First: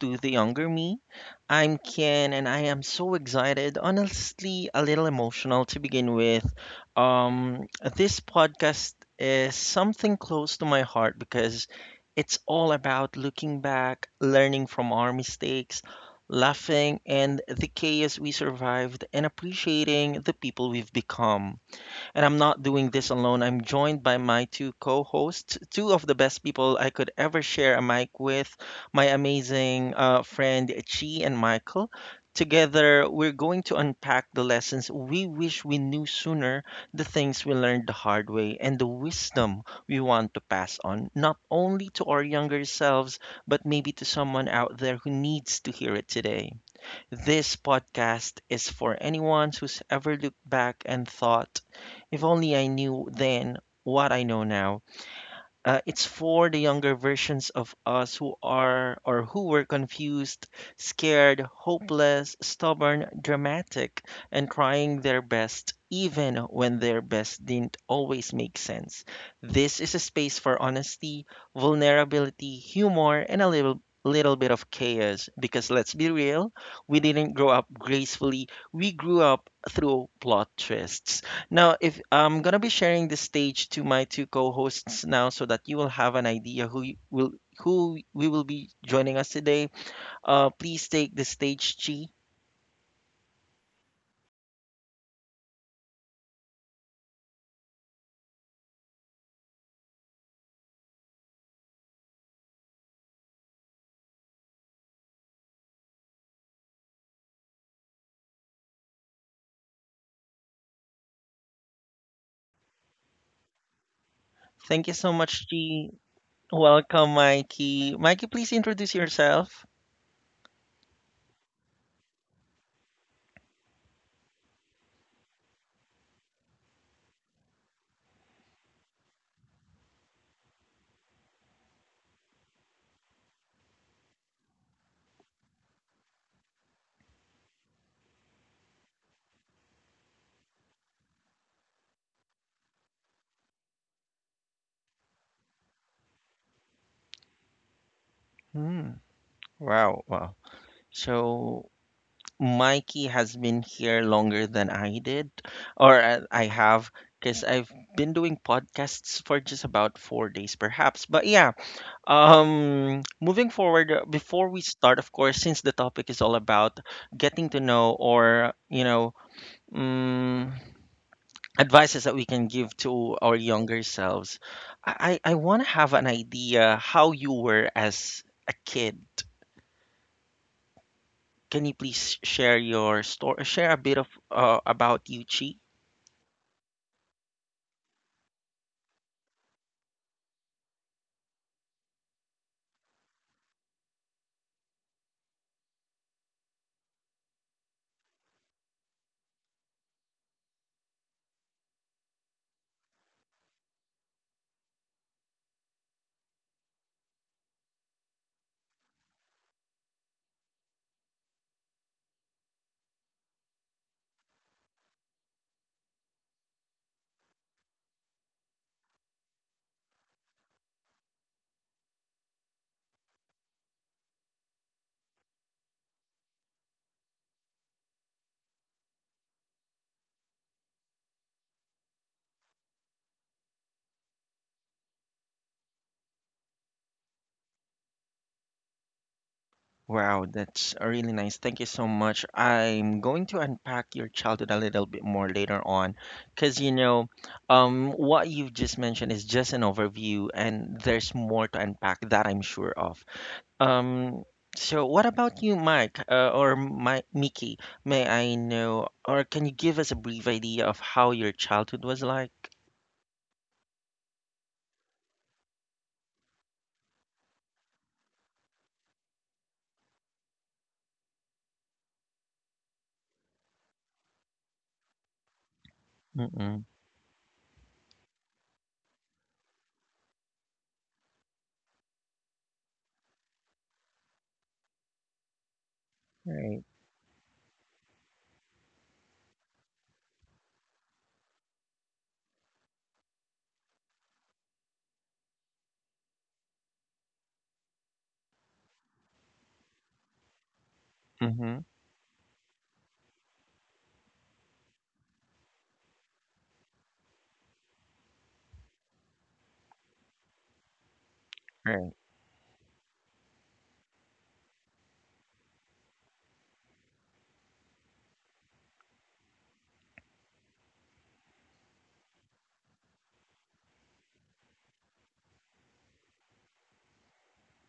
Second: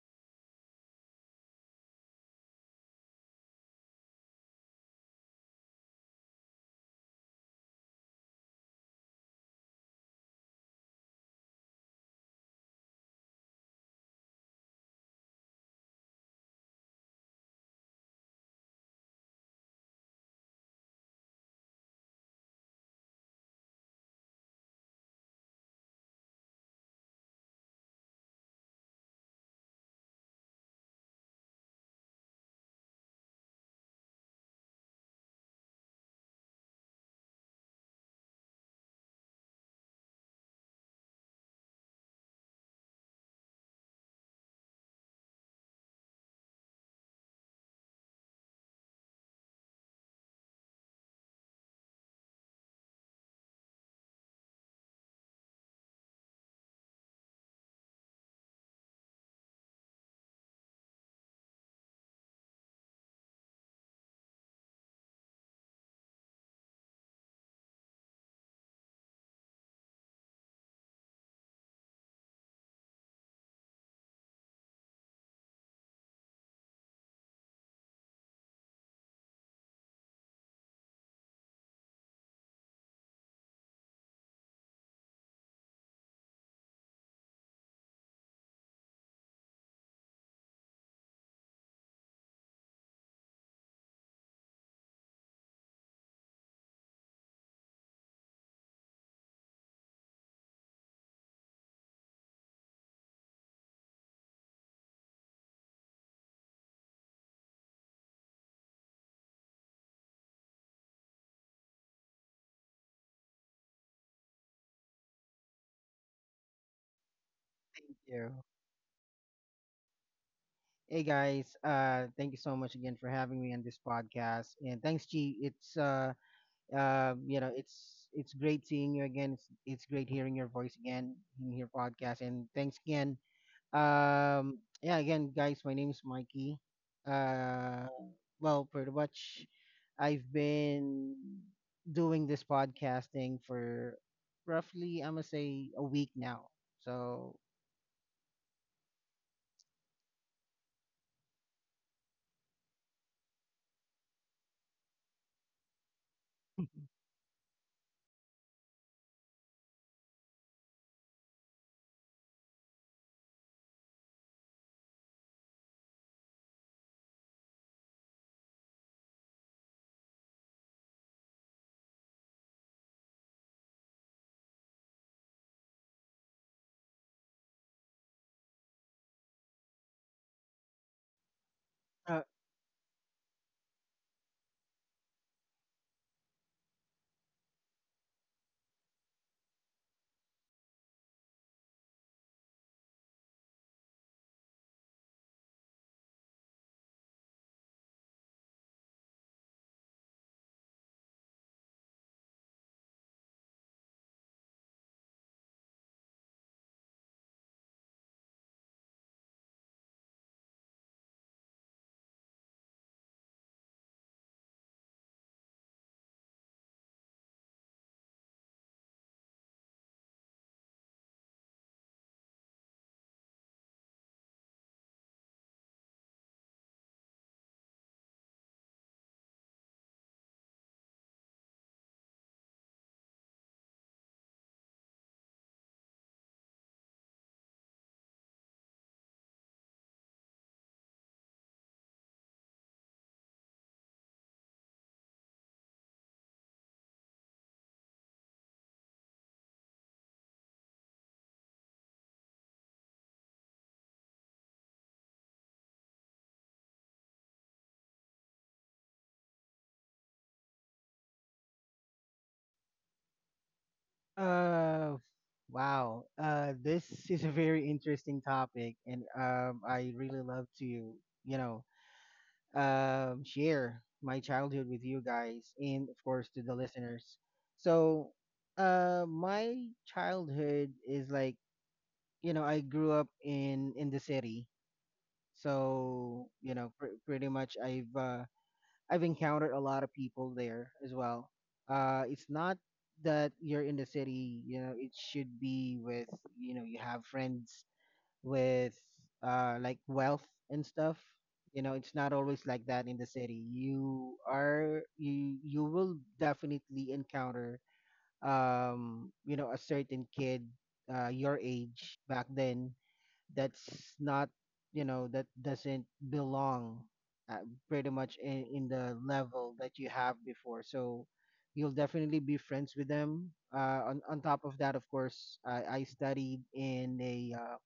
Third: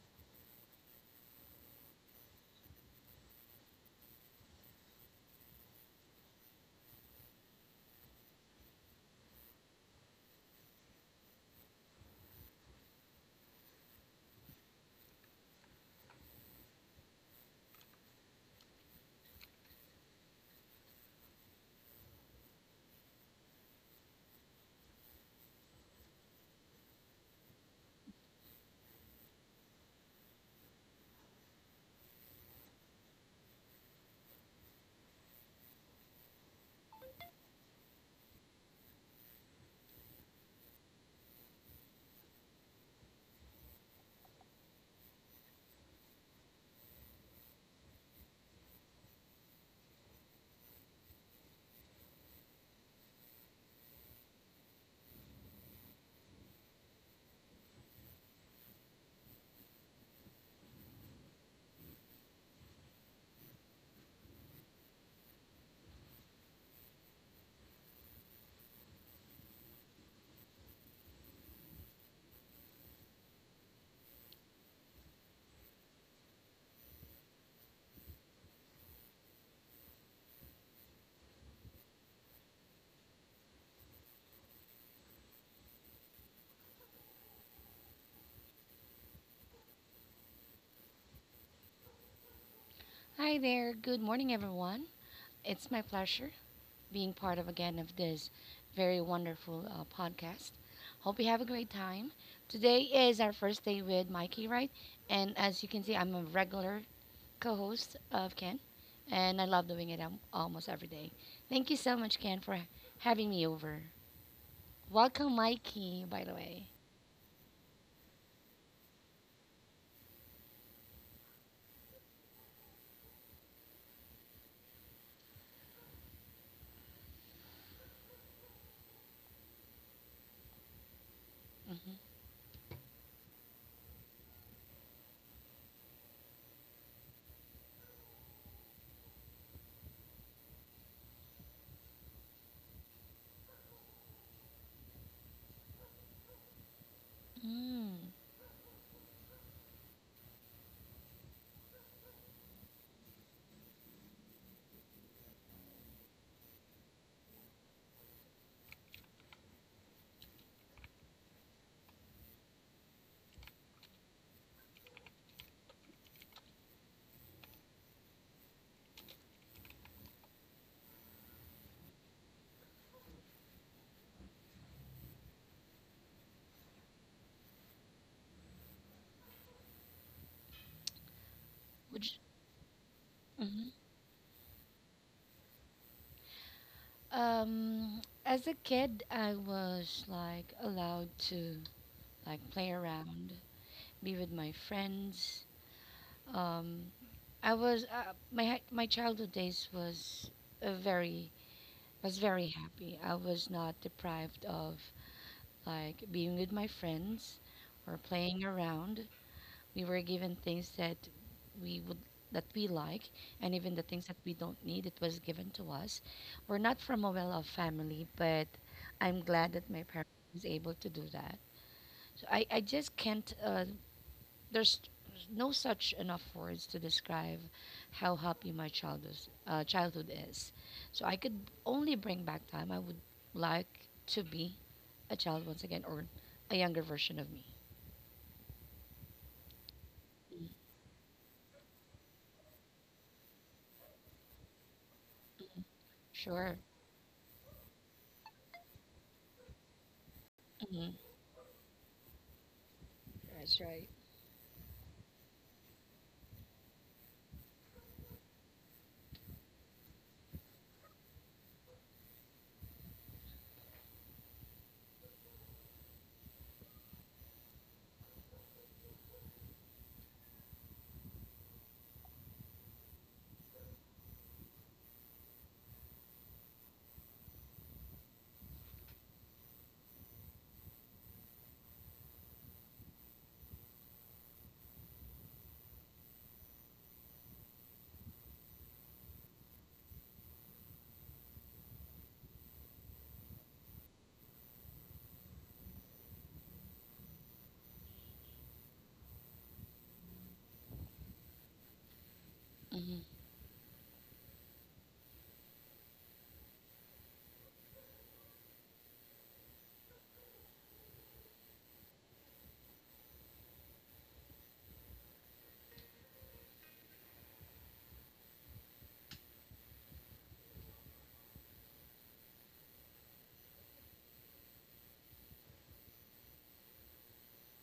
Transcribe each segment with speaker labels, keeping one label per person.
Speaker 1: to the younger me. I'm Ken and I am so excited, honestly a little emotional to begin with. Um this podcast is something close to my heart because it's all about looking back, learning from our mistakes, laughing and the chaos we survived, and appreciating the people we've become. And I'm not doing this alone. I'm joined by my two co hosts, two of the best people I could ever share a mic with, my amazing friend Chi and Michael. Together, we're going to unpack the lessons we wish we knew sooner, the things we learned the hard way, and the wisdom we want to pass on, not only to our younger selves, but maybe to someone out there who needs to hear it today. This podcast is for anyone who's ever looked back and thought, if only I knew then what I know now. It's for the younger versions of us who are or who were confused, scared, hopeless, stubborn, dramatic, and trying their best even when their best didn't always make sense. This is a space for honesty, vulnerability, humor, and a little bit of chaos, because let's be real, we didn't grow up gracefully, we grew up through plot twists. Now, if I'm gonna be sharing the stage to my two co-hosts now, so that you will have an idea who we will be joining us today. Please take the stage, Chi.
Speaker 2: Hi there. Good morning, everyone. It's my pleasure being part of again of this very wonderful podcast. Hope you have a great time. Today is our first day with Mikey, right? And as you can see, I'm a regular co-host of Ken, and I love doing it almost every day. Thank you so much, Ken, for having me over.
Speaker 1: Thank you so
Speaker 2: Welcome,
Speaker 1: much, Chi.
Speaker 2: Mikey. By the way.
Speaker 1: Welcome, Mikey. Mikey,
Speaker 3: You.
Speaker 1: please introduce yourself.
Speaker 3: Hey guys, thank you so much again for having me on this podcast, and thanks, G. It's great seeing you again. It's great hearing your voice again in your
Speaker 2: Mm-hmm.
Speaker 3: podcast, and thanks again. Yeah, again, guys, my name is Mikey. Uh, well, pretty much, I've been doing this podcasting for roughly, I'm gonna say, a week now. So.
Speaker 2: Mm.
Speaker 1: Hmm. Wow. Wow. So Mikey has been here longer than I did, or I have, because I've been doing podcasts for just about 4 days, perhaps. But yeah, moving forward, before we start, of course, since the topic is all about getting to know or, um, advices that we can give to our younger selves, I want to have an idea how you were as a kid. Can you
Speaker 2: Would
Speaker 1: please
Speaker 3: uh,
Speaker 2: you,
Speaker 1: share your story, share a
Speaker 2: hmm
Speaker 1: bit of about you, Chi?
Speaker 2: um, as a kid, I was like allowed to like play around, be with my friends. Um, I was my childhood days was a very was very happy. I was not deprived of like being with my friends or playing around. We were given things that we would that we like, and even the things that we don't need it was given to us. We're not from a well-off family, but I'm glad that my parents was able to do that. So I just can't there's no such enough words to describe how happy my childhood is. So I could only bring back time. I would like to be a child once again, or a younger version of me.
Speaker 1: Wow, that's really nice. Thank you so much. I'm going to unpack your childhood a little bit more later on, because
Speaker 2: Sure.
Speaker 1: what you've just mentioned is just an overview, and
Speaker 2: hmm
Speaker 1: there's more to unpack, that I'm sure of.
Speaker 2: That's right.
Speaker 1: Um, so what about you, Mike, Mickey? May I know, or can you give us a brief idea of how your childhood was like?
Speaker 3: Uh, wow. This is a very interesting topic, and I really love to, know, share my childhood with you guys, and of course to the
Speaker 1: Mm-mm.
Speaker 3: listeners. So, my childhood is like, you know, I grew up in the city, so you
Speaker 1: Right.
Speaker 3: know, pretty much I've encountered a lot of people there as well. It's not that you're in the city, you know, it should be with, you know, you have friends with like wealth and stuff.
Speaker 1: Mm-hmm.
Speaker 3: You know, it's not always like that in the
Speaker 2: Mm-hmm.
Speaker 3: city. You will definitely encounter you know, a certain kid your
Speaker 1: Right.
Speaker 3: age back then that's not, you know, that doesn't belong uh, pretty much in the level that you have before, so you'll definitely be friends with them on top of that, of course I studied in a uh,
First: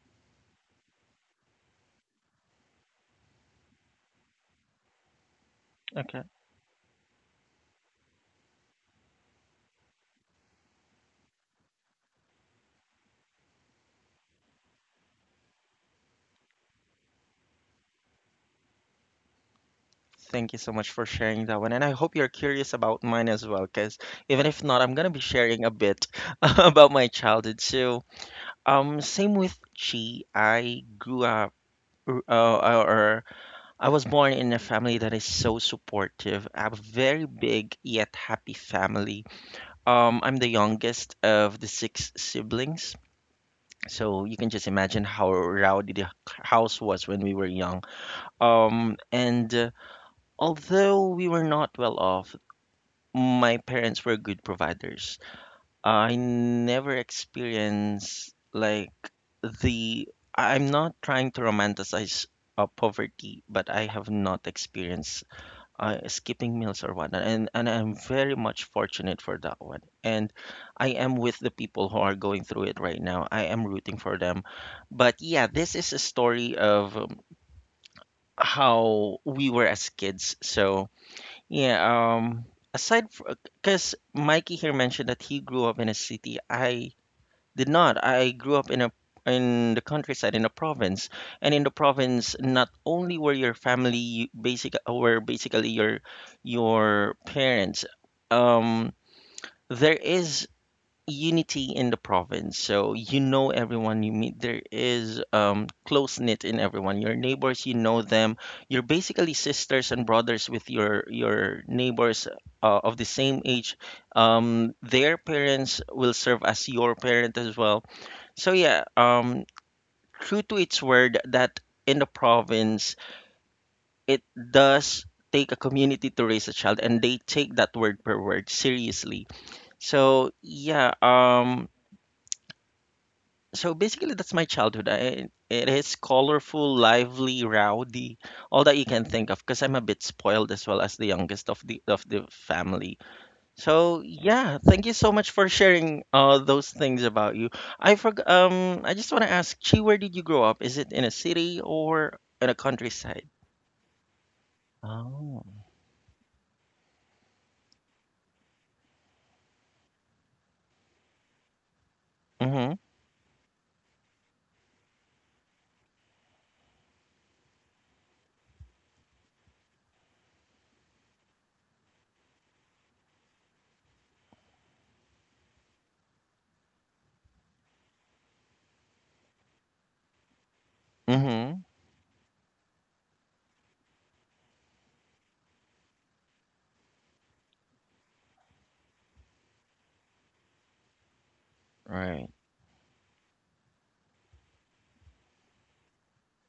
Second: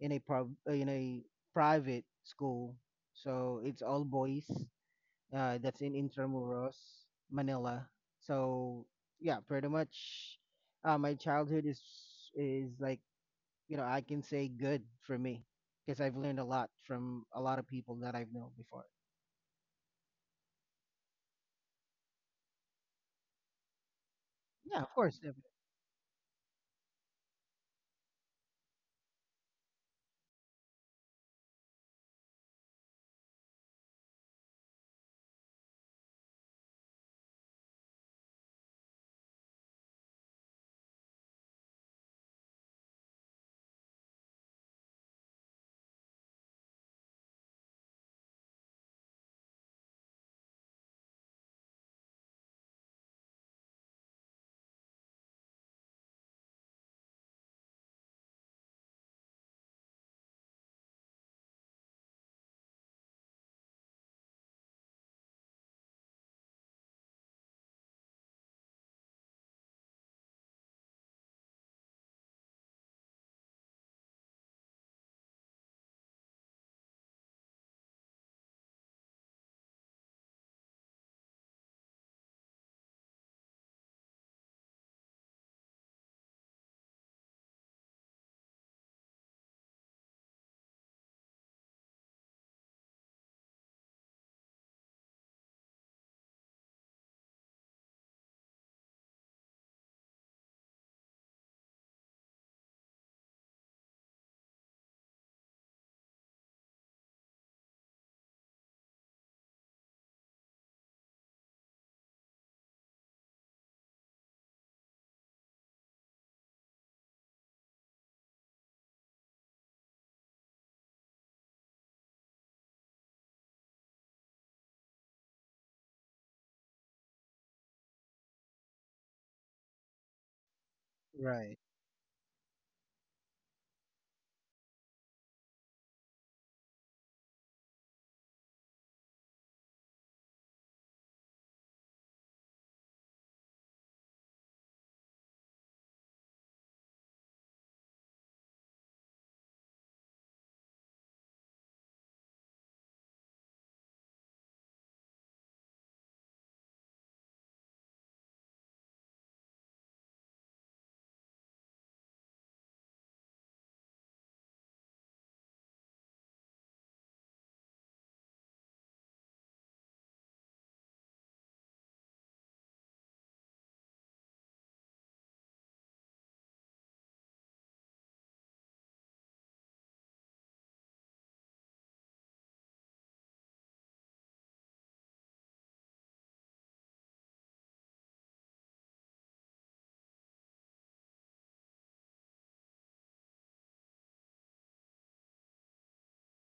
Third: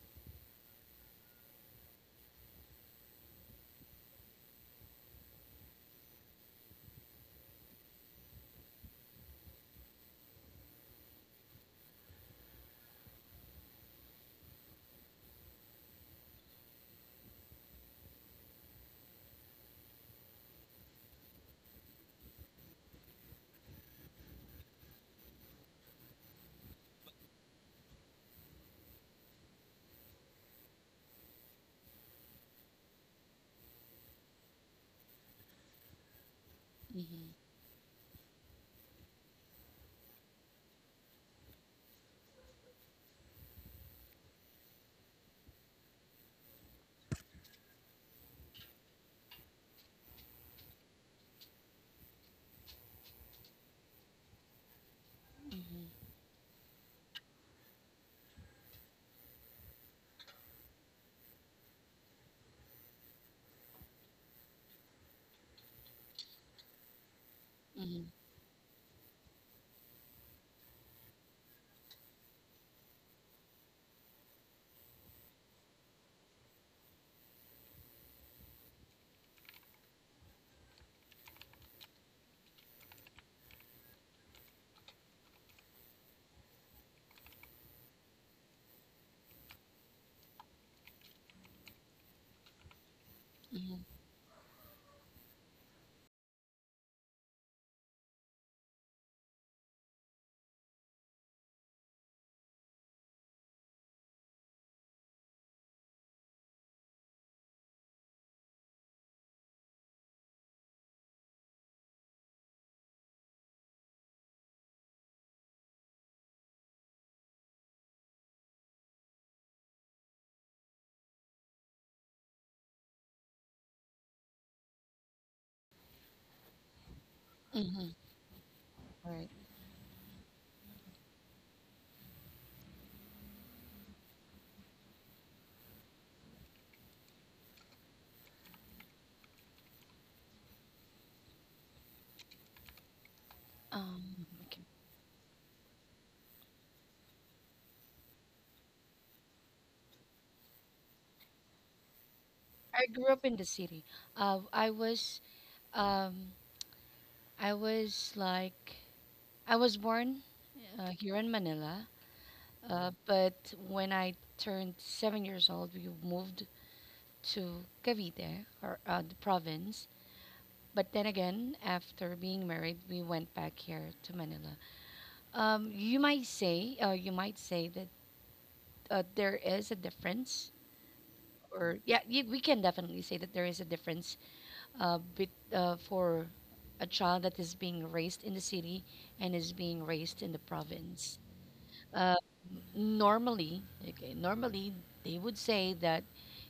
Speaker 3: in a pro- uh, in a private school, so it's all boys that's in
Speaker 1: Okay.
Speaker 3: Intramuros, Manila. So yeah, pretty much, my childhood is like, you know, I can say good for me because I've learned a lot from a lot of people that I've known before.
Speaker 1: Thank you so much for sharing that one. And I hope you're curious about mine as well, because even if not,
Speaker 3: Yeah, of
Speaker 1: I'm going to be
Speaker 3: course.
Speaker 1: sharing a bit about my childhood. So, same with Chi, I grew up. Or I was born in a family that is so supportive, a very
Speaker 2: hmm
Speaker 1: big yet happy family. I'm the youngest of the six siblings, so you can just imagine how rowdy the house was when we were young. And Although we were not well off, my parents were good providers. I never experienced like the I'm not trying to romanticize poverty, but I have not experienced skipping meals or whatnot, and I'm
Speaker 2: hmm
Speaker 1: very much fortunate for that one. And I am with the people who are going through it right now. I am rooting for them. But yeah, this is a story of how we were as kids. So yeah, um, aside, because Mikey here mentioned that he grew up in a city. I did not. I grew up in a in the countryside, in a province. And in the province, not only were your
Speaker 2: hmm
Speaker 1: family you- basic were basically your parents, um, there is unity in the province. So you know everyone you meet. There is close knit in everyone. Your neighbors, you know them. You're basically sisters and brothers with your neighbors of the same age. Their parents will serve as your parent as well. So yeah, true to its word that in the province it does take a community to raise a child, and they take that word per word
Speaker 2: Right.
Speaker 1: seriously. So yeah,
Speaker 3: Right.
Speaker 1: so basically, that's my childhood. I, it is colorful, lively, rowdy, all that you can think of, because I'm a bit spoiled as well, as the youngest of the family. So yeah,
Speaker 2: Okay.
Speaker 1: thank you so much for sharing those things about you. I just want to ask Chi, where did you grow up? Is it in a city or in a
Speaker 2: I grew up
Speaker 1: countryside?
Speaker 2: in the city. Uh, I was
Speaker 1: Oh.
Speaker 2: um, I was like I was born here in Manila.
Speaker 1: Mm-hmm.
Speaker 2: But when I turned 7 years old, we moved to Cavite, or the province. But then again, after being married, we went back here to Manila. You might say that there is a difference,
Speaker 1: Mm-hmm.
Speaker 2: or yeah, y we can definitely say that there is a difference bet for a child that is being raised in the city and is being raised in the province. Uh,
Speaker 1: Right.
Speaker 2: normally, okay, normally they would say that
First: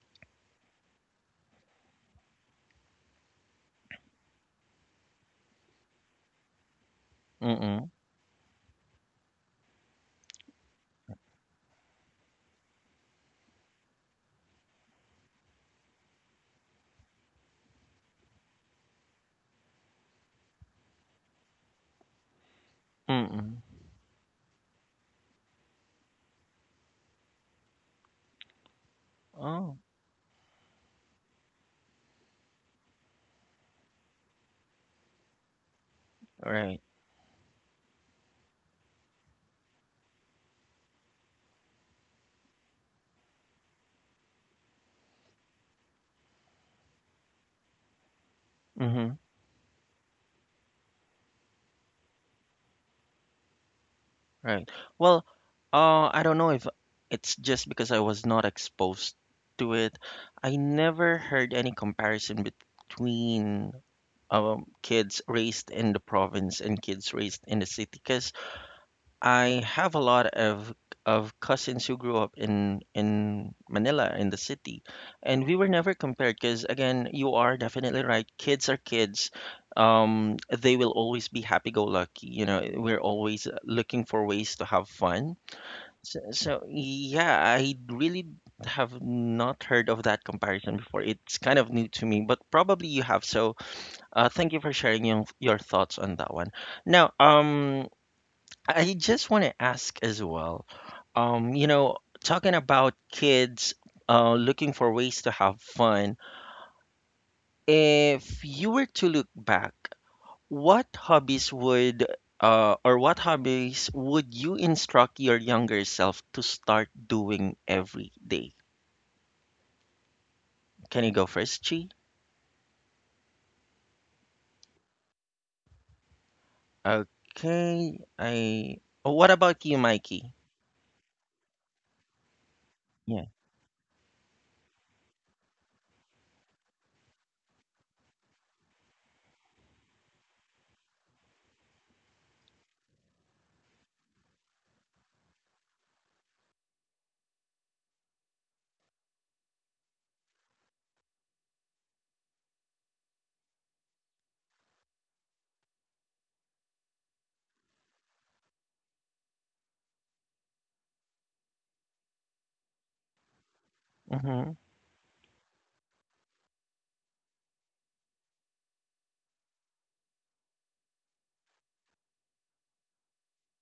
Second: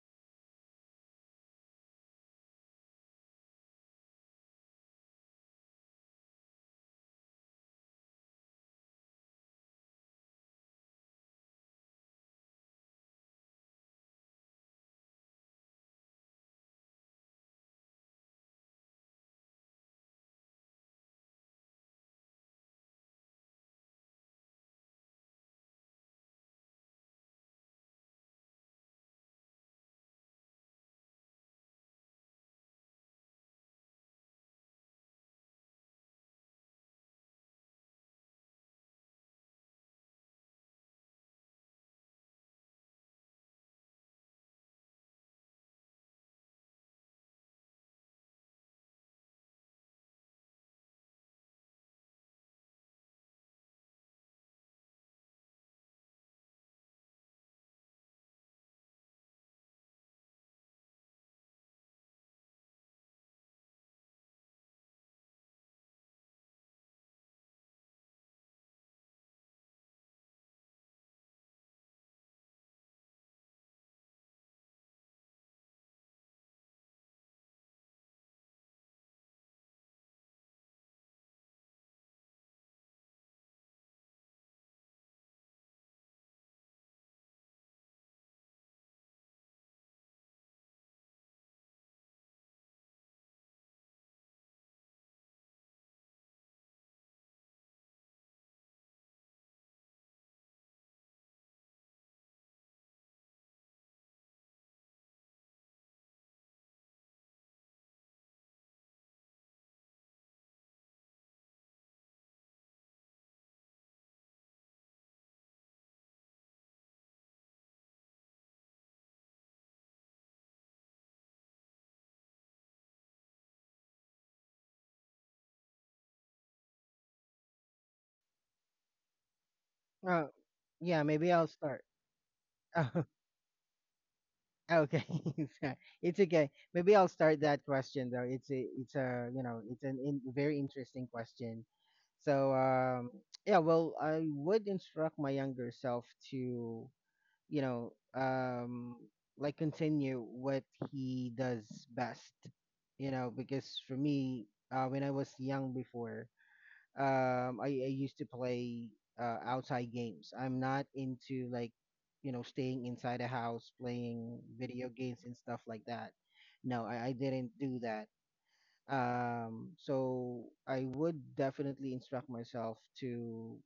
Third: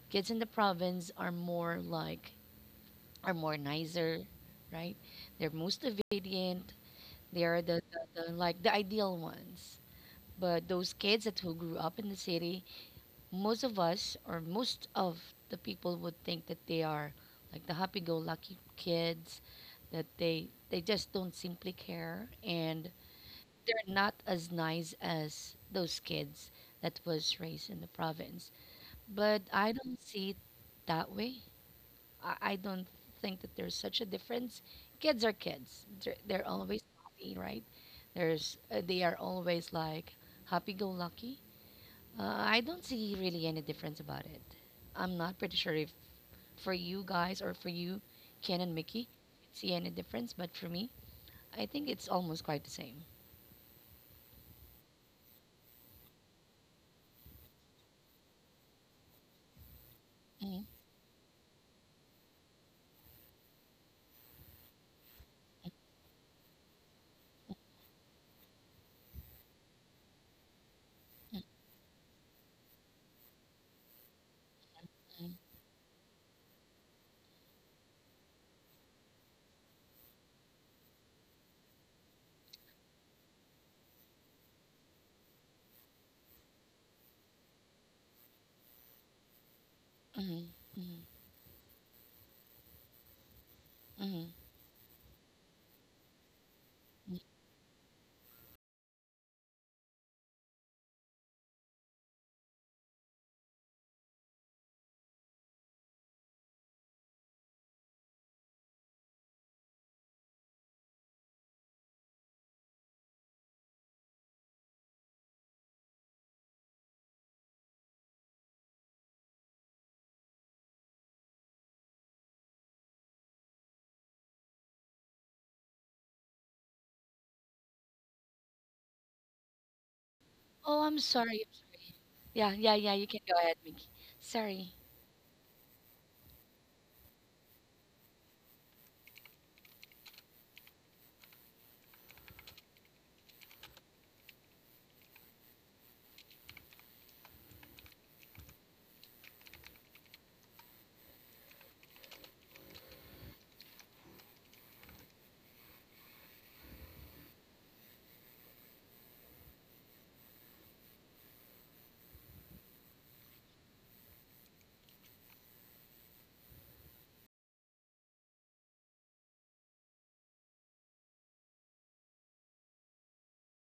Speaker 2: kids in the province are more like are more nicer, right? They're most obedient. They are
Speaker 1: Mm-mm.
Speaker 2: the like the ideal ones. But those kids that who grew up in the city, most of us or most of the people would think that they are like the happy-go-lucky kids, that they just don't simply care, and
Speaker 1: Mm-mm.
Speaker 2: they're not as nice as those kids that was raised in the province. But I
Speaker 1: Oh.
Speaker 2: don't see it that way. I don't think that there's such a difference. Kids are kids. They're always
Speaker 1: Right.
Speaker 2: happy, right? There's they are always like happy-go-lucky. Uh, I don't see really any difference about it. I'm not pretty sure if for you guys or for you, Ken and Mickey,
Speaker 1: Mm-hmm.
Speaker 2: see any difference. But for me, I think it's almost quite the same.
Speaker 1: Right. Well, I don't know if it's just because I was not exposed to it.
Speaker 2: hmm
Speaker 1: I never heard any comparison between kids raised in the province and kids raised in the city, 'cause I have a lot of cousins who grew up in Manila, in the city, and we were never compared because, again, you are definitely right. Kids are kids. They will always be happy-go-lucky. You know, we're always looking for ways to have fun. So, yeah, I really have not heard of that
Speaker 2: hmm
Speaker 1: comparison
Speaker 2: hmm
Speaker 1: before. It's kind of new to me, but probably you have. So,
Speaker 2: hmm
Speaker 1: thank you for sharing your thoughts on that one. Now, I just want to ask as well, um, you know, talking about kids looking for ways to have fun, if you were to look back, what hobbies would what hobbies would you instruct your younger self to start doing every day? Can you go first, Chi? Okay, I. Oh, what about you, Mikey?
Speaker 3: Uh,
Speaker 2: Oh, I'm
Speaker 3: yeah, maybe
Speaker 2: sorry. I'm
Speaker 3: I'll start.
Speaker 2: sorry. Yeah, yeah, yeah. You can
Speaker 1: Yeah.
Speaker 2: go ahead, Mickey. Sorry.
Speaker 3: Oh, okay. Sorry. It's okay. Maybe I'll start that question though. It's a, you know, It's very interesting question. So, yeah, well, I would instruct my younger self to, you know, um, like continue what he does best, you know, because for me, when I was young before, I used to play outside games. I'm not into like, you know, staying inside a house playing
Speaker 1: Mm-hmm.
Speaker 3: video games and stuff like that. No, I didn't do that. So I would definitely instruct myself to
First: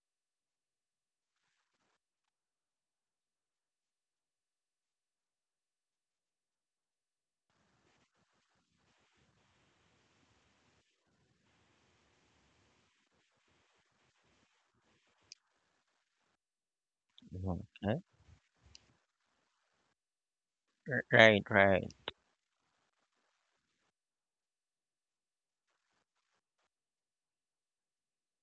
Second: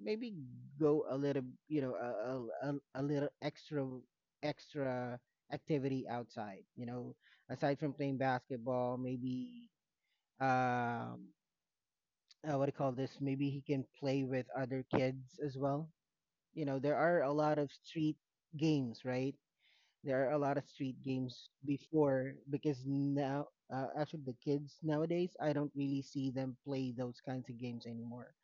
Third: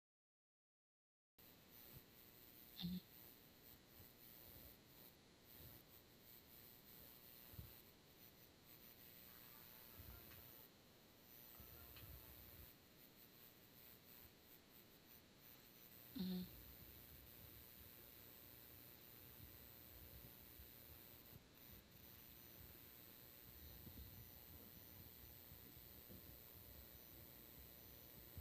Speaker 3: maybe go a little, you know, a little extra extra activity outside, you know, aside from playing basketball maybe. um what do you call this? Maybe he can play with other kids as well.
Speaker 2: Mm-hmm.
Speaker 3: You know, there are a lot of
Speaker 1: Okay.
Speaker 3: street games, right? There are a lot of street
Speaker 1: Right,
Speaker 3: games
Speaker 1: right,
Speaker 3: before because now, actually the kids nowadays, I don't really see them play those kinds of games anymore.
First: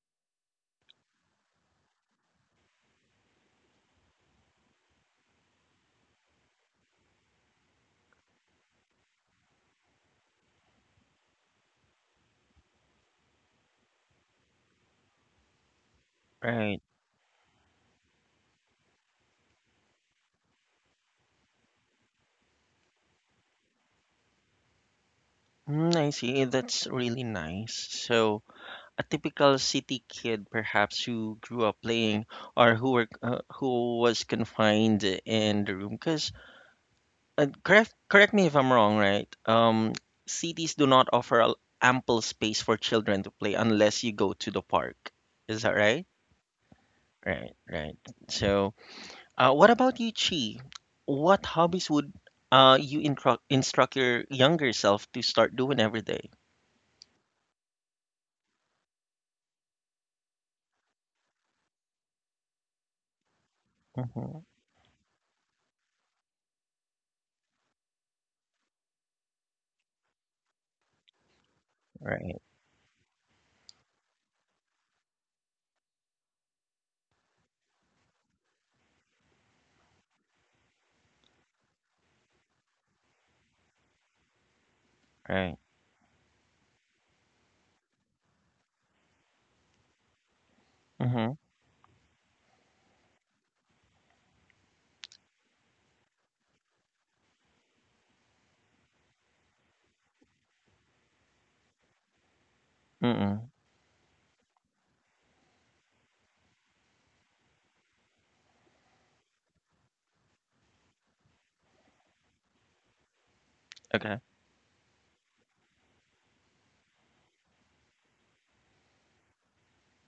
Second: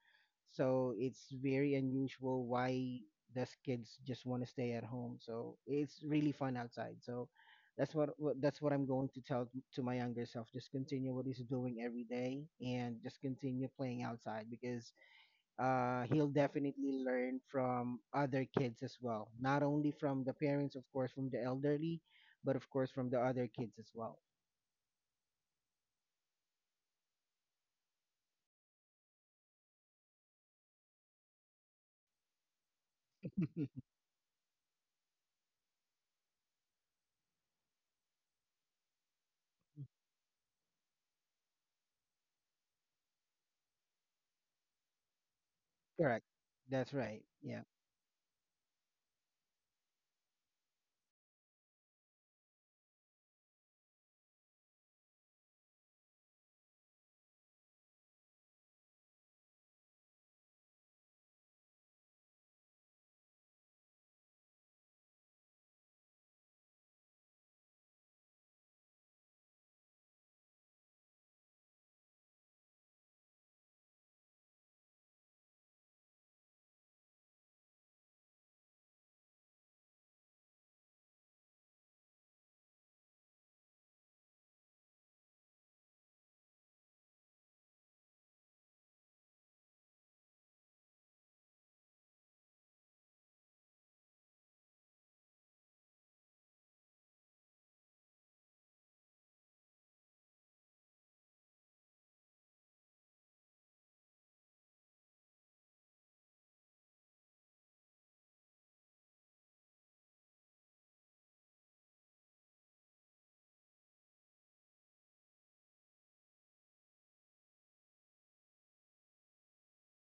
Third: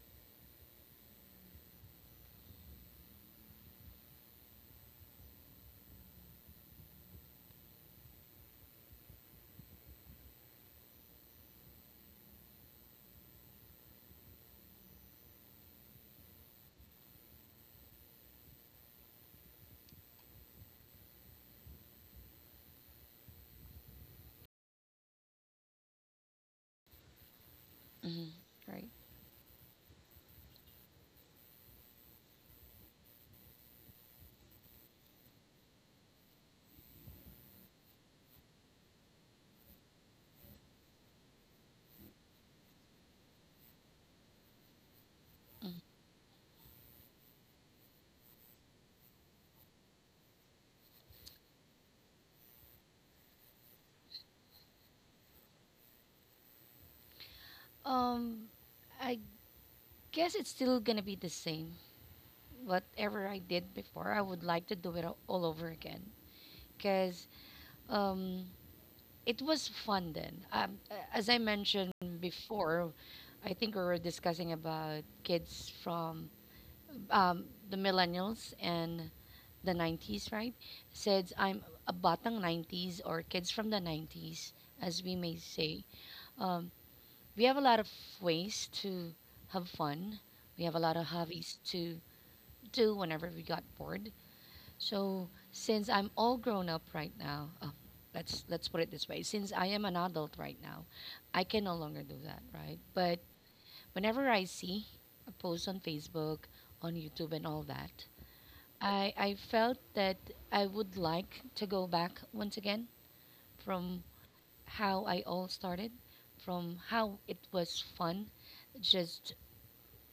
Speaker 3: So it's very unusual why those kids just want to stay at home. So it's really fun outside. So that's that's what I'm going to tell to my younger self. Just continue what he's doing every day and just continue playing outside because he'll
Speaker 1: right.
Speaker 3: definitely learn from other kids as well. Not only from the parents, of course, from the elderly, but of course from the other kids as well.
Speaker 1: Mm, I see. That's really nice.
Speaker 2: Mm-hmm.
Speaker 1: So,
Speaker 2: Right.
Speaker 1: a typical city kid, perhaps, who grew up playing, or who were who was confined in the room, because correct me if I'm wrong, right? Cities do not offer ample space for children to play unless you go to the park. Is that right?
Speaker 3: Correct. That's right.
Speaker 1: Right.
Speaker 3: Yeah.
Speaker 1: Right. So, what about you, Chi? What hobbies would you instruct your younger self to start doing every day?
Speaker 2: Um, I guess it's still gonna be the same. Whatever I did before, I
Speaker 1: Mm-hmm.
Speaker 2: would like to do it all over again because um, it was fun then. As I mentioned
Speaker 1: Right,
Speaker 2: before, I think we were discussing about kids from um, the millennials and the 90s, right? Said I'm a batang 90s or kids from the 90s, as we may
Speaker 1: right.
Speaker 2: say. Um, we have a lot of ways to have fun. We have a lot of
Speaker 1: Mm-hmm.
Speaker 2: hobbies to do whenever we got bored. So since I'm all grown up right now, oh, let's put it this way: since I am an adult right now, I can no longer do that, right? But
Speaker 1: Mm-mm.
Speaker 2: whenever I see a post on Facebook, on YouTube, and all that, I felt that I would like to go back once again from
Speaker 1: Okay.
Speaker 2: how I all started, from how it was fun just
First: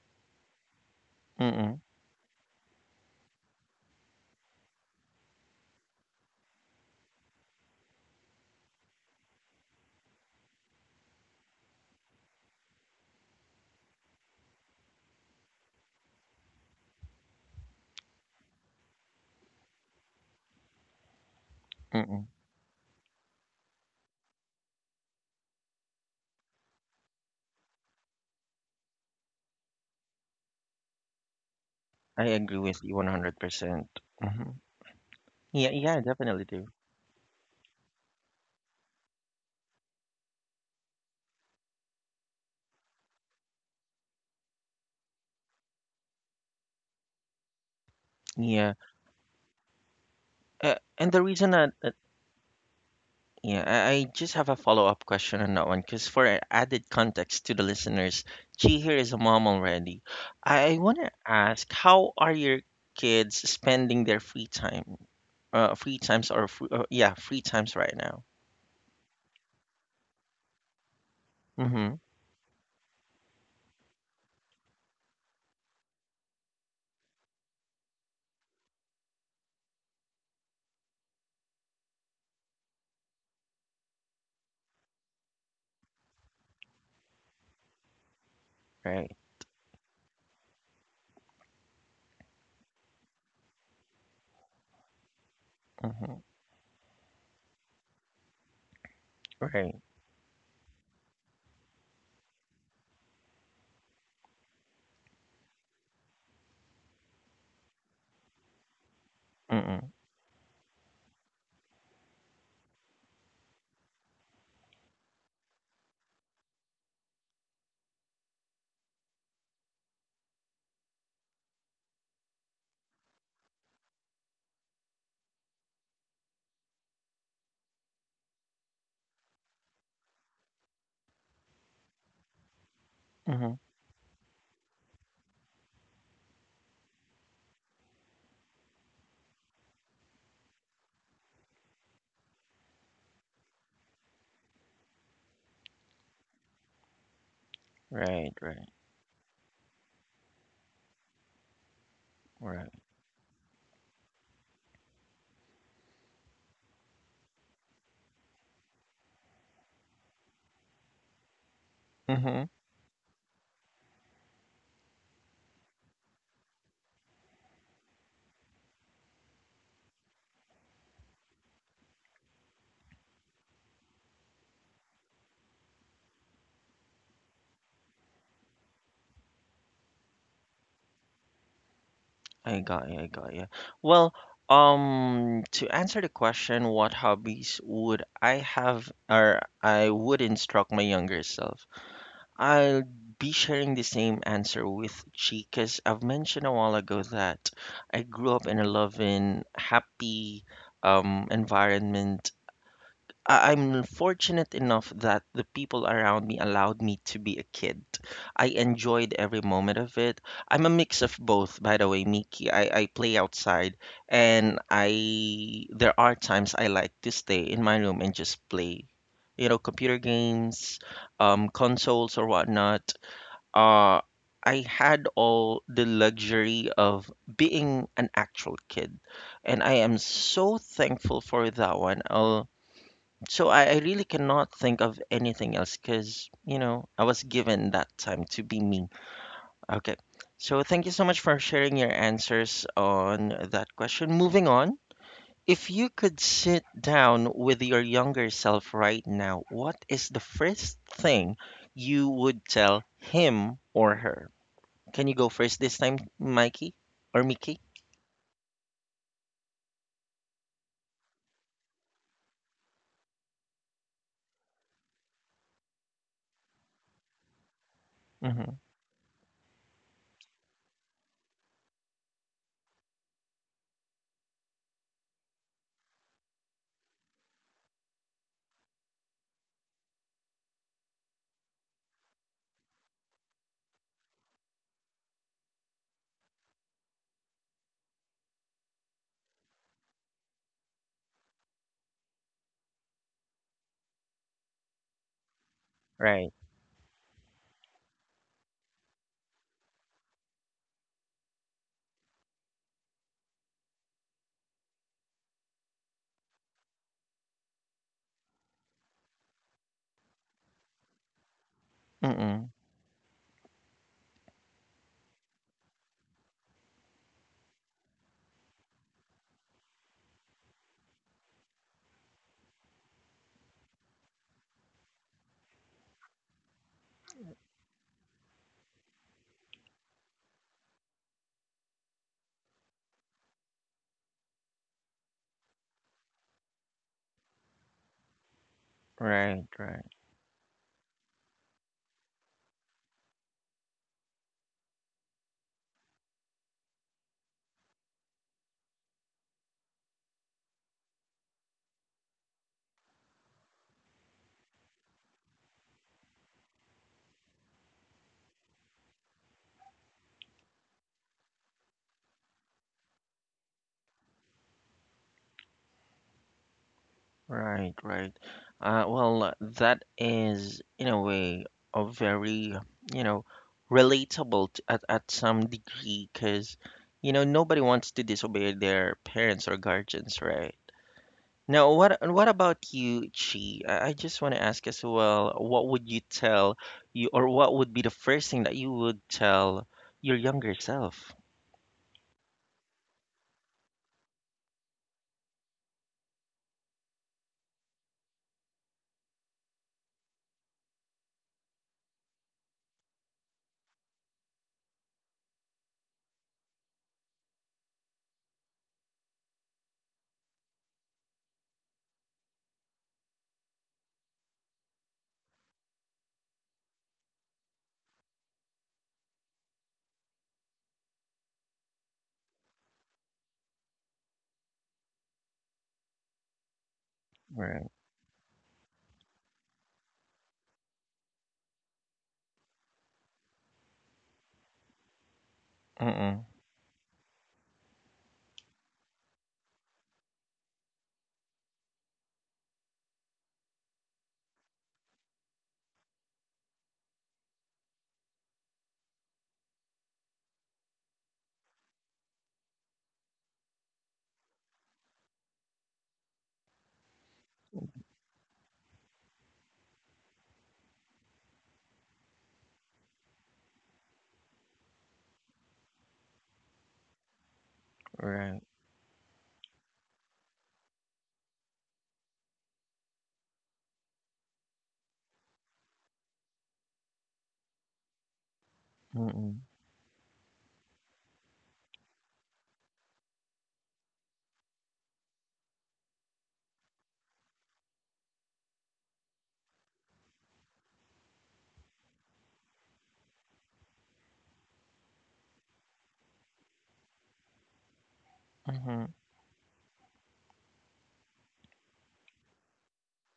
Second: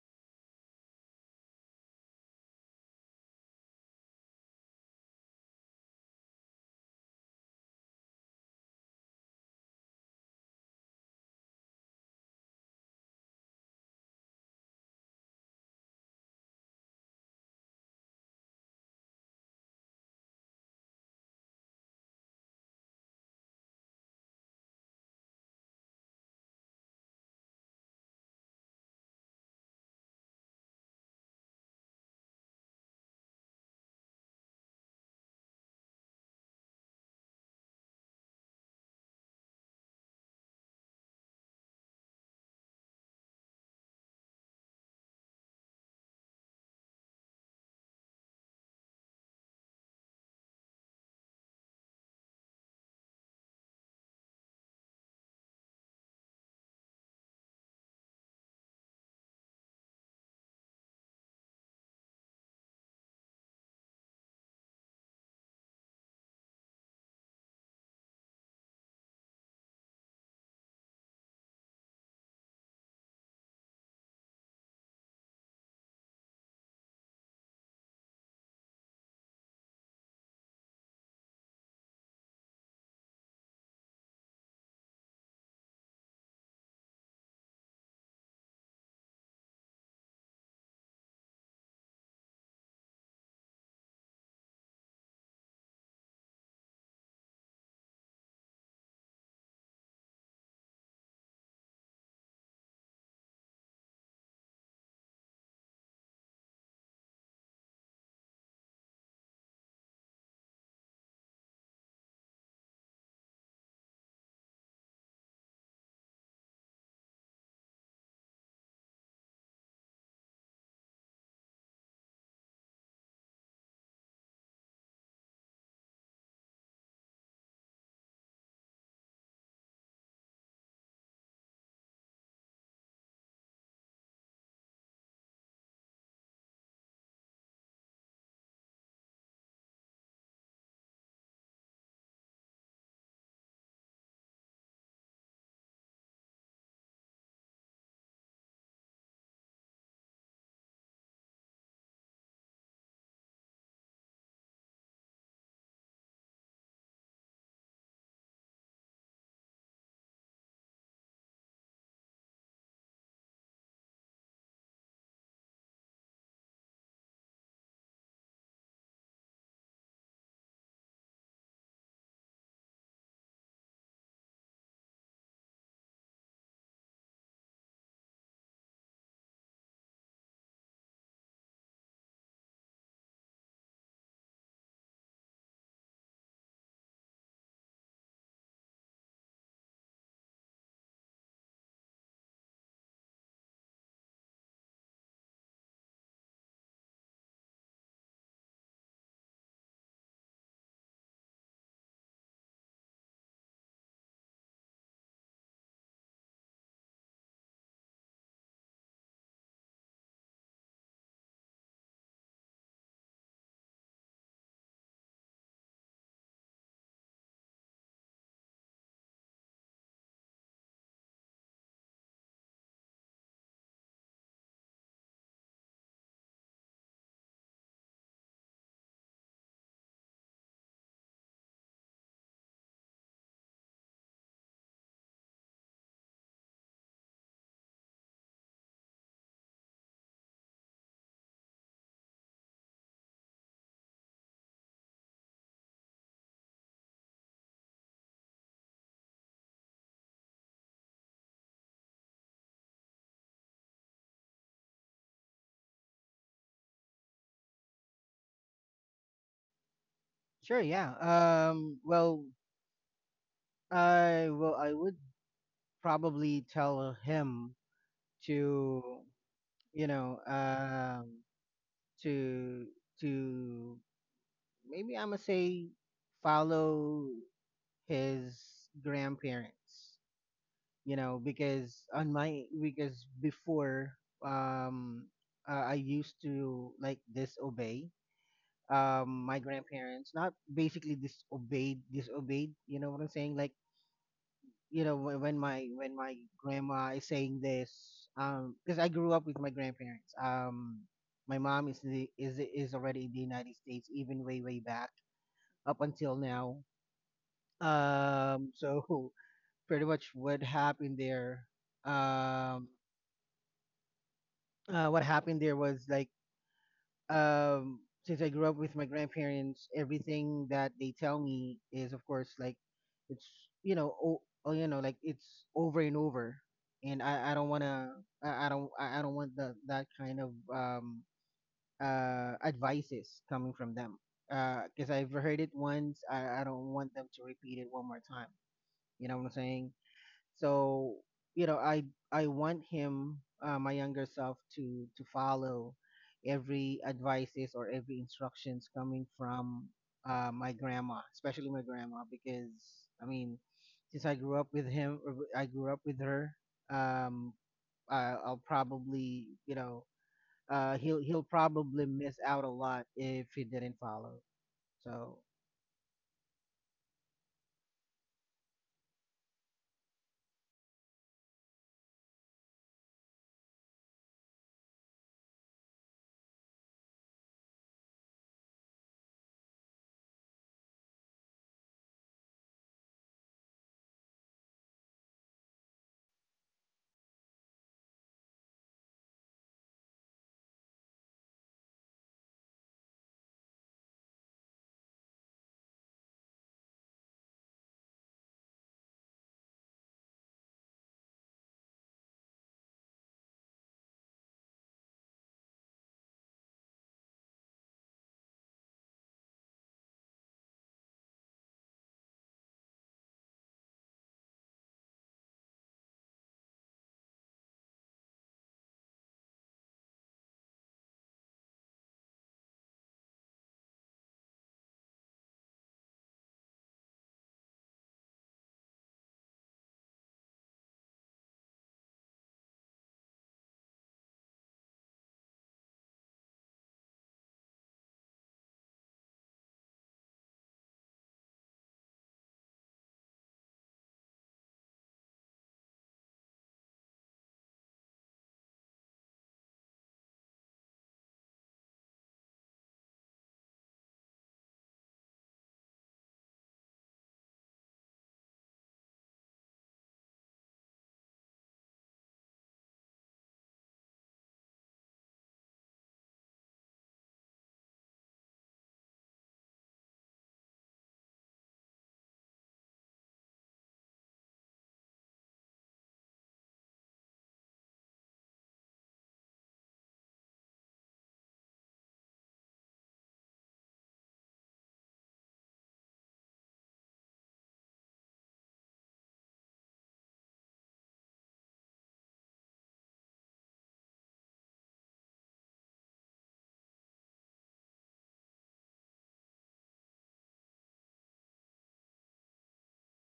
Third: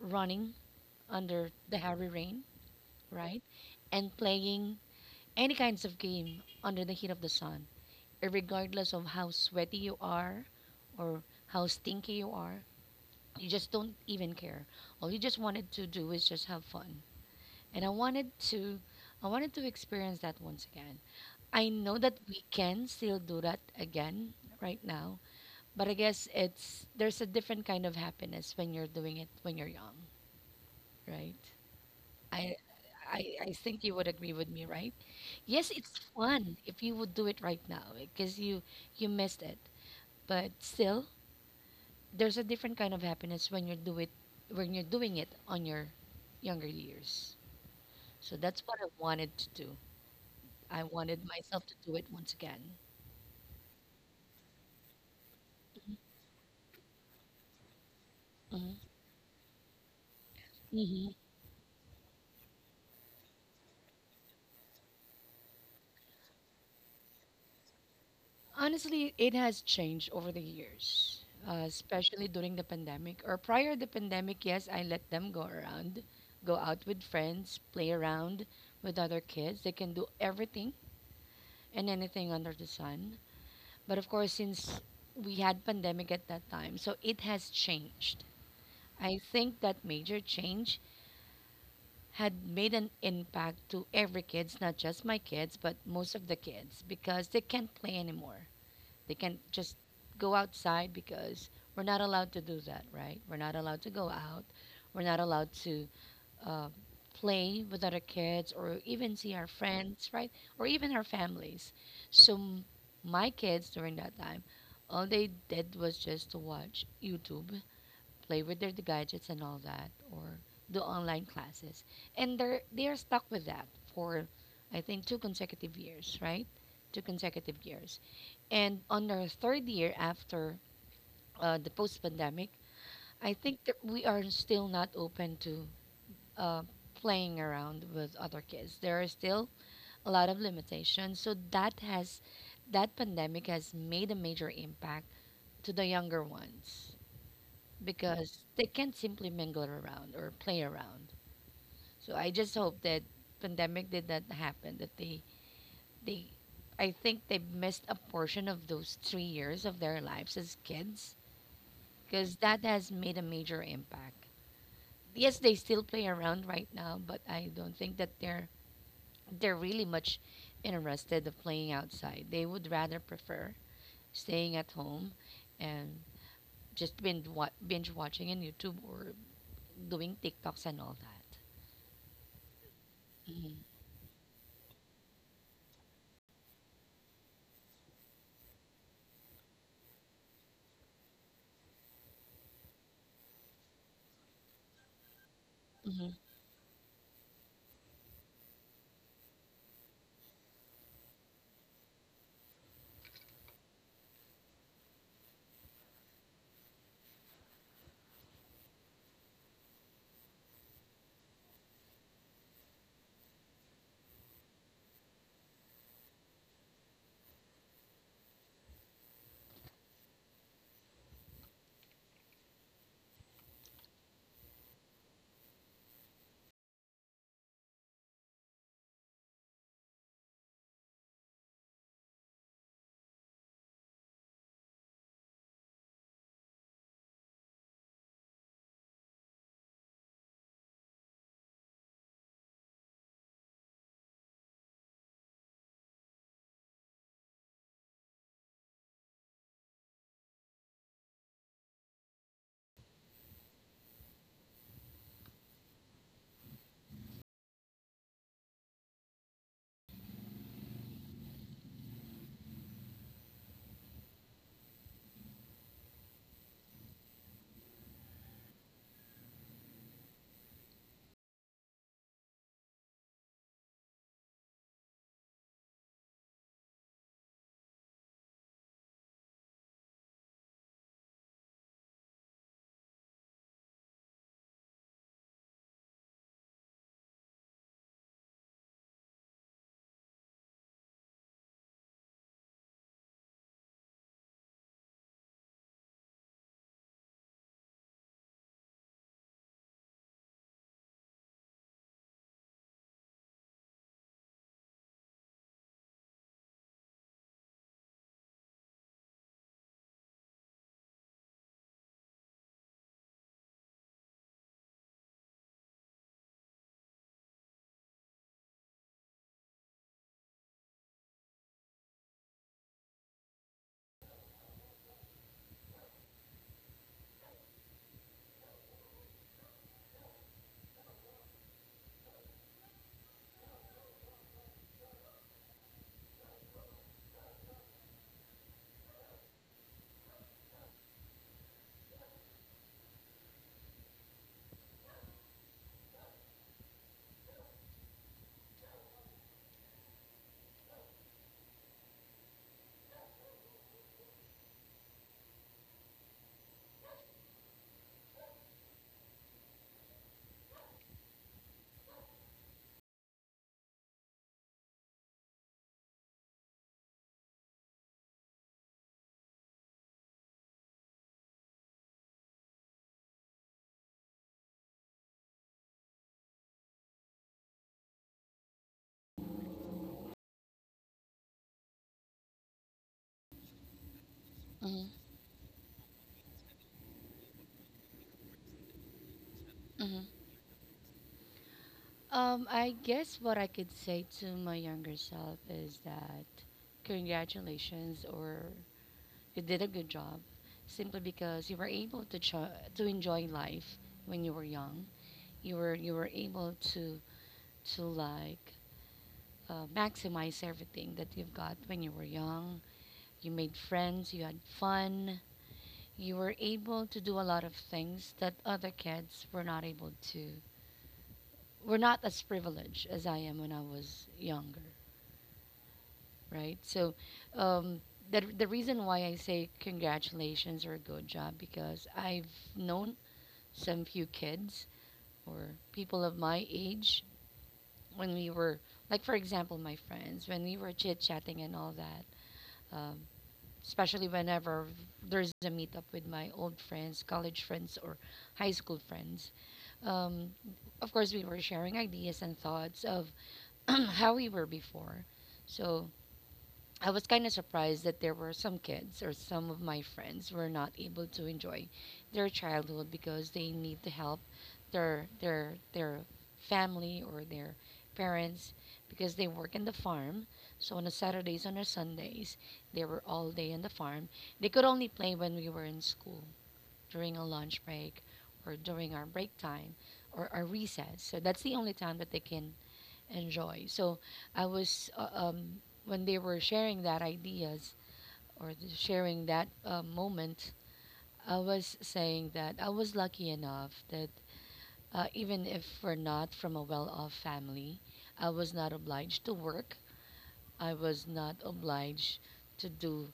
Speaker 2: running under the
Speaker 1: Mm-mm.
Speaker 2: heavy rain, right? And playing any kinds of game under the heat of the sun, regardless of how sweaty you are or how stinky you are, you just don't even care. All you just wanted to do is just have fun. And I wanted to experience that once again. I know that
Speaker 1: Mm-mm.
Speaker 2: we can still do that again right now, but I guess it's there's a different kind of happiness when you're doing it when you're young, right?
Speaker 1: I
Speaker 2: I,
Speaker 1: agree with you
Speaker 2: I I think
Speaker 1: 100%.
Speaker 2: you would agree with
Speaker 1: Hmm.
Speaker 2: me, right? Yes,
Speaker 1: Yeah,
Speaker 2: it's
Speaker 1: yeah, definitely
Speaker 2: fun
Speaker 1: do.
Speaker 2: if you would do it right now because you missed it. But still, there's a different kind of happiness when you do it when you're doing it on your younger years. So that's
Speaker 1: Yeah.
Speaker 2: what I wanted to do. I
Speaker 1: And
Speaker 2: wanted
Speaker 1: the reason
Speaker 2: myself
Speaker 1: that,
Speaker 2: to
Speaker 1: that
Speaker 2: do it once again.
Speaker 1: yeah, I just have a follow-up question on that one, because for added context to the listeners, she here is a mom already. I, want to
Speaker 2: Mm-hmm.
Speaker 1: ask, how are your kids spending their free time? Free times or free, yeah, free times right now.
Speaker 2: Honestly, it has changed over the years,
Speaker 1: Mm-hmm.
Speaker 2: especially during the pandemic or prior the pandemic. Yes, I let them go around, go out with friends, play around with other kids. They can do everything and anything under the sun. But of course, since we had pandemic at that time, so it has changed.
Speaker 1: Right.
Speaker 2: I think that major change had made an impact to every kids, not just my kids, but
Speaker 1: Mm-hmm.
Speaker 2: most of the kids because they can't play anymore. They can't
Speaker 1: Right.
Speaker 2: just go outside because we're not allowed to do that, right? We're not allowed to go out. We're not allowed to uh, play with other kids or even see our
Speaker 1: Mm-hmm.
Speaker 2: friends, right? Or even our families. So m- my kids during that time, all they did was just to watch YouTube, play with their gadgets and all that, or do online classes, and they are stuck with that for, I think, two consecutive years, right? Two consecutive years, and on our third year after the post-pandemic, I
Speaker 1: Mm-hmm.
Speaker 2: think that we are still not open to uh, playing around with other kids. There are still a lot of limitations, so that pandemic has made a major impact to the younger ones
Speaker 1: Right.
Speaker 2: because
Speaker 1: Right.
Speaker 2: they can't simply mingle around or play around. So I just
Speaker 1: Right.
Speaker 2: hope that pandemic did not happen. That they, I think they missed a portion of those 3 years of their lives as kids because
Speaker 1: Mm-hmm.
Speaker 2: that has made a major impact. Yes, they still play around right now, but I don't think that they're really much interested of playing outside. They would rather prefer staying at home and just binge watching on YouTube or doing TikToks and all that.
Speaker 1: I got you, I got you.
Speaker 2: Mhm,
Speaker 1: Well, to answer the question, what hobbies would I have, or I would instruct my younger self? I'll be sharing the same answer with Chi, because I've
Speaker 2: mhm,
Speaker 1: mentioned a while ago that I grew up in a loving, happy, environment. I'm fortunate enough that the people around me allowed me to be a kid. I enjoyed every moment of it. I'm a mix of both, by the way, Miki. I play outside, and I there are times I like to stay in my room and just play, you know, computer games, consoles or whatnot. Uh I had all the luxury of being an actual kid, and I am so thankful for that one. I'll. So I really cannot think of anything else because, I was given that time to be me. Okay. So thank you so much for sharing your answers on that question. Moving on, if you could sit down with your younger self right now, what is the first thing you would tell him or her? Can you go first this time, Mikey or Mickey?
Speaker 3: Sure. Yeah. Well, I would probably tell him
Speaker 1: Mm-hmm.
Speaker 3: to, you know um to to maybe, I'm gonna say, follow his grandparents, you know, because on my because before, um I used to like disobey, my grandparents, not basically disobeyed, you know what I'm saying, like, you know, when my
Speaker 1: Right.
Speaker 3: grandma is saying this, because I grew up with my grandparents. My mom is already in the United States, even way way back up until now. So pretty much what happened there,
Speaker 1: Mm-mm.
Speaker 3: um what happened there was like, um since I grew up with my grandparents, everything that they tell me is of course like, it's you know o- oh you know like, it's over and over, and I don't wanna I don't want that kind of, advices coming from them because I've heard it once. I don't want them to repeat it one more time. You know what I'm
Speaker 1: Right,
Speaker 3: saying?
Speaker 1: right.
Speaker 3: So, you know, I want him, my younger self, to follow every advices or every instructions coming from, my grandma, especially my grandma, because I mean, since I grew up with him, or I grew up with her, um I, I'll probably, you know, he'll, he'll probably miss out a lot if he didn't follow. So
Speaker 1: Right, right. Well, that is, in a way, a very, you know, relatable t at some degree, because, nobody wants to disobey their parents or guardians, right? Now, what about you, Chi? I just want to ask as
Speaker 2: mhm,
Speaker 1: well, what would you tell you, or what would be the first thing that you would tell
Speaker 2: mhm.
Speaker 1: your younger self?
Speaker 2: I guess what I could say to my younger self is that congratulations, or you did a good job, simply because you were able to to enjoy life when you were young. You were able to to like maximize everything that you've got when you were young. You made friends, you had fun, you were able to do a lot of things that other kids were not able to. We're not as privileged as I am when I was younger, right? So,
Speaker 1: Right.
Speaker 2: um, the reason why I say congratulations or good job because I've known some few kids or people
Speaker 1: Mm-mm.
Speaker 2: of my age when we were like, for example, my friends when we were chit chatting and all that, um, especially whenever there's a meetup with my old friends, college friends or high school friends. Um, of course, we were sharing ideas and thoughts of how we were before. So I was kind of surprised that there were some kids or some of my friends were not able to enjoy their childhood because they need to help their family or their
Speaker 1: Right.
Speaker 2: parents because they work in the farm. So on the Saturdays, on the Sundays, they were all day in the farm. They could only play when we were in school during a lunch break or during our break
Speaker 1: Mm-mm.
Speaker 2: time or our recess. So that's the only time that they can and joy. So I was when they were sharing that ideas or the sharing that moment, I was saying that I was lucky enough that even if we're not from a well-off family, I was not
Speaker 1: Mm-hmm.
Speaker 2: obliged to work. I was not obliged to do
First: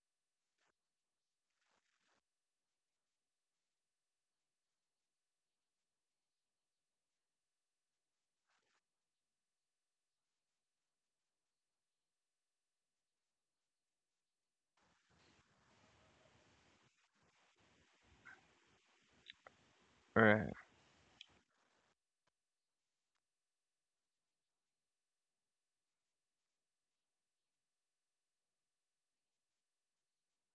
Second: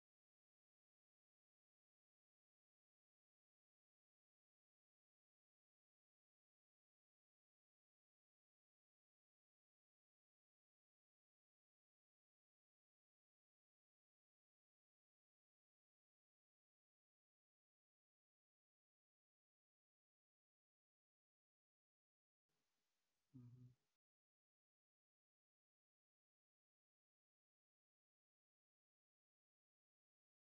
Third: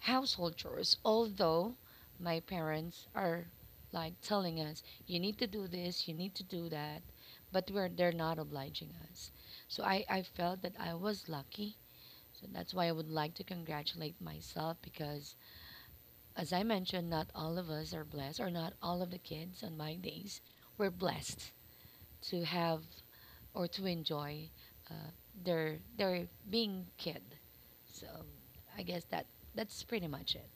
Speaker 2: household chores, although my parents are like telling us, you need to do this, you need to do that, but they're not obliging us. So I felt that I was lucky. So that's why I would like to congratulate myself because, as I mentioned, not all of us are blessed, or not all of the kids on my days
Speaker 1: Right.
Speaker 2: were blessed to have or to enjoy uh, their being kid. So I guess that that's pretty much it.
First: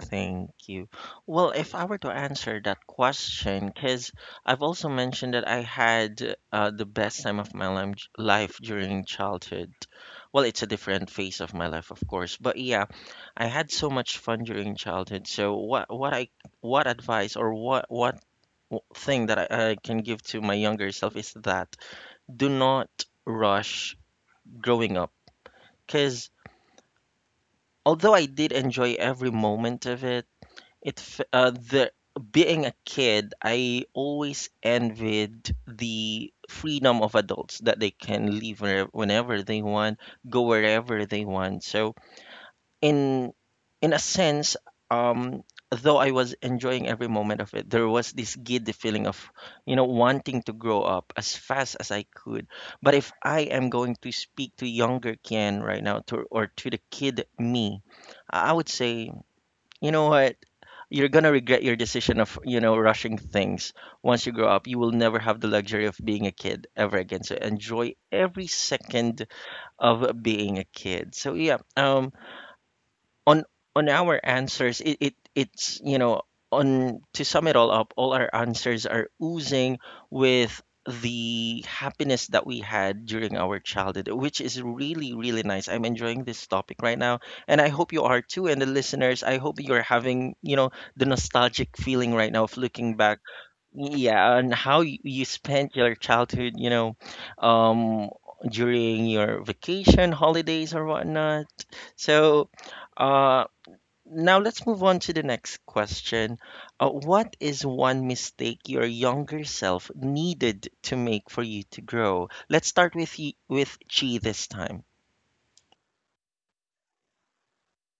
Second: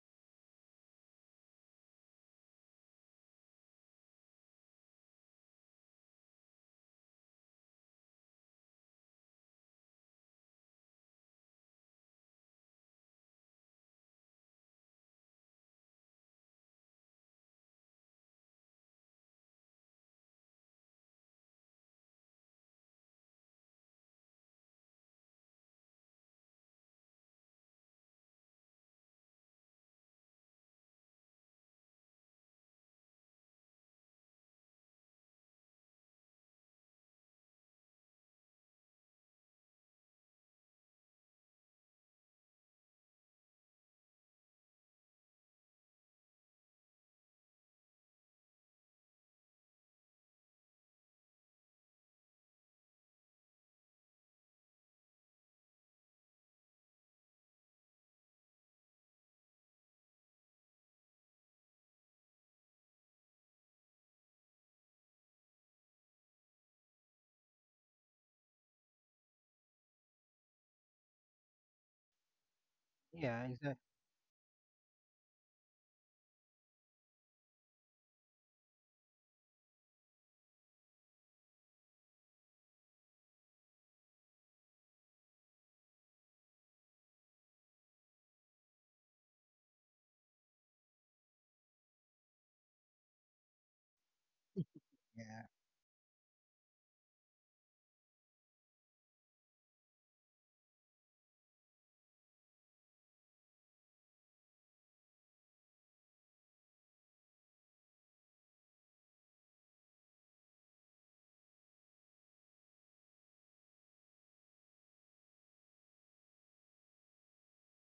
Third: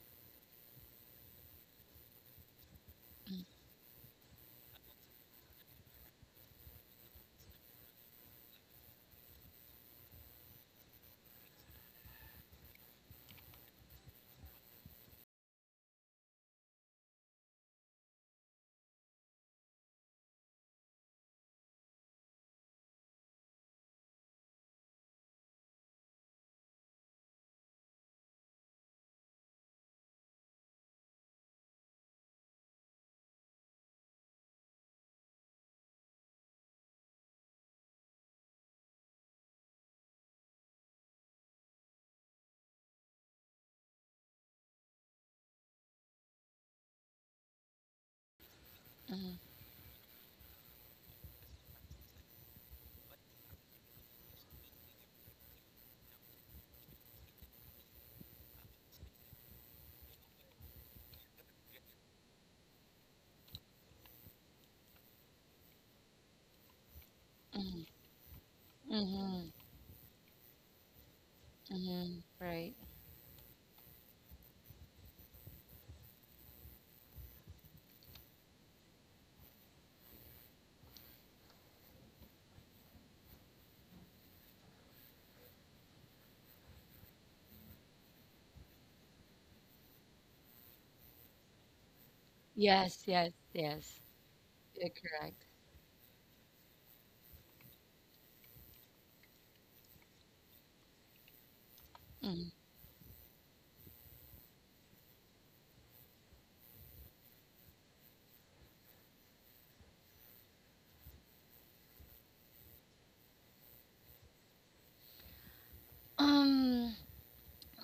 Speaker 1: Thank you. Well, if I were to answer that question, because I've also mentioned that I had the best time of my life during childhood. Well, it's a different phase of my life, of course, but yeah, I had so much fun during childhood. So what advice, or thing that I can give to my younger self is that do not rush growing up, because although I did enjoy every moment of it, It f- the being a kid, I always envied the freedom of adults, that they can leave whenever they want, go wherever they want. So in in a sense, um, though I was enjoying every moment of it, there was this giddy feeling of, wanting to grow up as fast as I could. But if I am going to speak to younger Ken right now, to or to the kid me, I would say, you know what? You're gonna regret your decision of rushing things. Once you grow up, you will never have the luxury of being a kid ever again, so enjoy every second
Speaker 2: Mhm.
Speaker 1: of being a kid. So yeah,
Speaker 2: Mhm. Right.
Speaker 1: on
Speaker 3: yeah, exactly.
Speaker 1: on our answers it, it it's you know on to sum it all up, all our answers are oozing with the happiness that we had during our childhood, which is really really nice. I'm enjoying this topic right now, and I hope you are too, and the listeners, I hope you're having the nostalgic feeling right now of looking
Speaker 2: Yes,
Speaker 1: back.
Speaker 2: yes, yes.
Speaker 1: Yeah, and how
Speaker 2: You're
Speaker 1: you
Speaker 2: correct.
Speaker 1: spent your childhood, you know, um, during your vacation, holidays, or whatnot. So,
Speaker 2: Mm.
Speaker 1: uh, now let's move on to the next question. What is one mistake your younger self needed to make for you to grow? Let's start with with Chi this time.
Speaker 2: Um,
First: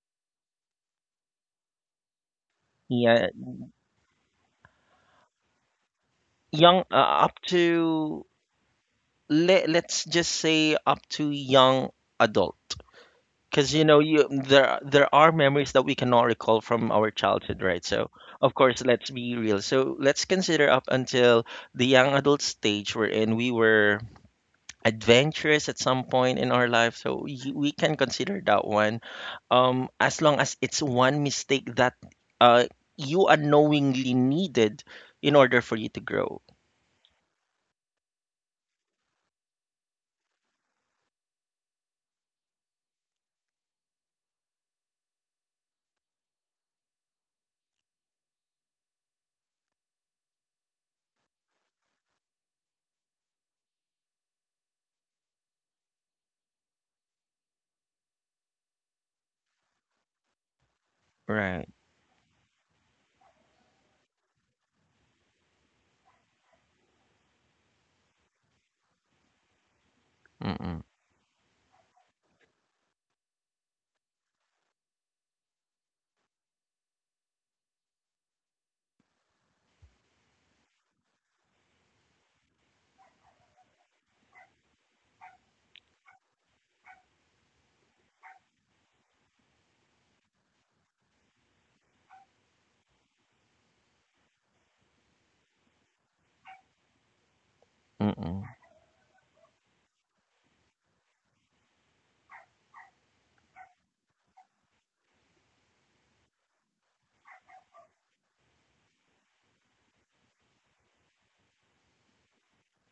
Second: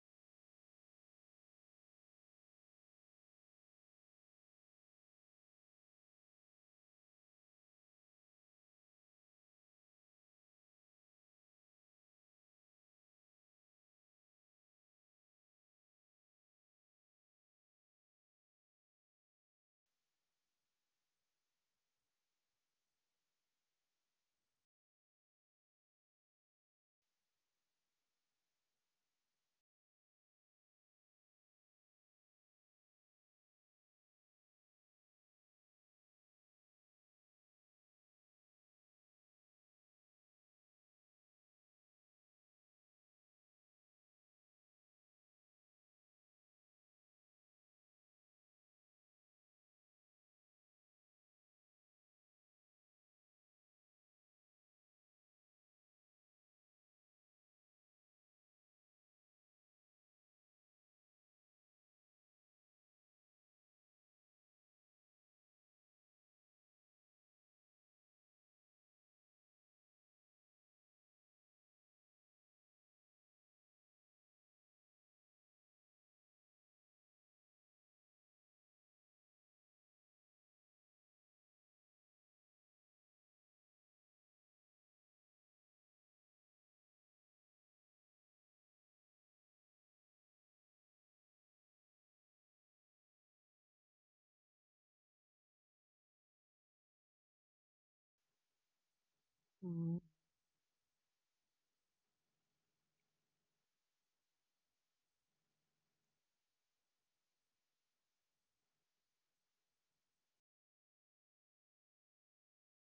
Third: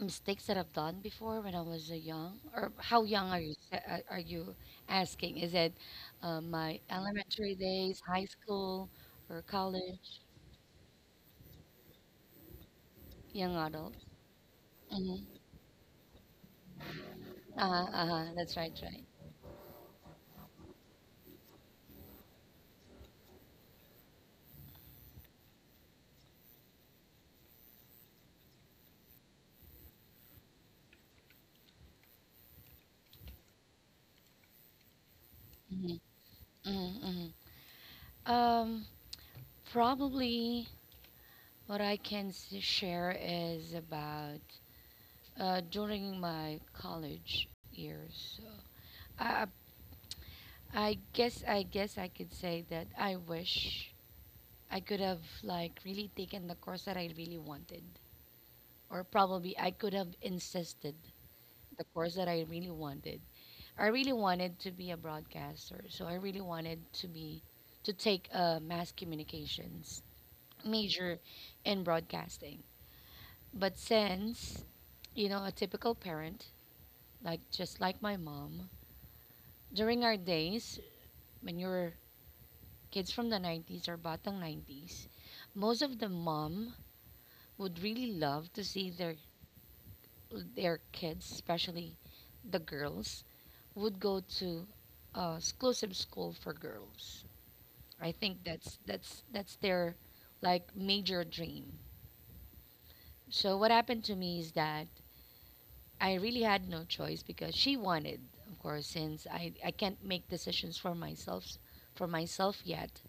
Speaker 2: mistakes that I've done before when I was young, or how
Speaker 1: Yeah,
Speaker 2: young are you? Are you asking? Is it my
Speaker 1: young up
Speaker 2: elementary days,
Speaker 1: to
Speaker 2: high school, or
Speaker 1: let let's
Speaker 2: college?
Speaker 1: just say up to young adult.
Speaker 2: Young
Speaker 1: Because you
Speaker 2: adult.
Speaker 1: know you there
Speaker 2: Mm-hmm.
Speaker 1: are memories that we cannot recall from our childhood, right?
Speaker 2: Uh-huh,
Speaker 1: So
Speaker 2: uh-huh.
Speaker 1: of
Speaker 2: That's right,
Speaker 1: course
Speaker 2: right.
Speaker 1: let's be real, so let's consider up until the young adult stage wherein we were adventurous at some point in our life, so we can consider that one. As long as it's one mistake that uh you unknowingly needed in order for you to
Speaker 2: Mm-hmm.
Speaker 1: grow.
Speaker 2: Mm-hmm. Um, probably what I can share is about during my college years. So I, I I guess I could say that I wish I could have really taken the course that I really wanted, or probably I could have insisted
Speaker 1: Right.
Speaker 2: the course that I really wanted. I really wanted to be a broadcaster, so I really wanted to take a mass communications
Speaker 1: Mm-mm.
Speaker 2: major in broadcasting. But since a typical parent, like just like my mom, during our days when you're kids from the 90s or batang 90s, most of the mom would really love to see their kids, especially the girls, would go to exclusive school for girls. I think
Speaker 1: Mm-mm.
Speaker 2: that's their
Speaker 3: Yeah.
Speaker 2: like major dream. So what happened to me is that I really had no choice because she wanted, of course, since I can't make decisions for myself yet.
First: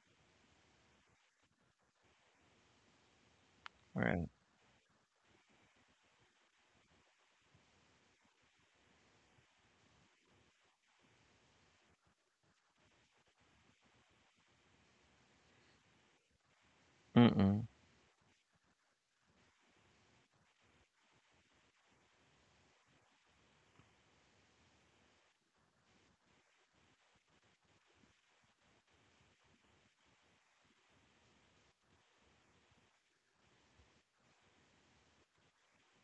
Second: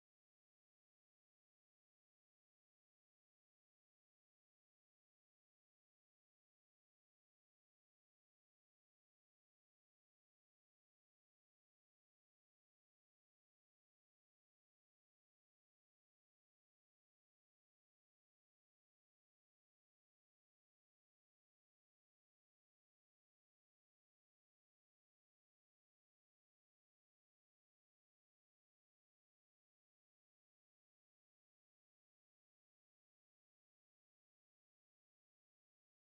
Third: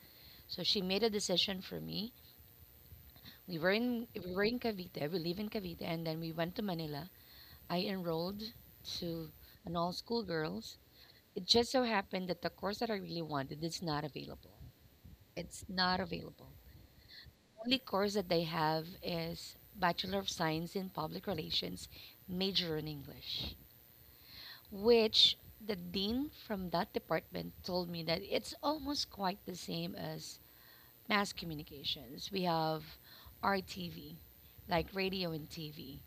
Speaker 2: So she made a decision for me. We were in
Speaker 1: Right.
Speaker 2: we were in Cavite. We live in Cavite, and then we went to Manila. I enrolled to an all school girls. It just so happened that the course that I really wanted is not available. It's not available.
Speaker 1: Mm-mm.
Speaker 2: Only course that they have is Bachelor of Science in Public Relations, major in English, which the dean from that department told me that it's almost quite the same as mass communications. We have RTV, like radio and TV.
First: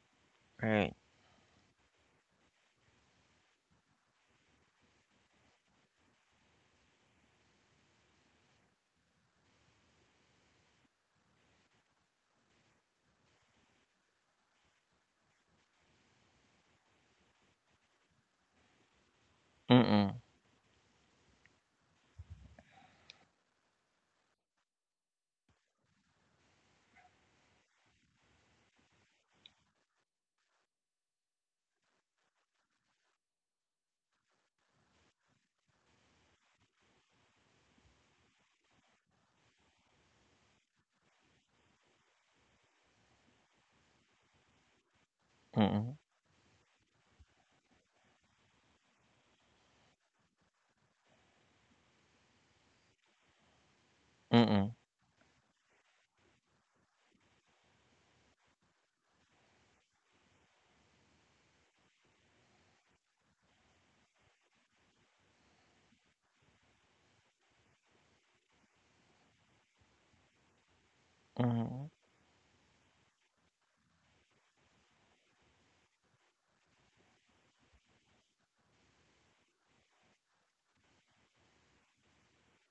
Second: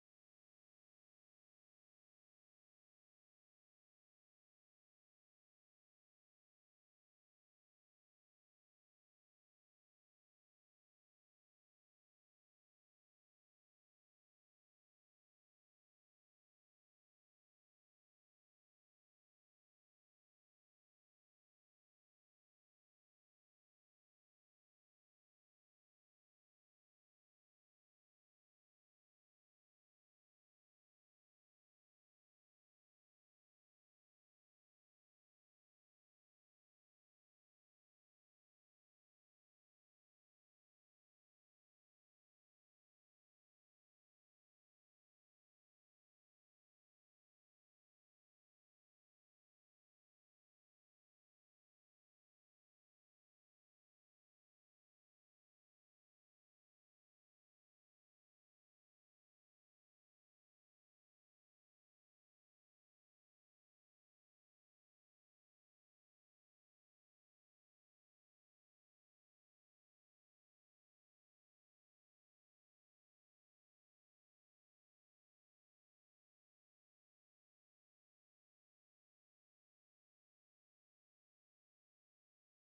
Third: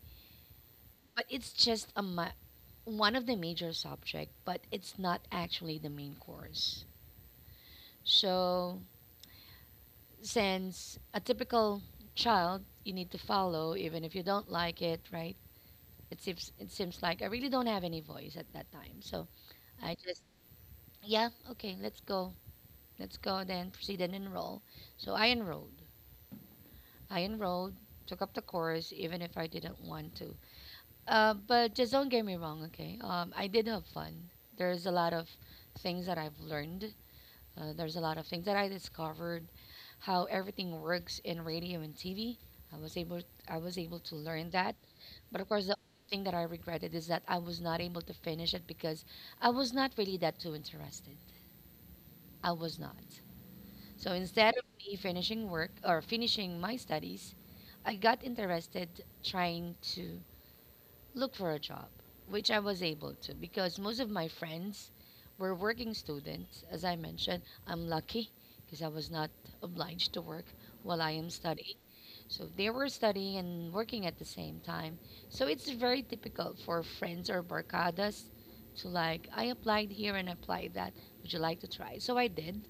Speaker 1: Right.
Speaker 2: But it's just a ma- One of the major subject, but it's not actually the main course. So since a typical child, you need to follow even if you don't like it, right? It seems like I really don't have any voice at that time. So I
Speaker 1: Mm-mm.
Speaker 2: just, yeah, okay, let's go then proceed and enroll. So I enrolled. I enrolled, took up the course even if I didn't want to. But just don't get me wrong, okay? I did have fun. There's a lot of things that I've learned. There's a lot of things that I discovered, how everything works in radio and TV. I was able, I was able to learn that. But of course, the
Speaker 1: Mm-mm.
Speaker 2: thing that I regretted is that I was not able to finish it because I was not really that too interested. I was not. So instead of
Speaker 1: Mm-mm.
Speaker 2: me finishing work or finishing my studies, I got interested trying to look for a job, which I was able to because most of my friends were working students. As I mentioned, I'm lucky because I was not obliged to work while I am studying.
Speaker 1: Mm-mm.
Speaker 2: So they were studying and working at the same time. So it's very difficult for friends or barcadas to like, I applied here and applied that. Would you like to try? So I did.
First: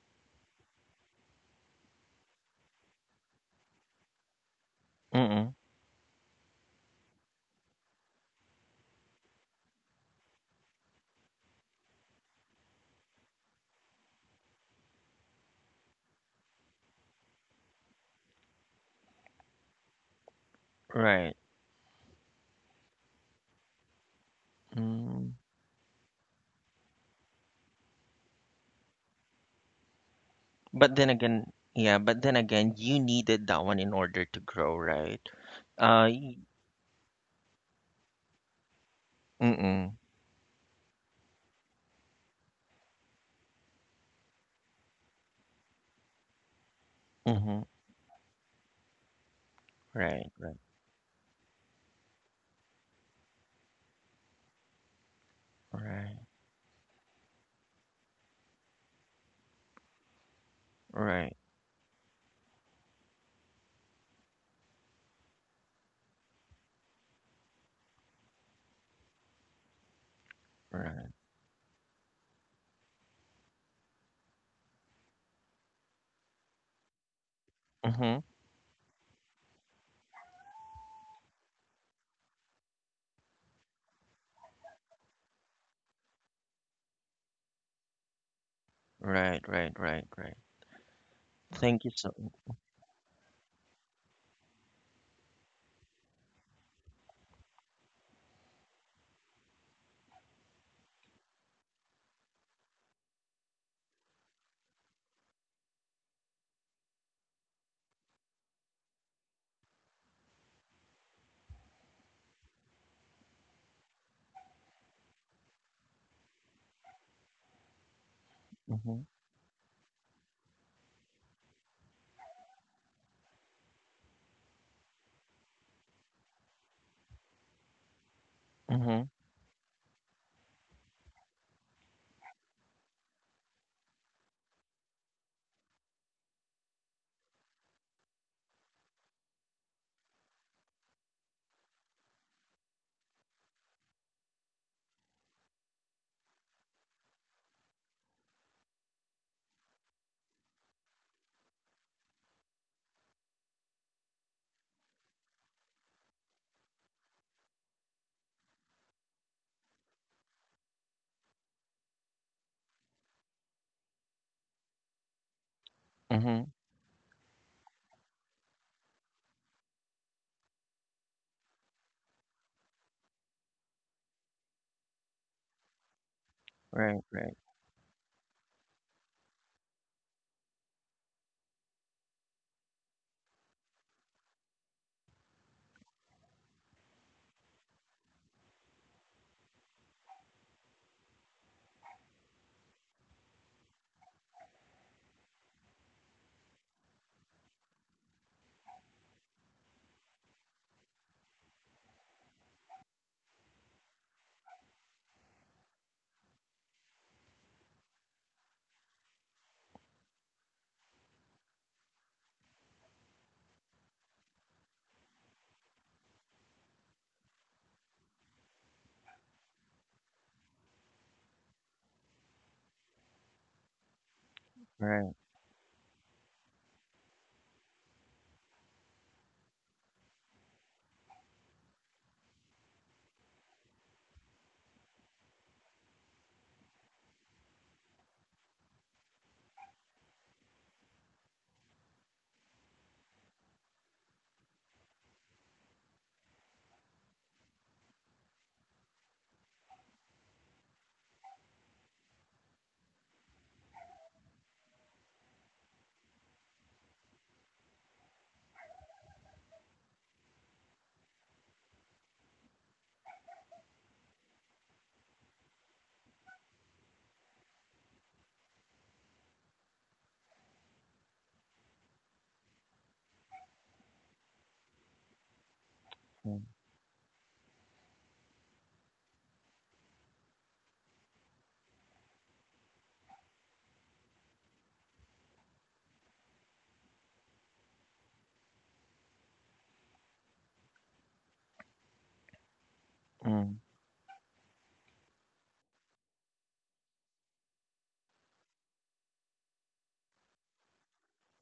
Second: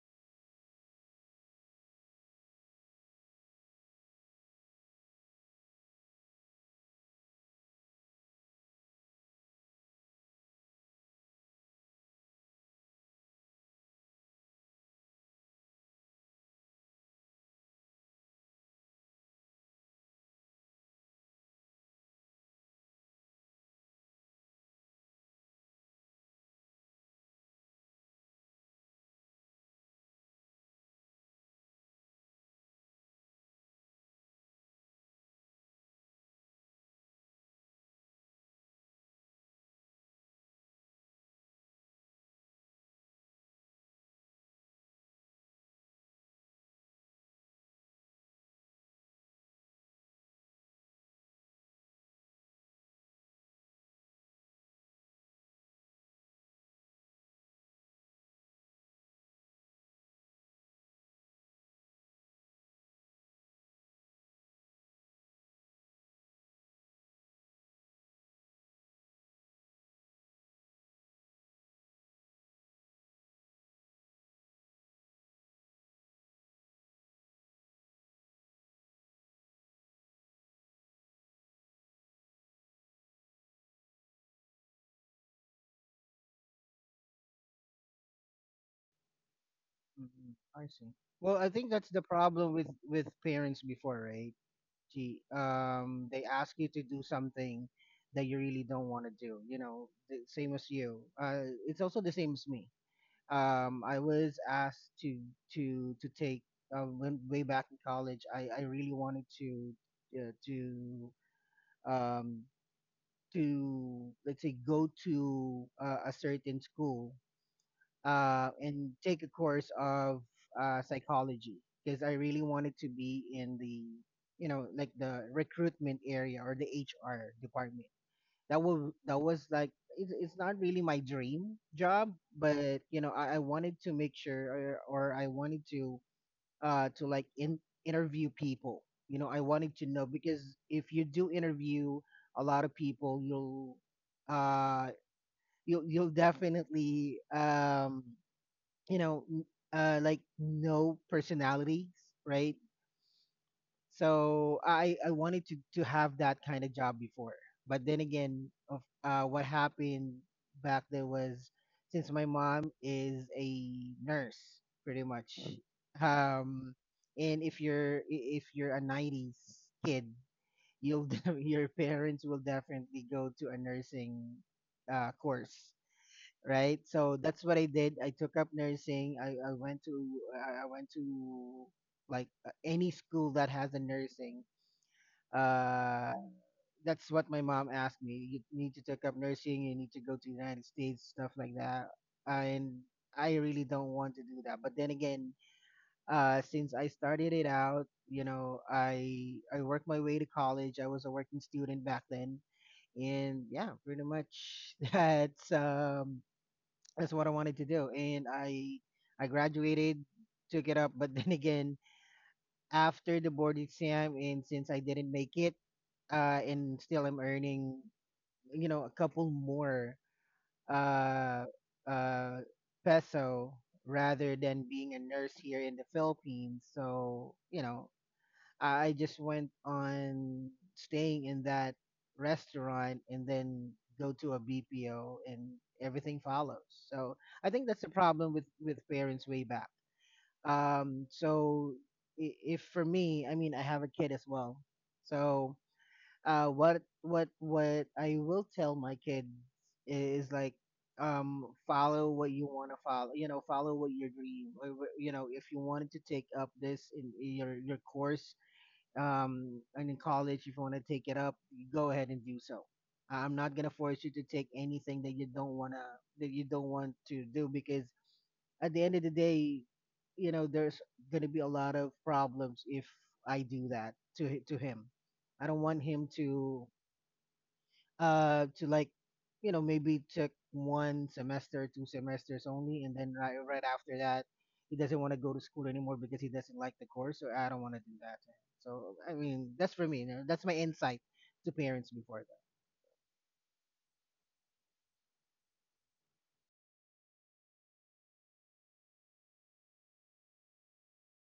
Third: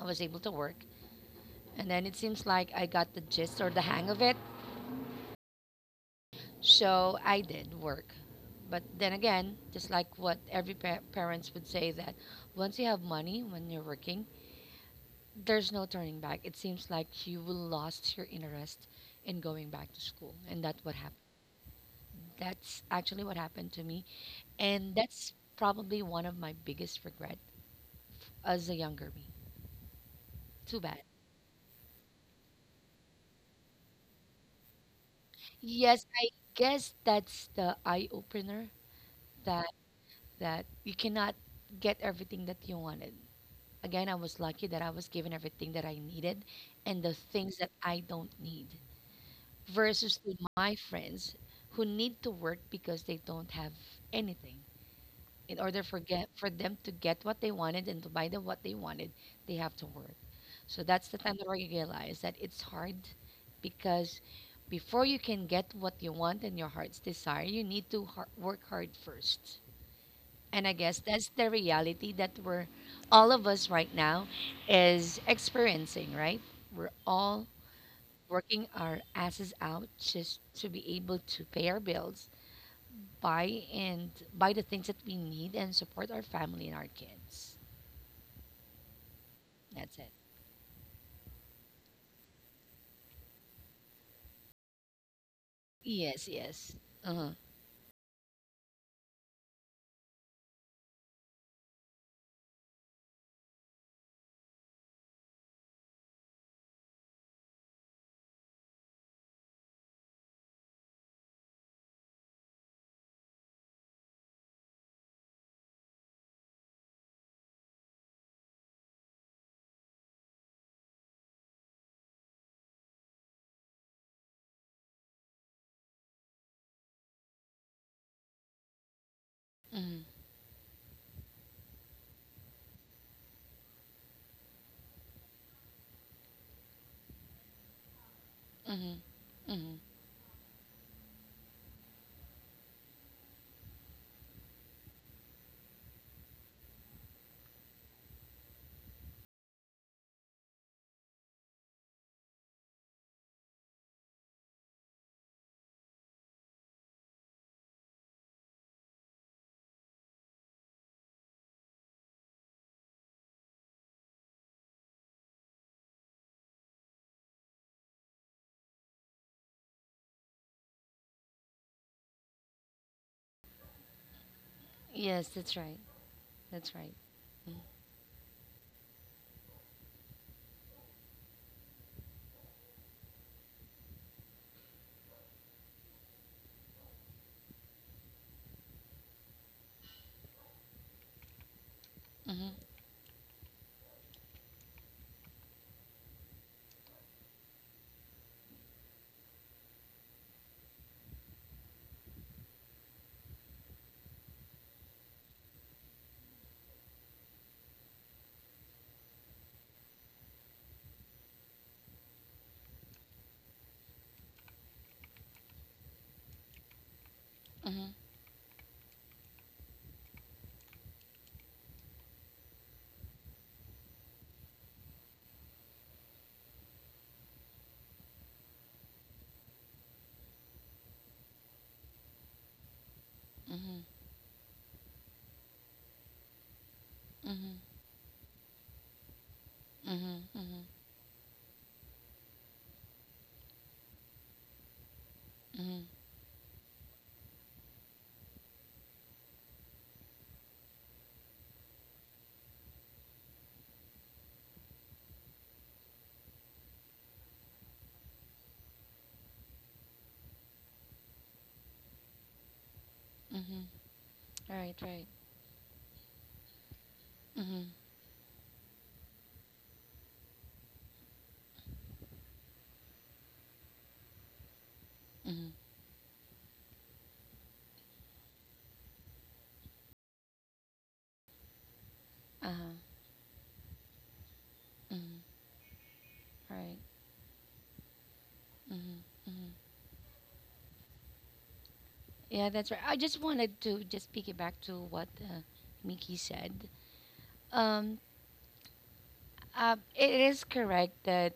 Speaker 2: I was able to work. And then it seems like I got the gist or the hang of it.
Speaker 1: Mm-mm.
Speaker 2: So I did work. But then again, just like what every parents would say that once you have money when you're working, there's no turning back. It seems like you will lost your interest in going back to school, and that's what happened.
Speaker 1: Right.
Speaker 2: That's actually what happened to me, and that's
Speaker 1: Mm.
Speaker 2: probably one of my biggest regret as a younger me. Too
Speaker 1: But
Speaker 2: bad.
Speaker 1: then again, yeah, but then again, you needed that one in order to grow, right?
Speaker 2: Yes,
Speaker 1: Uh,
Speaker 2: I
Speaker 1: y-
Speaker 2: guess that's the eye opener that
Speaker 1: mm-mm.
Speaker 2: you cannot get everything that you wanted. Again, I was lucky that I was given everything that I needed and the things
Speaker 1: Mm-hmm.
Speaker 2: that I don't need versus
Speaker 1: Right,
Speaker 2: to
Speaker 1: right.
Speaker 2: my friends who need to work because they don't have anything. In order for
Speaker 1: Right,
Speaker 2: get, For them to get what they wanted and to buy them what they wanted, they have to work. So that's the time
Speaker 1: right.
Speaker 2: that I realized that it's hard because before you can get what you want and your heart's desire, you need to har work hard first. And I guess
Speaker 1: Right.
Speaker 2: that's the reality that we're all of us right now is experiencing, right? We're all
Speaker 1: Mm-hmm.
Speaker 2: working our asses out just to be able to pay our bills, buy and buy the things that we need and support our family and our kids.
Speaker 1: Right, right.
Speaker 2: That's
Speaker 1: Right,
Speaker 2: it.
Speaker 3: Mm,
Speaker 1: right.
Speaker 3: I see. Well, I think
Speaker 1: Thank
Speaker 3: that's
Speaker 1: you
Speaker 3: the
Speaker 1: so much.
Speaker 3: problem with parents before, right? Gee,
Speaker 2: Yes,
Speaker 3: they ask you
Speaker 2: yes.
Speaker 3: to do
Speaker 2: Uh-huh.
Speaker 3: something that you really don't want to do. You know, the same as you. It's also the same as me. I was asked to take, when way back in college. I really wanted to, uh, to um let's say go to a certain school and
Speaker 1: Mm-hmm.
Speaker 3: take a course of psychology because I really wanted to be in the, you know, like the recruitment area or the HR department.
Speaker 1: Mm-hmm.
Speaker 3: That was like,
Speaker 2: Mhm.
Speaker 3: it's not really my dream job, but you know, I wanted to make sure, or I wanted to, uh, to like in, interview people.
Speaker 2: Mhm.
Speaker 3: You know, I wanted
Speaker 2: Mhm.
Speaker 3: to know because if you do interview a lot of people, you'll, uh, you'll definitely you know n- like no personalities, right? So I wanted to have that kind of job before. But then again, of what happened back there was, since my mom is a nurse, pretty much,
Speaker 1: Mm-hmm.
Speaker 3: um and if you're, if you're a 90s kid, you'll your parents will definitely go to a nursing
Speaker 2: Yes, that's
Speaker 3: course,
Speaker 2: right. That's
Speaker 3: right?
Speaker 2: right.
Speaker 1: Right,
Speaker 3: So
Speaker 1: right,
Speaker 3: that's what I did. I took up nursing. I went to, I went to like, any school that has a nursing. Uh, that's what my mom asked me. You need to take up nursing. You need to go to the United States, stuff like that.
Speaker 2: Mhm.
Speaker 3: And I really don't want to do that. But then again, since I started it out, you know, I worked my way to college. I was a working student back then, and yeah, pretty much that's what I wanted to do. And I graduated, took it up, but then again, after the board exam and since I didn't make it, and still I'm earning,
Speaker 2: Mhm.
Speaker 3: you know, a couple more uh uh peso rather than being
Speaker 1: right,
Speaker 3: a
Speaker 1: right.
Speaker 3: nurse here in the Philippines. So, you know, I just went on staying in that restaurant and then
Speaker 2: Mhm.
Speaker 3: go to a BPO, and everything follows. So I
Speaker 2: Mhm.
Speaker 3: think that's the problem with parents way back.
Speaker 2: Mhm. Mhm.
Speaker 3: So if for me, I mean, I have a kid as well. So,
Speaker 2: Mhm.
Speaker 3: what I will tell my kid is like, follow what you want to follow. You know, follow what your dream, or, you know, if you wanted to take up this in your course, and in college, if you want to take it up, go ahead and do so. I'm not
Speaker 2: Mhm.
Speaker 3: gonna force you to take
Speaker 2: Right,
Speaker 3: anything
Speaker 2: right.
Speaker 3: that you don't wanna, that you don't want to do,
Speaker 2: Mhm.
Speaker 3: because at the end of the day, you know, there's gonna be a lot of problems if I do that to him. I
Speaker 2: Mhm.
Speaker 3: don't want him to, uh to like you know, maybe took one semester, two semesters
Speaker 2: Uh-huh.
Speaker 3: only, and then right, right after that, he doesn't want to
Speaker 2: Mhm.
Speaker 3: go to school anymore because he doesn't like
Speaker 2: Right.
Speaker 3: the course. So I don't want to do that to him. So
Speaker 2: Mhm.
Speaker 3: I mean, that's for me, you know, that's my insight to parents before that.
Speaker 2: Yeah, that's right. I just
Speaker 1: Mm-hmm.
Speaker 2: wanted to just piggyback to what Mickey said. Um, it is correct that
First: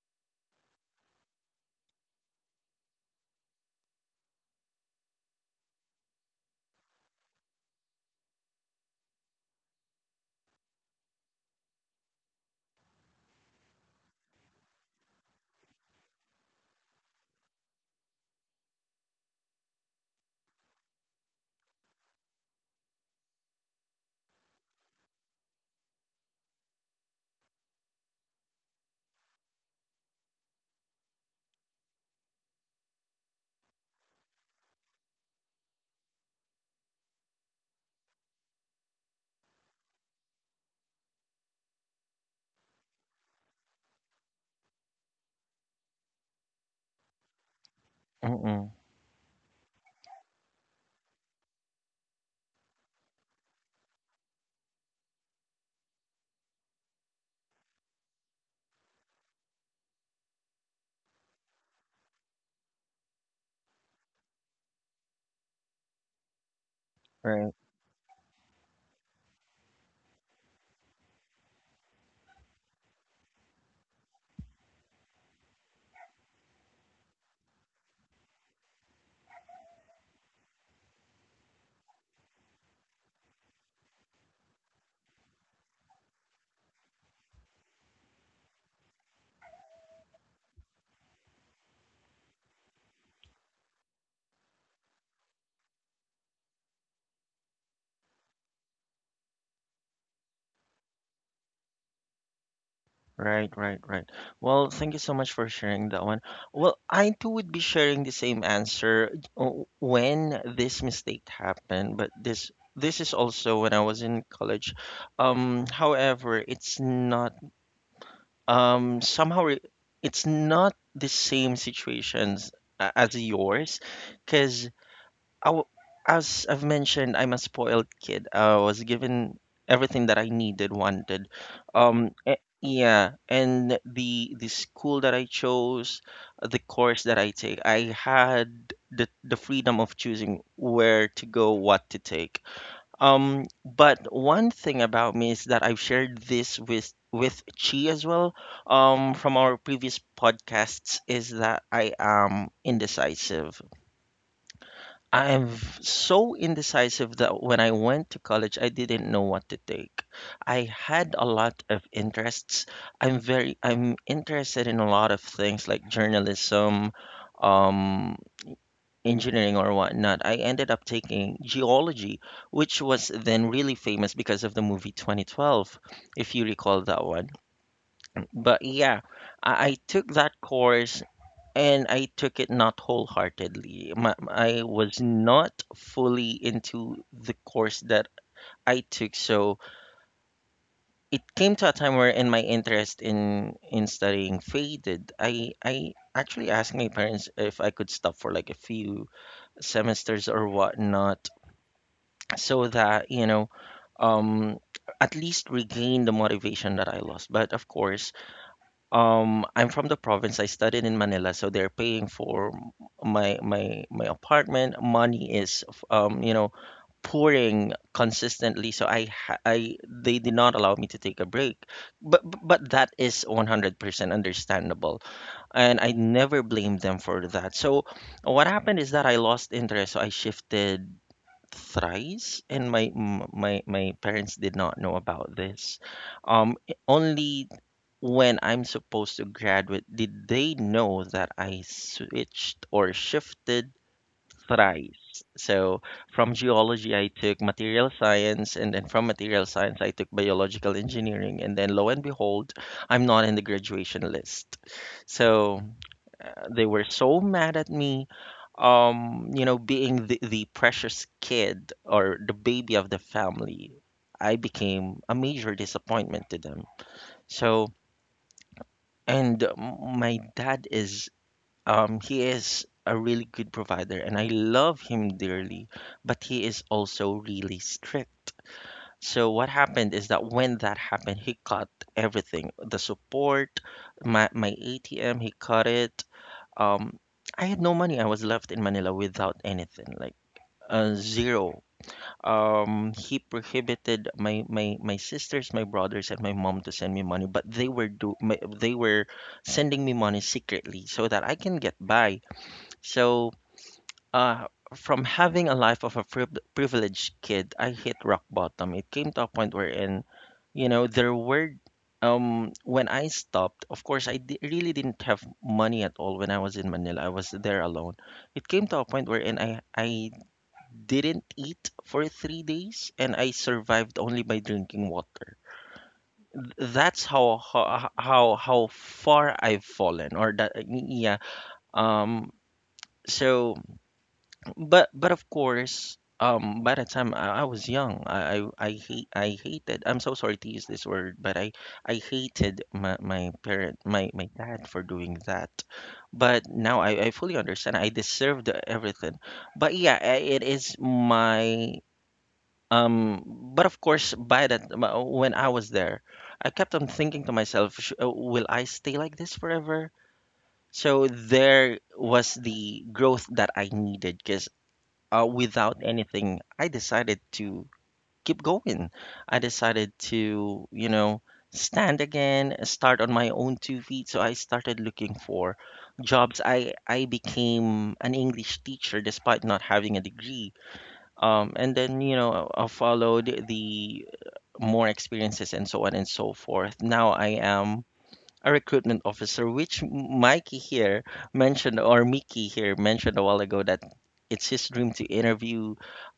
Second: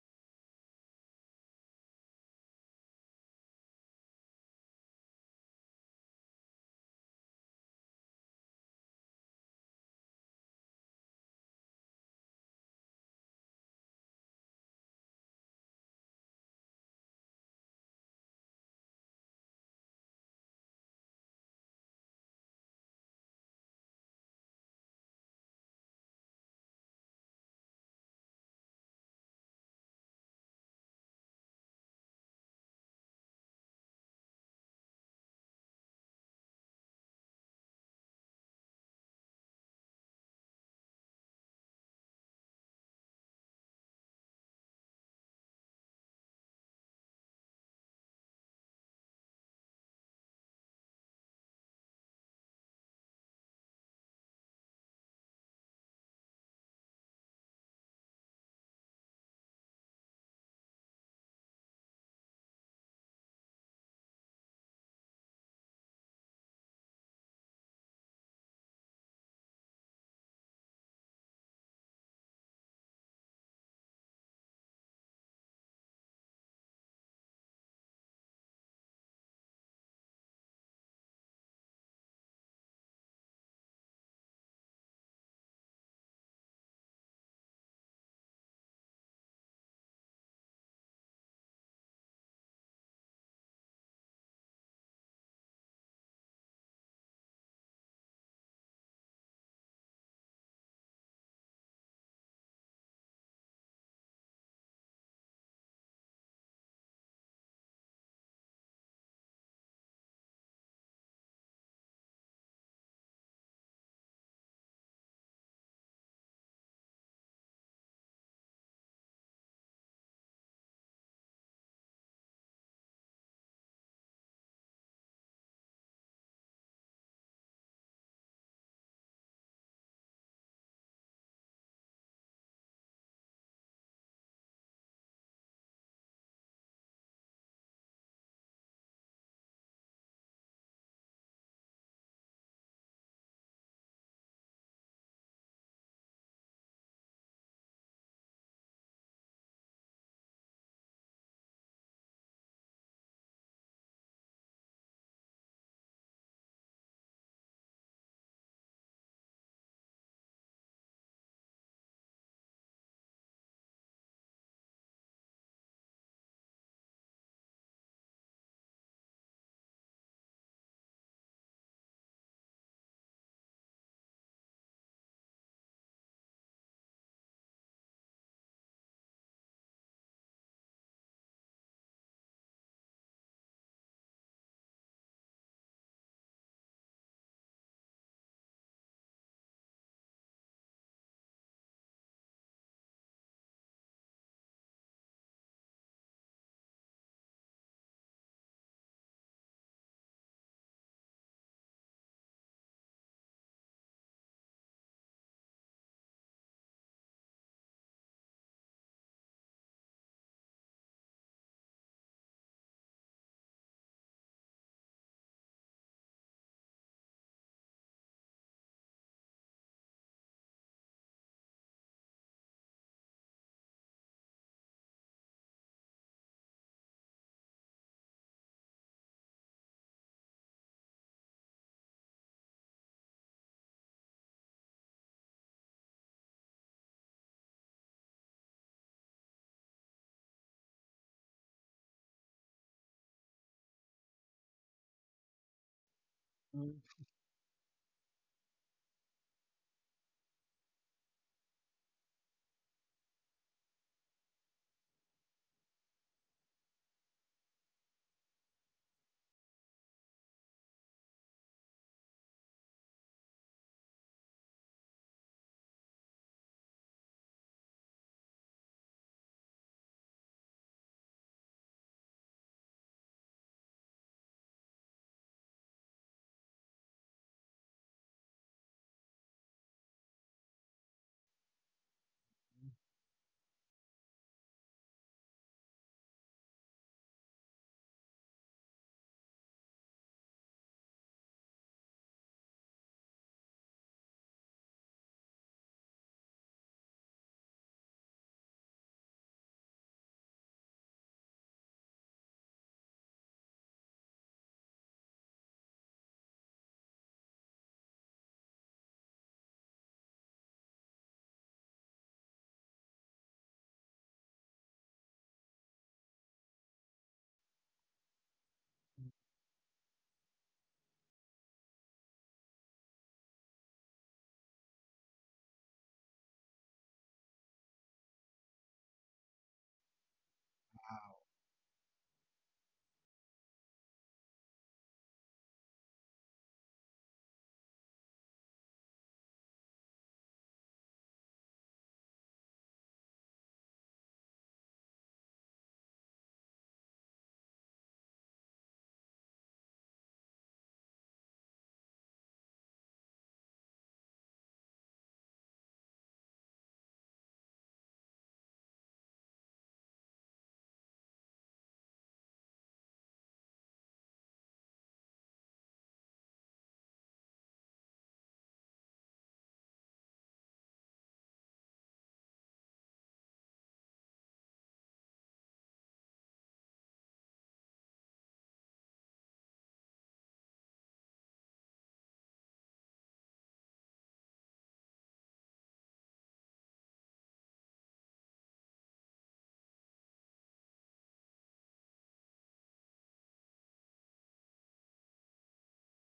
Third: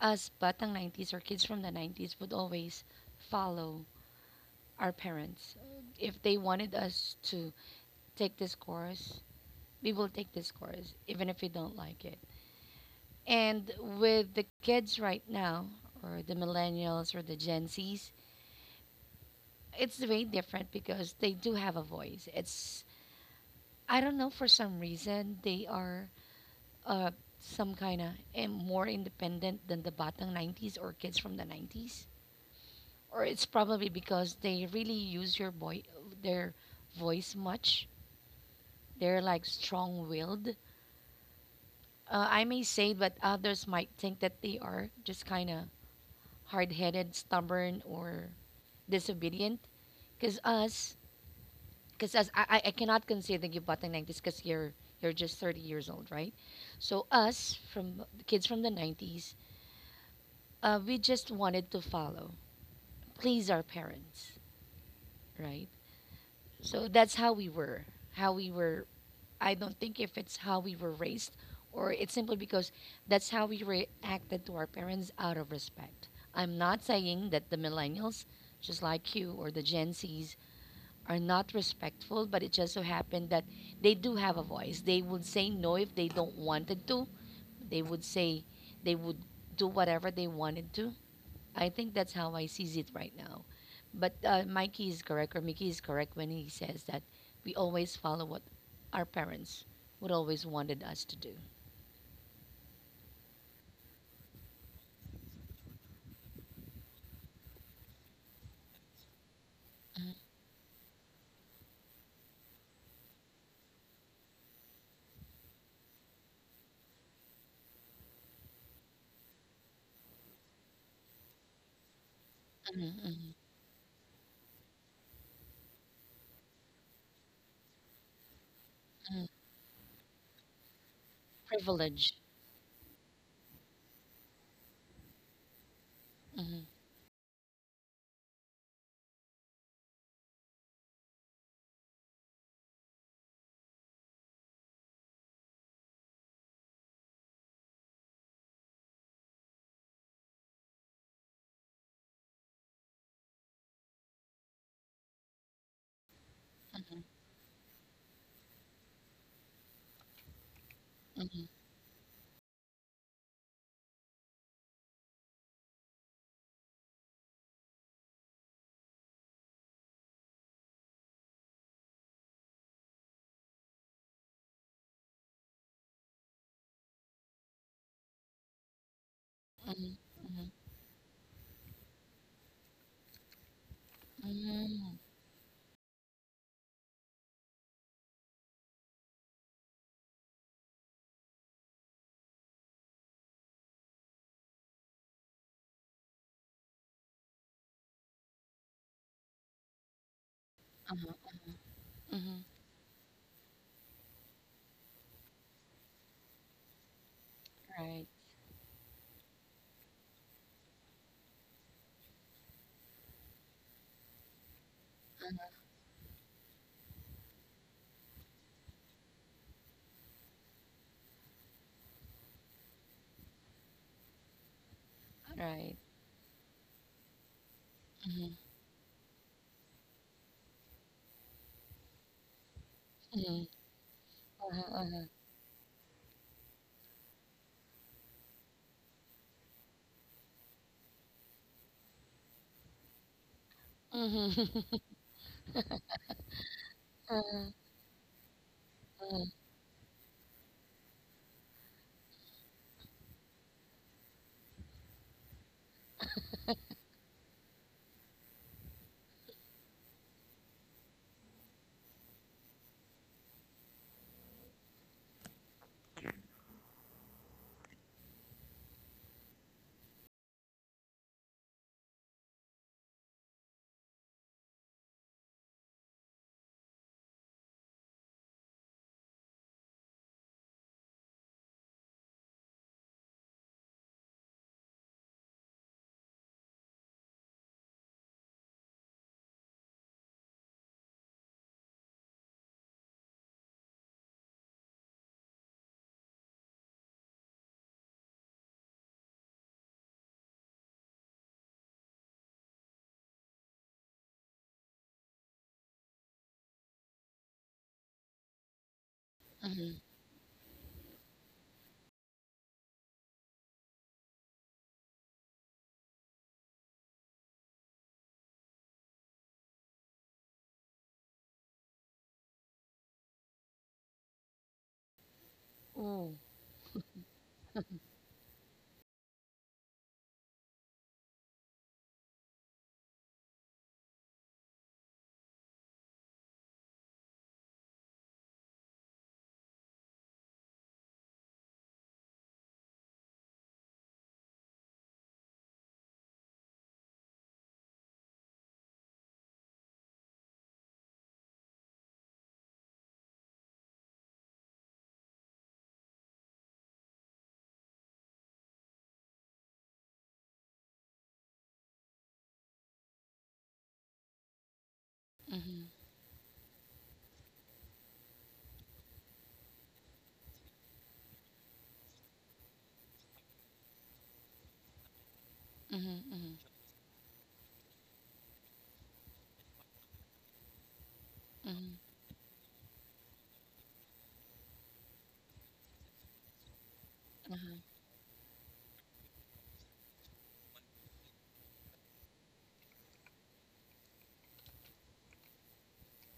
Speaker 2: us batang 90s or kids from the 90s would always follow our parents. If they wanted us to take this course, we will take this course, even if we don't like it. And with the kids right now, or the millennials or the Gen Zs, it's very different because they do have a voice. It's, I don't know, for some reason they are uh, some kind of more independent than the Batang 90s or kids from the 90s? Or it's probably because they really use your boy their voice much. They're like strong-willed. I may say, but others might think that they are just kind of hard-headed, stubborn, or
Speaker 1: Mm-hmm.
Speaker 2: disobedient. Cause us, cause us, I I cannot consider you batang 90s because you're just 30 years old, right? So us from the kids from the 90s, we just wanted to follow, please our parents, right? So that's how we
Speaker 1: Right.
Speaker 2: were, how we were. I don't think if it's how we were raised, or it's simply because that's how we reacted to our parents out of respect. I'm not saying that the millennials, just like you, or the Gen Zs, are not respectful, but it just so happened that they do have a voice. They would say no if they don't wanted to. They would say they would do whatever they wanted to. I think that's how I sees it right now. But Mikey is correct, or Mickey is correct when he says that we always follow what our parents would always wanted us to do.
Speaker 1: Right, right, right. Well, thank you so much for sharing that one. Well, I too would be sharing the same answer when this mistake happened, but this is also when I was in college. However, it's not um somehow re- it's not the same situations
Speaker 2: Mhm,
Speaker 1: as
Speaker 2: mhm.
Speaker 1: yours, because I w as I've mentioned, I'm a spoiled kid. I was given everything that I needed, wanted.
Speaker 2: Privilege.
Speaker 1: Yeah, and the school that I chose, the
Speaker 2: Mhm,
Speaker 1: course that I take, I had the freedom of choosing where to go, what to take. But one thing about me is that I've shared this with Chi as well, from our previous podcasts, is that I am indecisive. So indecisive that when I went to college, I didn't know what to take. I had a lot of interests. I'm interested in a lot of things like journalism, um, engineering or whatnot. I ended up taking geology, which was then really famous because of the movie 2012, if you recall that one. But yeah, I took that course and I took it not wholeheartedly. I
Speaker 2: mhm,
Speaker 1: was not fully into the course that I took, so it came to a time where in my interest in studying faded. I actually asked my parents if I could stop for like a few semesters or whatnot,
Speaker 2: mhm.
Speaker 1: so that you know, um, at least regain the motivation that I lost. But of
Speaker 2: Right.
Speaker 1: course, I'm from the province. I studied in Manila, so they're paying for my apartment. Money is you know, pouring consistently, so I ha- I they did not allow me to take a break. But that is 100% understandable,
Speaker 2: Right.
Speaker 1: and I never blame them for that. So
Speaker 2: Mhm,
Speaker 1: what happened is that I lost interest, so I shifted thrice, and my m-
Speaker 2: mhm.
Speaker 1: my parents did
Speaker 2: Uh-huh,
Speaker 1: not know
Speaker 2: uh-huh.
Speaker 1: about this. Um, only when I'm supposed to graduate did they know that I switched or shifted
Speaker 2: Mhm,
Speaker 1: thrice. So from
Speaker 3: Mm.
Speaker 1: geology, I took material science, and then from material science, I took biological engineering, and then lo and behold, I'm not in the graduation list. So they were so mad at me. You know, being the precious kid or the baby of the family, I became a major disappointment to them. So my dad is, he is a really good provider and I love him dearly, but he is also really strict. So what happened is that when that happened, he cut everything, the support, my ATM, he cut it. Um, I had no money. I was left in Manila without anything, like zero. He prohibited my sisters, my brothers, and my mom to send me money, but they were sending me money secretly so that I can get by. So uh from having a life of a privileged kid, I hit rock bottom. It came to a point
Speaker 2: mhm.
Speaker 1: wherein, you know, there were when I stopped, of course really didn't have money at all. When I was in Manila, I was there alone. It came to a point wherein I didn't eat for 3 days, and I survived only by drinking water.
Speaker 2: Ooh.
Speaker 1: That's how far I've fallen, or that, yeah. Um. So, but of course. By the time I was young, I hated. I'm so sorry to use this word, but I hated my my parent my my dad for doing that. But now I fully understand. I deserved everything. But yeah, it is my. Um, but of course, by that, when I was there, I kept on thinking to myself, will I stay like this forever?" So there was the growth that I needed, because
Speaker 2: Mhm,
Speaker 1: without anything, I decided to keep going. I decided to, you know, stand again, start on my own two feet. So I started looking for
Speaker 2: mhm, mhm,
Speaker 1: jobs. I became an English teacher despite not having a degree, and
Speaker 2: mhm,
Speaker 1: then you know I followed the more experiences and so on and so forth. Now I
Speaker 2: uh-huh.
Speaker 1: am a recruitment officer, which Mikey here mentioned, or Mickey here mentioned a while ago, that it's his dream to interview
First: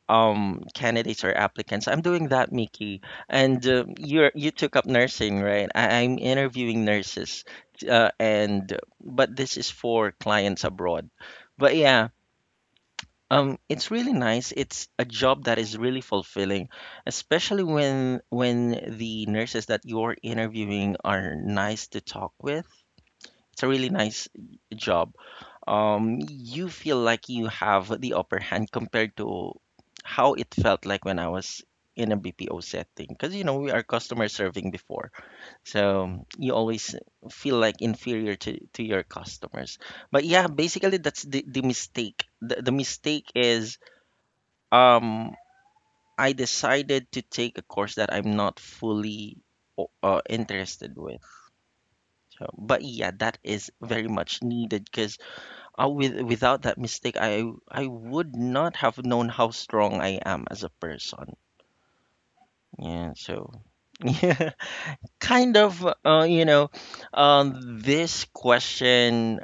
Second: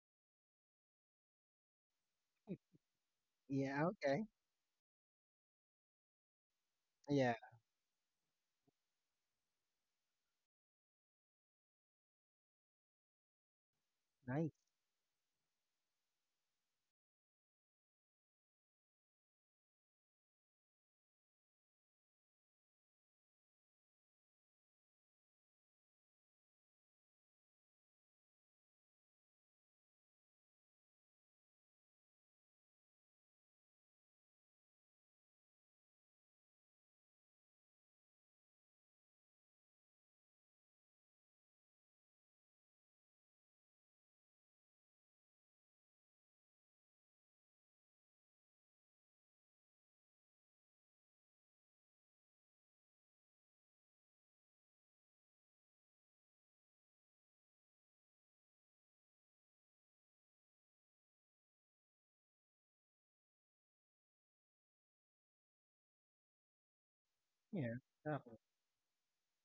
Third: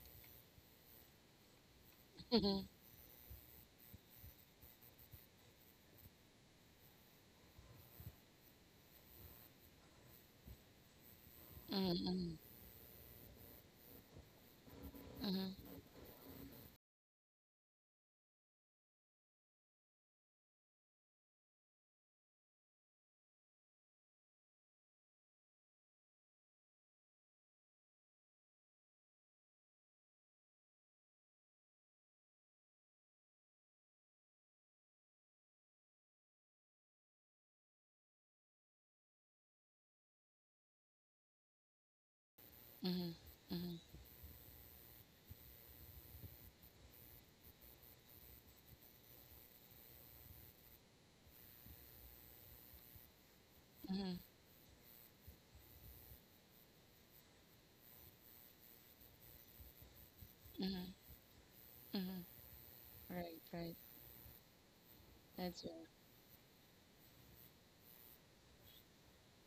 Speaker 1: candidates or applicants. I'm doing that,
Speaker 2: Mhm,
Speaker 1: Mickey, and
Speaker 3: Yeah, okay.
Speaker 1: you took up nursing, right? I'm interviewing
Speaker 3: Yeah,
Speaker 1: nurses, and but this is for clients abroad. But yeah,
Speaker 2: mhm,
Speaker 1: it's really
Speaker 3: nice.
Speaker 1: nice. It's a job
Speaker 2: mhm,
Speaker 1: that is really fulfilling, especially when the nurses that you're interviewing are nice to talk with. It's a really nice job. You feel like you have the upper hand compared to how it felt like when I was in a BPO setting, because you know we are customer serving before, so you always feel like inferior to your customers. But yeah, basically that's the mistake. The
Speaker 2: mhm,
Speaker 1: mistake is
Speaker 2: mhm,
Speaker 1: um I decided to take a course that I'm not fully interested with. So, but yeah, that is very
Speaker 2: mhm.
Speaker 1: much needed, because without that mistake, I would not have known how strong I am as a person. Yeah,
Speaker 2: Right.
Speaker 1: so
Speaker 2: Right.
Speaker 1: yeah, kind
Speaker 2: That's
Speaker 1: of
Speaker 2: right.
Speaker 1: you know,
Speaker 3: Yeah,
Speaker 1: this
Speaker 3: exactly.
Speaker 1: question,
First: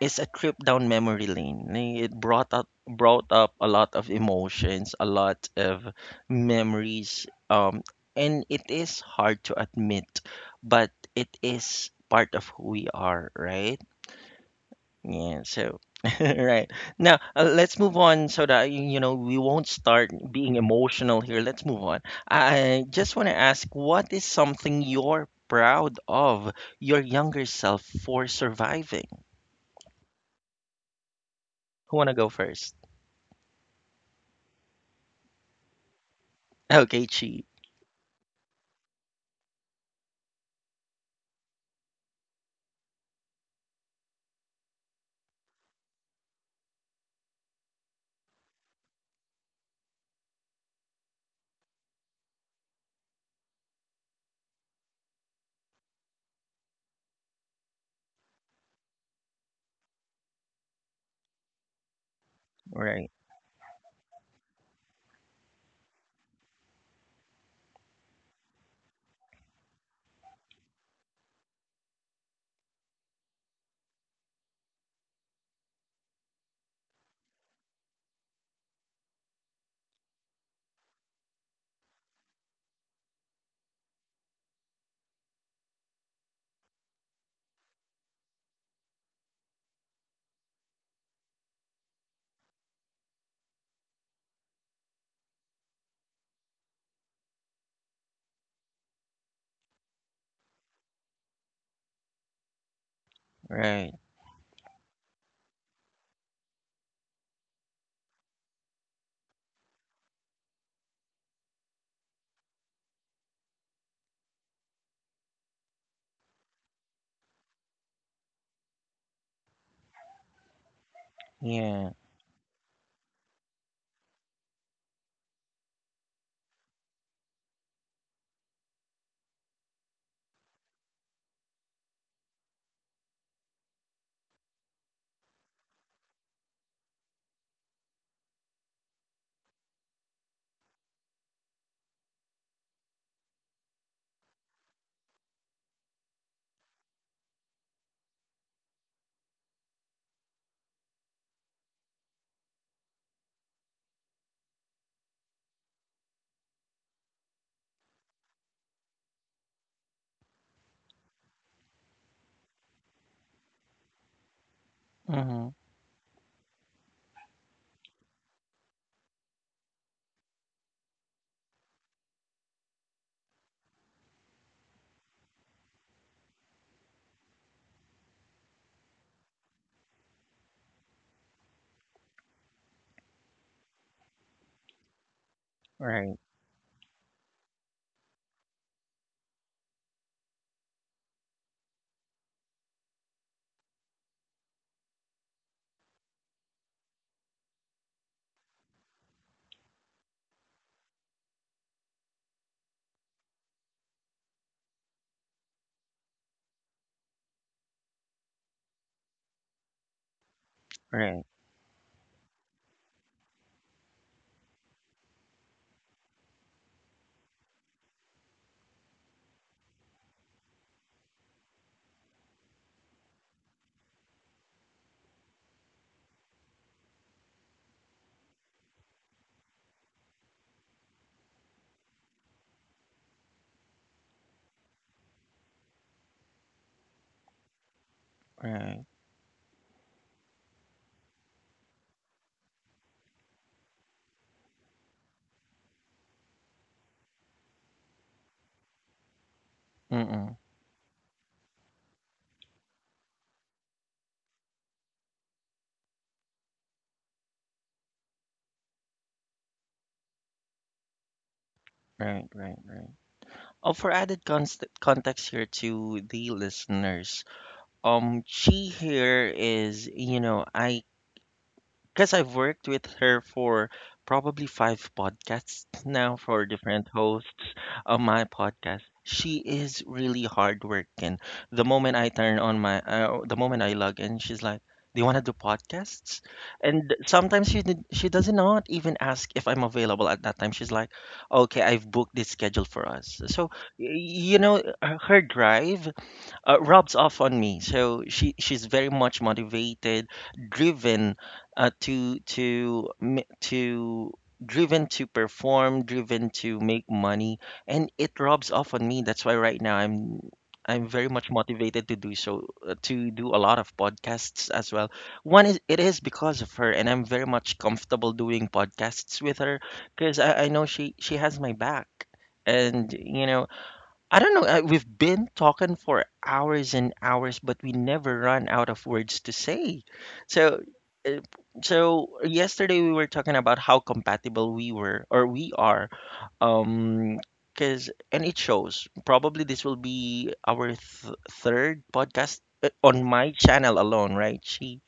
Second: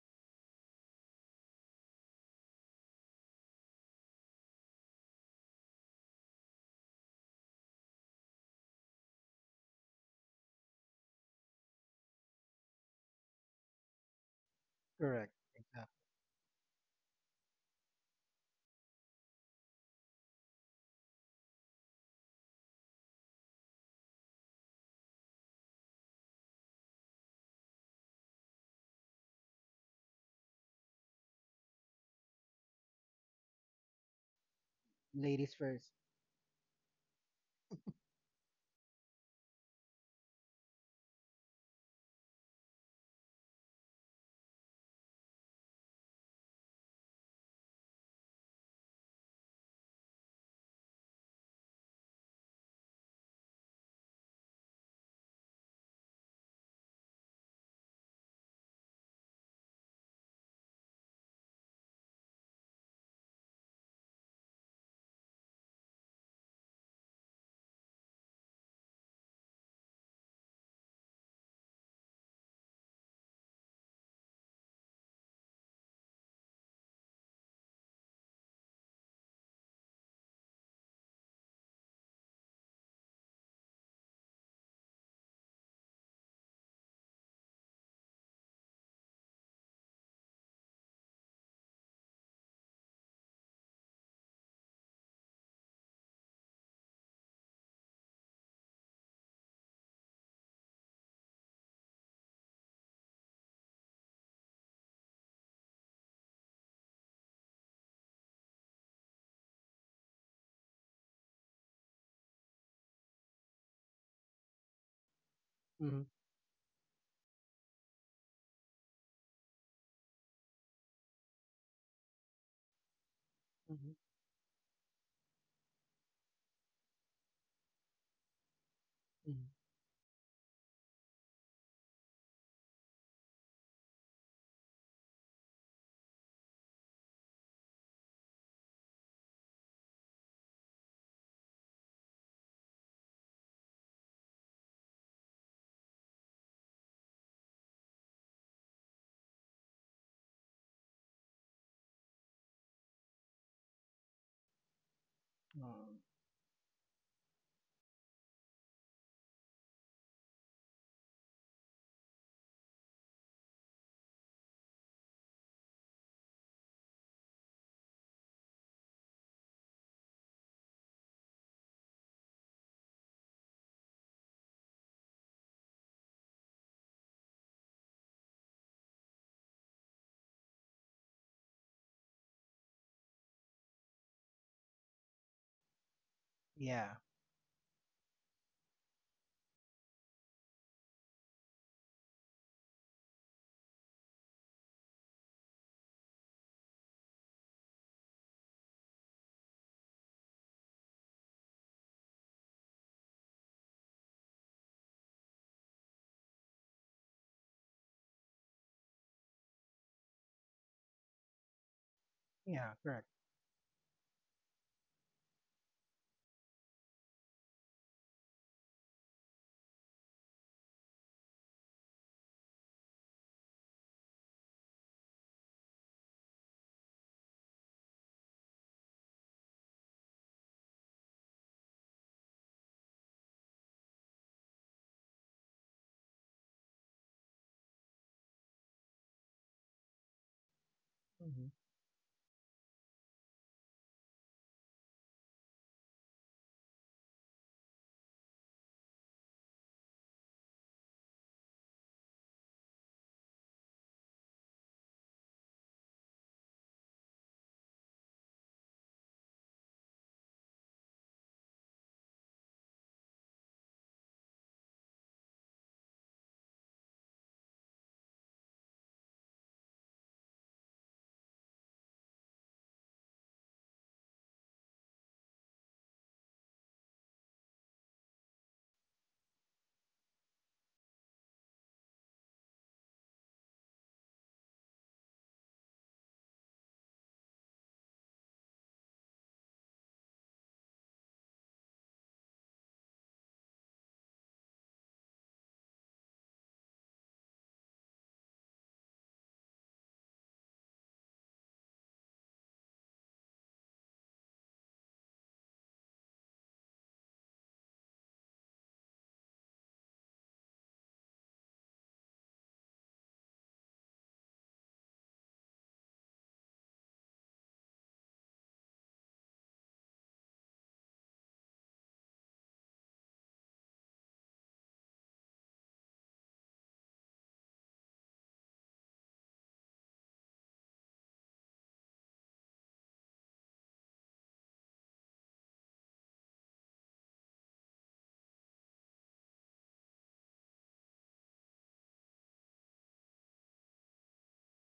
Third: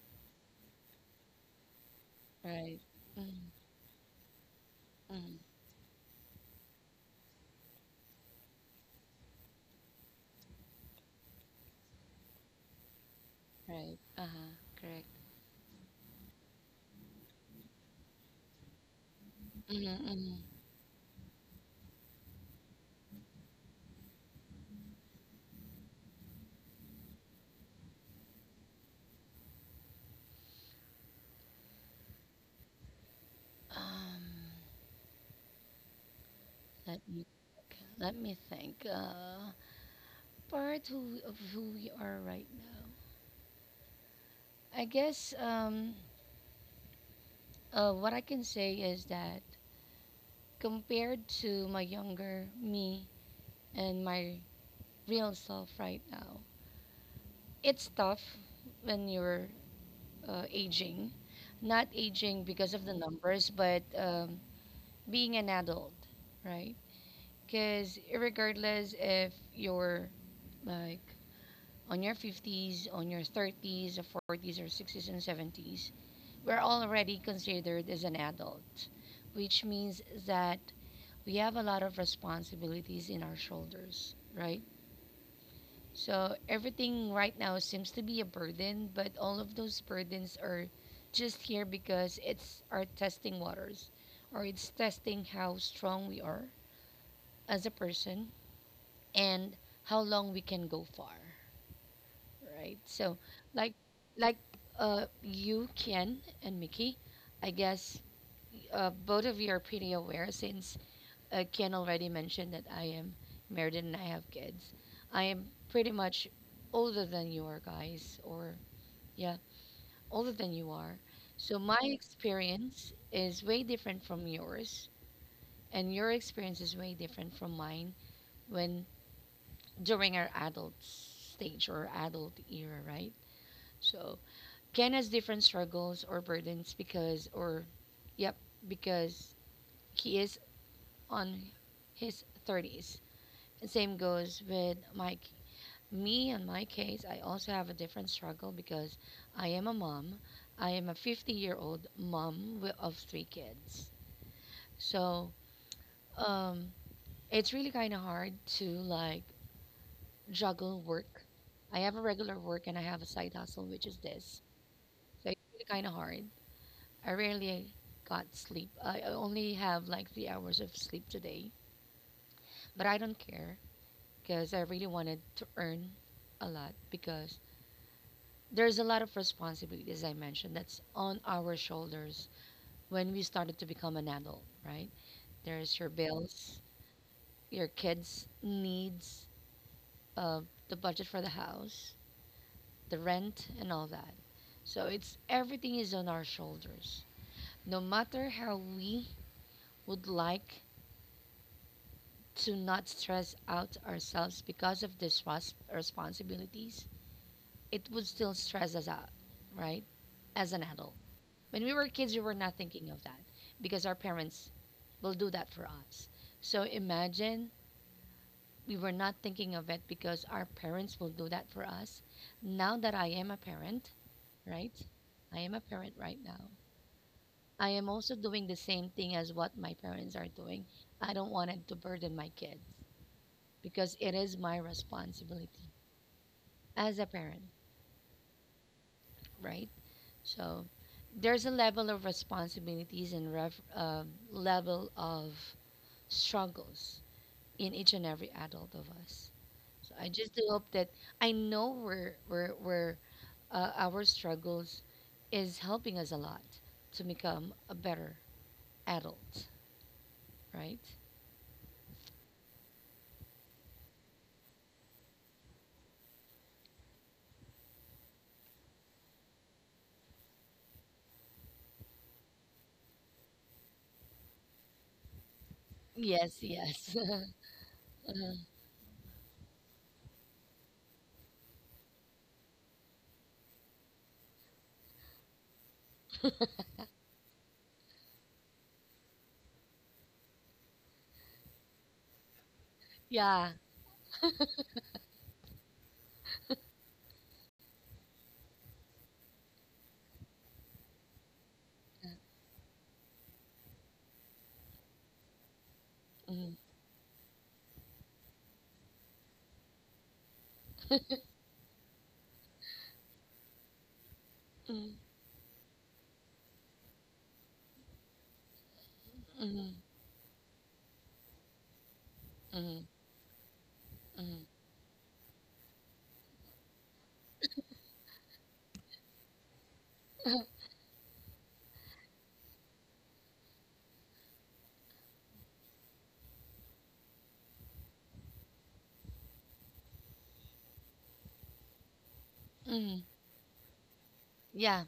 Speaker 1: it's a trip down memory lane. Eh, it
Speaker 2: Right.
Speaker 1: brought
Speaker 2: Mhm,
Speaker 1: up a lot of emotions, a
Speaker 2: mhm.
Speaker 1: lot of memories. And it is hard to admit, but it is part of who we are, right?
Speaker 2: Right. Uh-huh. Correct.
Speaker 3: Correct,
Speaker 1: Yeah. So,
Speaker 3: exactly.
Speaker 1: right now, let's move on so that you know we won't
Speaker 2: Mhm,
Speaker 1: start
Speaker 2: mhm.
Speaker 1: being emotional here. Let's move on. I just want to ask, what is something you're proud of your younger self for surviving? Who wanna go first?
Speaker 2: um
Speaker 3: Ladies first.
Speaker 2: Let
Speaker 1: Okay,
Speaker 2: me,
Speaker 1: cheap.
Speaker 2: okay, let me think. Part of who we are right now, I guess. What I can say is that compared to my younger me and my real self right now, it's tough when you're aging, not aging because of the
Speaker 1: Right,
Speaker 2: numbers, but being an adult, right? Because regardless if you're like on your 50s, on your 30s, or 40s, or 60s and 70s, we're already considered as an adult, which means that we have a lot of responsibilities in our shoulders, right? So everything right now seems to be a burden, but all of those burdens are just here because it's our testing waters or it's testing how strong we are as a person and how long we can go far. Right. So, like,
Speaker 1: right.
Speaker 2: like you, Ken, and Mickey, I guess both of you are pretty aware since Ken already mentioned that I am married and I have kids. I am pretty
Speaker 3: Mm-hmm.
Speaker 2: much older than you are, guys, or yeah, older than you are. So, my
Speaker 1: Yeah.
Speaker 2: experience is way different
Speaker 3: Mm-hmm.
Speaker 2: from yours, and your experience is way different from mine when
Speaker 3: Mm-hmm.
Speaker 2: during our adult stage or adult era, right? So, Ken has different struggles or burdens because, or, yep, because he is on his 30s. And same goes with my me in my case. I also have a different struggle because I am a mom. I am a 50-year-old mom of three kids. So
Speaker 3: Um,
Speaker 2: um, it's really kind of hard to like juggle work. I have a regular work and I have a side hustle, which is this. So it's
Speaker 1: Mm-hmm.
Speaker 2: really kind of hard. I rarely got sleep. I only have like 3 hours of sleep today, but I don't care because I really wanted to earn a lot because there's a lot of responsibility, as I mentioned, that's on our shoulders when we started to become an adult, right? There's your
Speaker 1: Right,
Speaker 2: bills,
Speaker 3: yeah,
Speaker 2: your kids' needs, uh, the budget for the house, the rent, and all that. So it's everything is on our shoulders. No matter how we would like to not stress out ourselves because of this responsibilities, it would still stress us out, right? As an adult.
Speaker 1: right,
Speaker 2: When we were kids, we were not
Speaker 3: yeah,
Speaker 2: thinking of
Speaker 3: correct.
Speaker 2: that because our parents will do that for us. So imagine we were not thinking of it because our parents will do that for us. Now that I am a parent, right? I am a parent right now. I am also doing the same thing as what my parents are doing. I don't want it to burden my kids because it is my responsibility as a parent,
Speaker 1: right.
Speaker 2: right? So there's
Speaker 3: Mm-hmm.
Speaker 2: a level of responsibilities and level of struggles in each and every adult of us. So I just
Speaker 1: Mm-mm.
Speaker 2: do hope that I know we're our struggles is helping us a lot to become a better adult, right?
Speaker 1: Right, right, right. Oh, for added const context here to the listeners, Chi here is, you know, I because I've worked with her for probably five podcasts now
Speaker 2: Yes,
Speaker 1: for different
Speaker 2: yes,
Speaker 1: hosts of my
Speaker 2: Uh-huh.
Speaker 1: podcast. She is really hardworking. The moment I turn on my, the moment I log in, she's like, "Do you want to do podcasts?" And sometimes she does not even ask if I'm available at that time. She's like, "Okay, I've booked this schedule for us." So
Speaker 2: Yeah.
Speaker 1: y- you know, her her drive rubs off on me. So she she's very much motivated, driven to m- to driven to perform, driven to
Speaker 2: Mm-hmm.
Speaker 1: make money, and it rubs off on me. That's why right now I'm very much motivated to do so, to do a lot of podcasts as well. One is it is because of her, and I'm very much comfortable doing podcasts with her
Speaker 2: Mm-hmm.
Speaker 1: because I know she has my back,
Speaker 2: Mm-hmm.
Speaker 1: and you know I don't
Speaker 2: Mm-hmm.
Speaker 1: know. We've been talking for hours and hours, but we never run out of words to say. So, uh, so yesterday we were talking about how compatible we were or we are. Um, because and it shows. Probably this will be our third podcast
Speaker 2: Mm-hmm.
Speaker 1: on my channel alone, right? She,
Speaker 2: Yeah.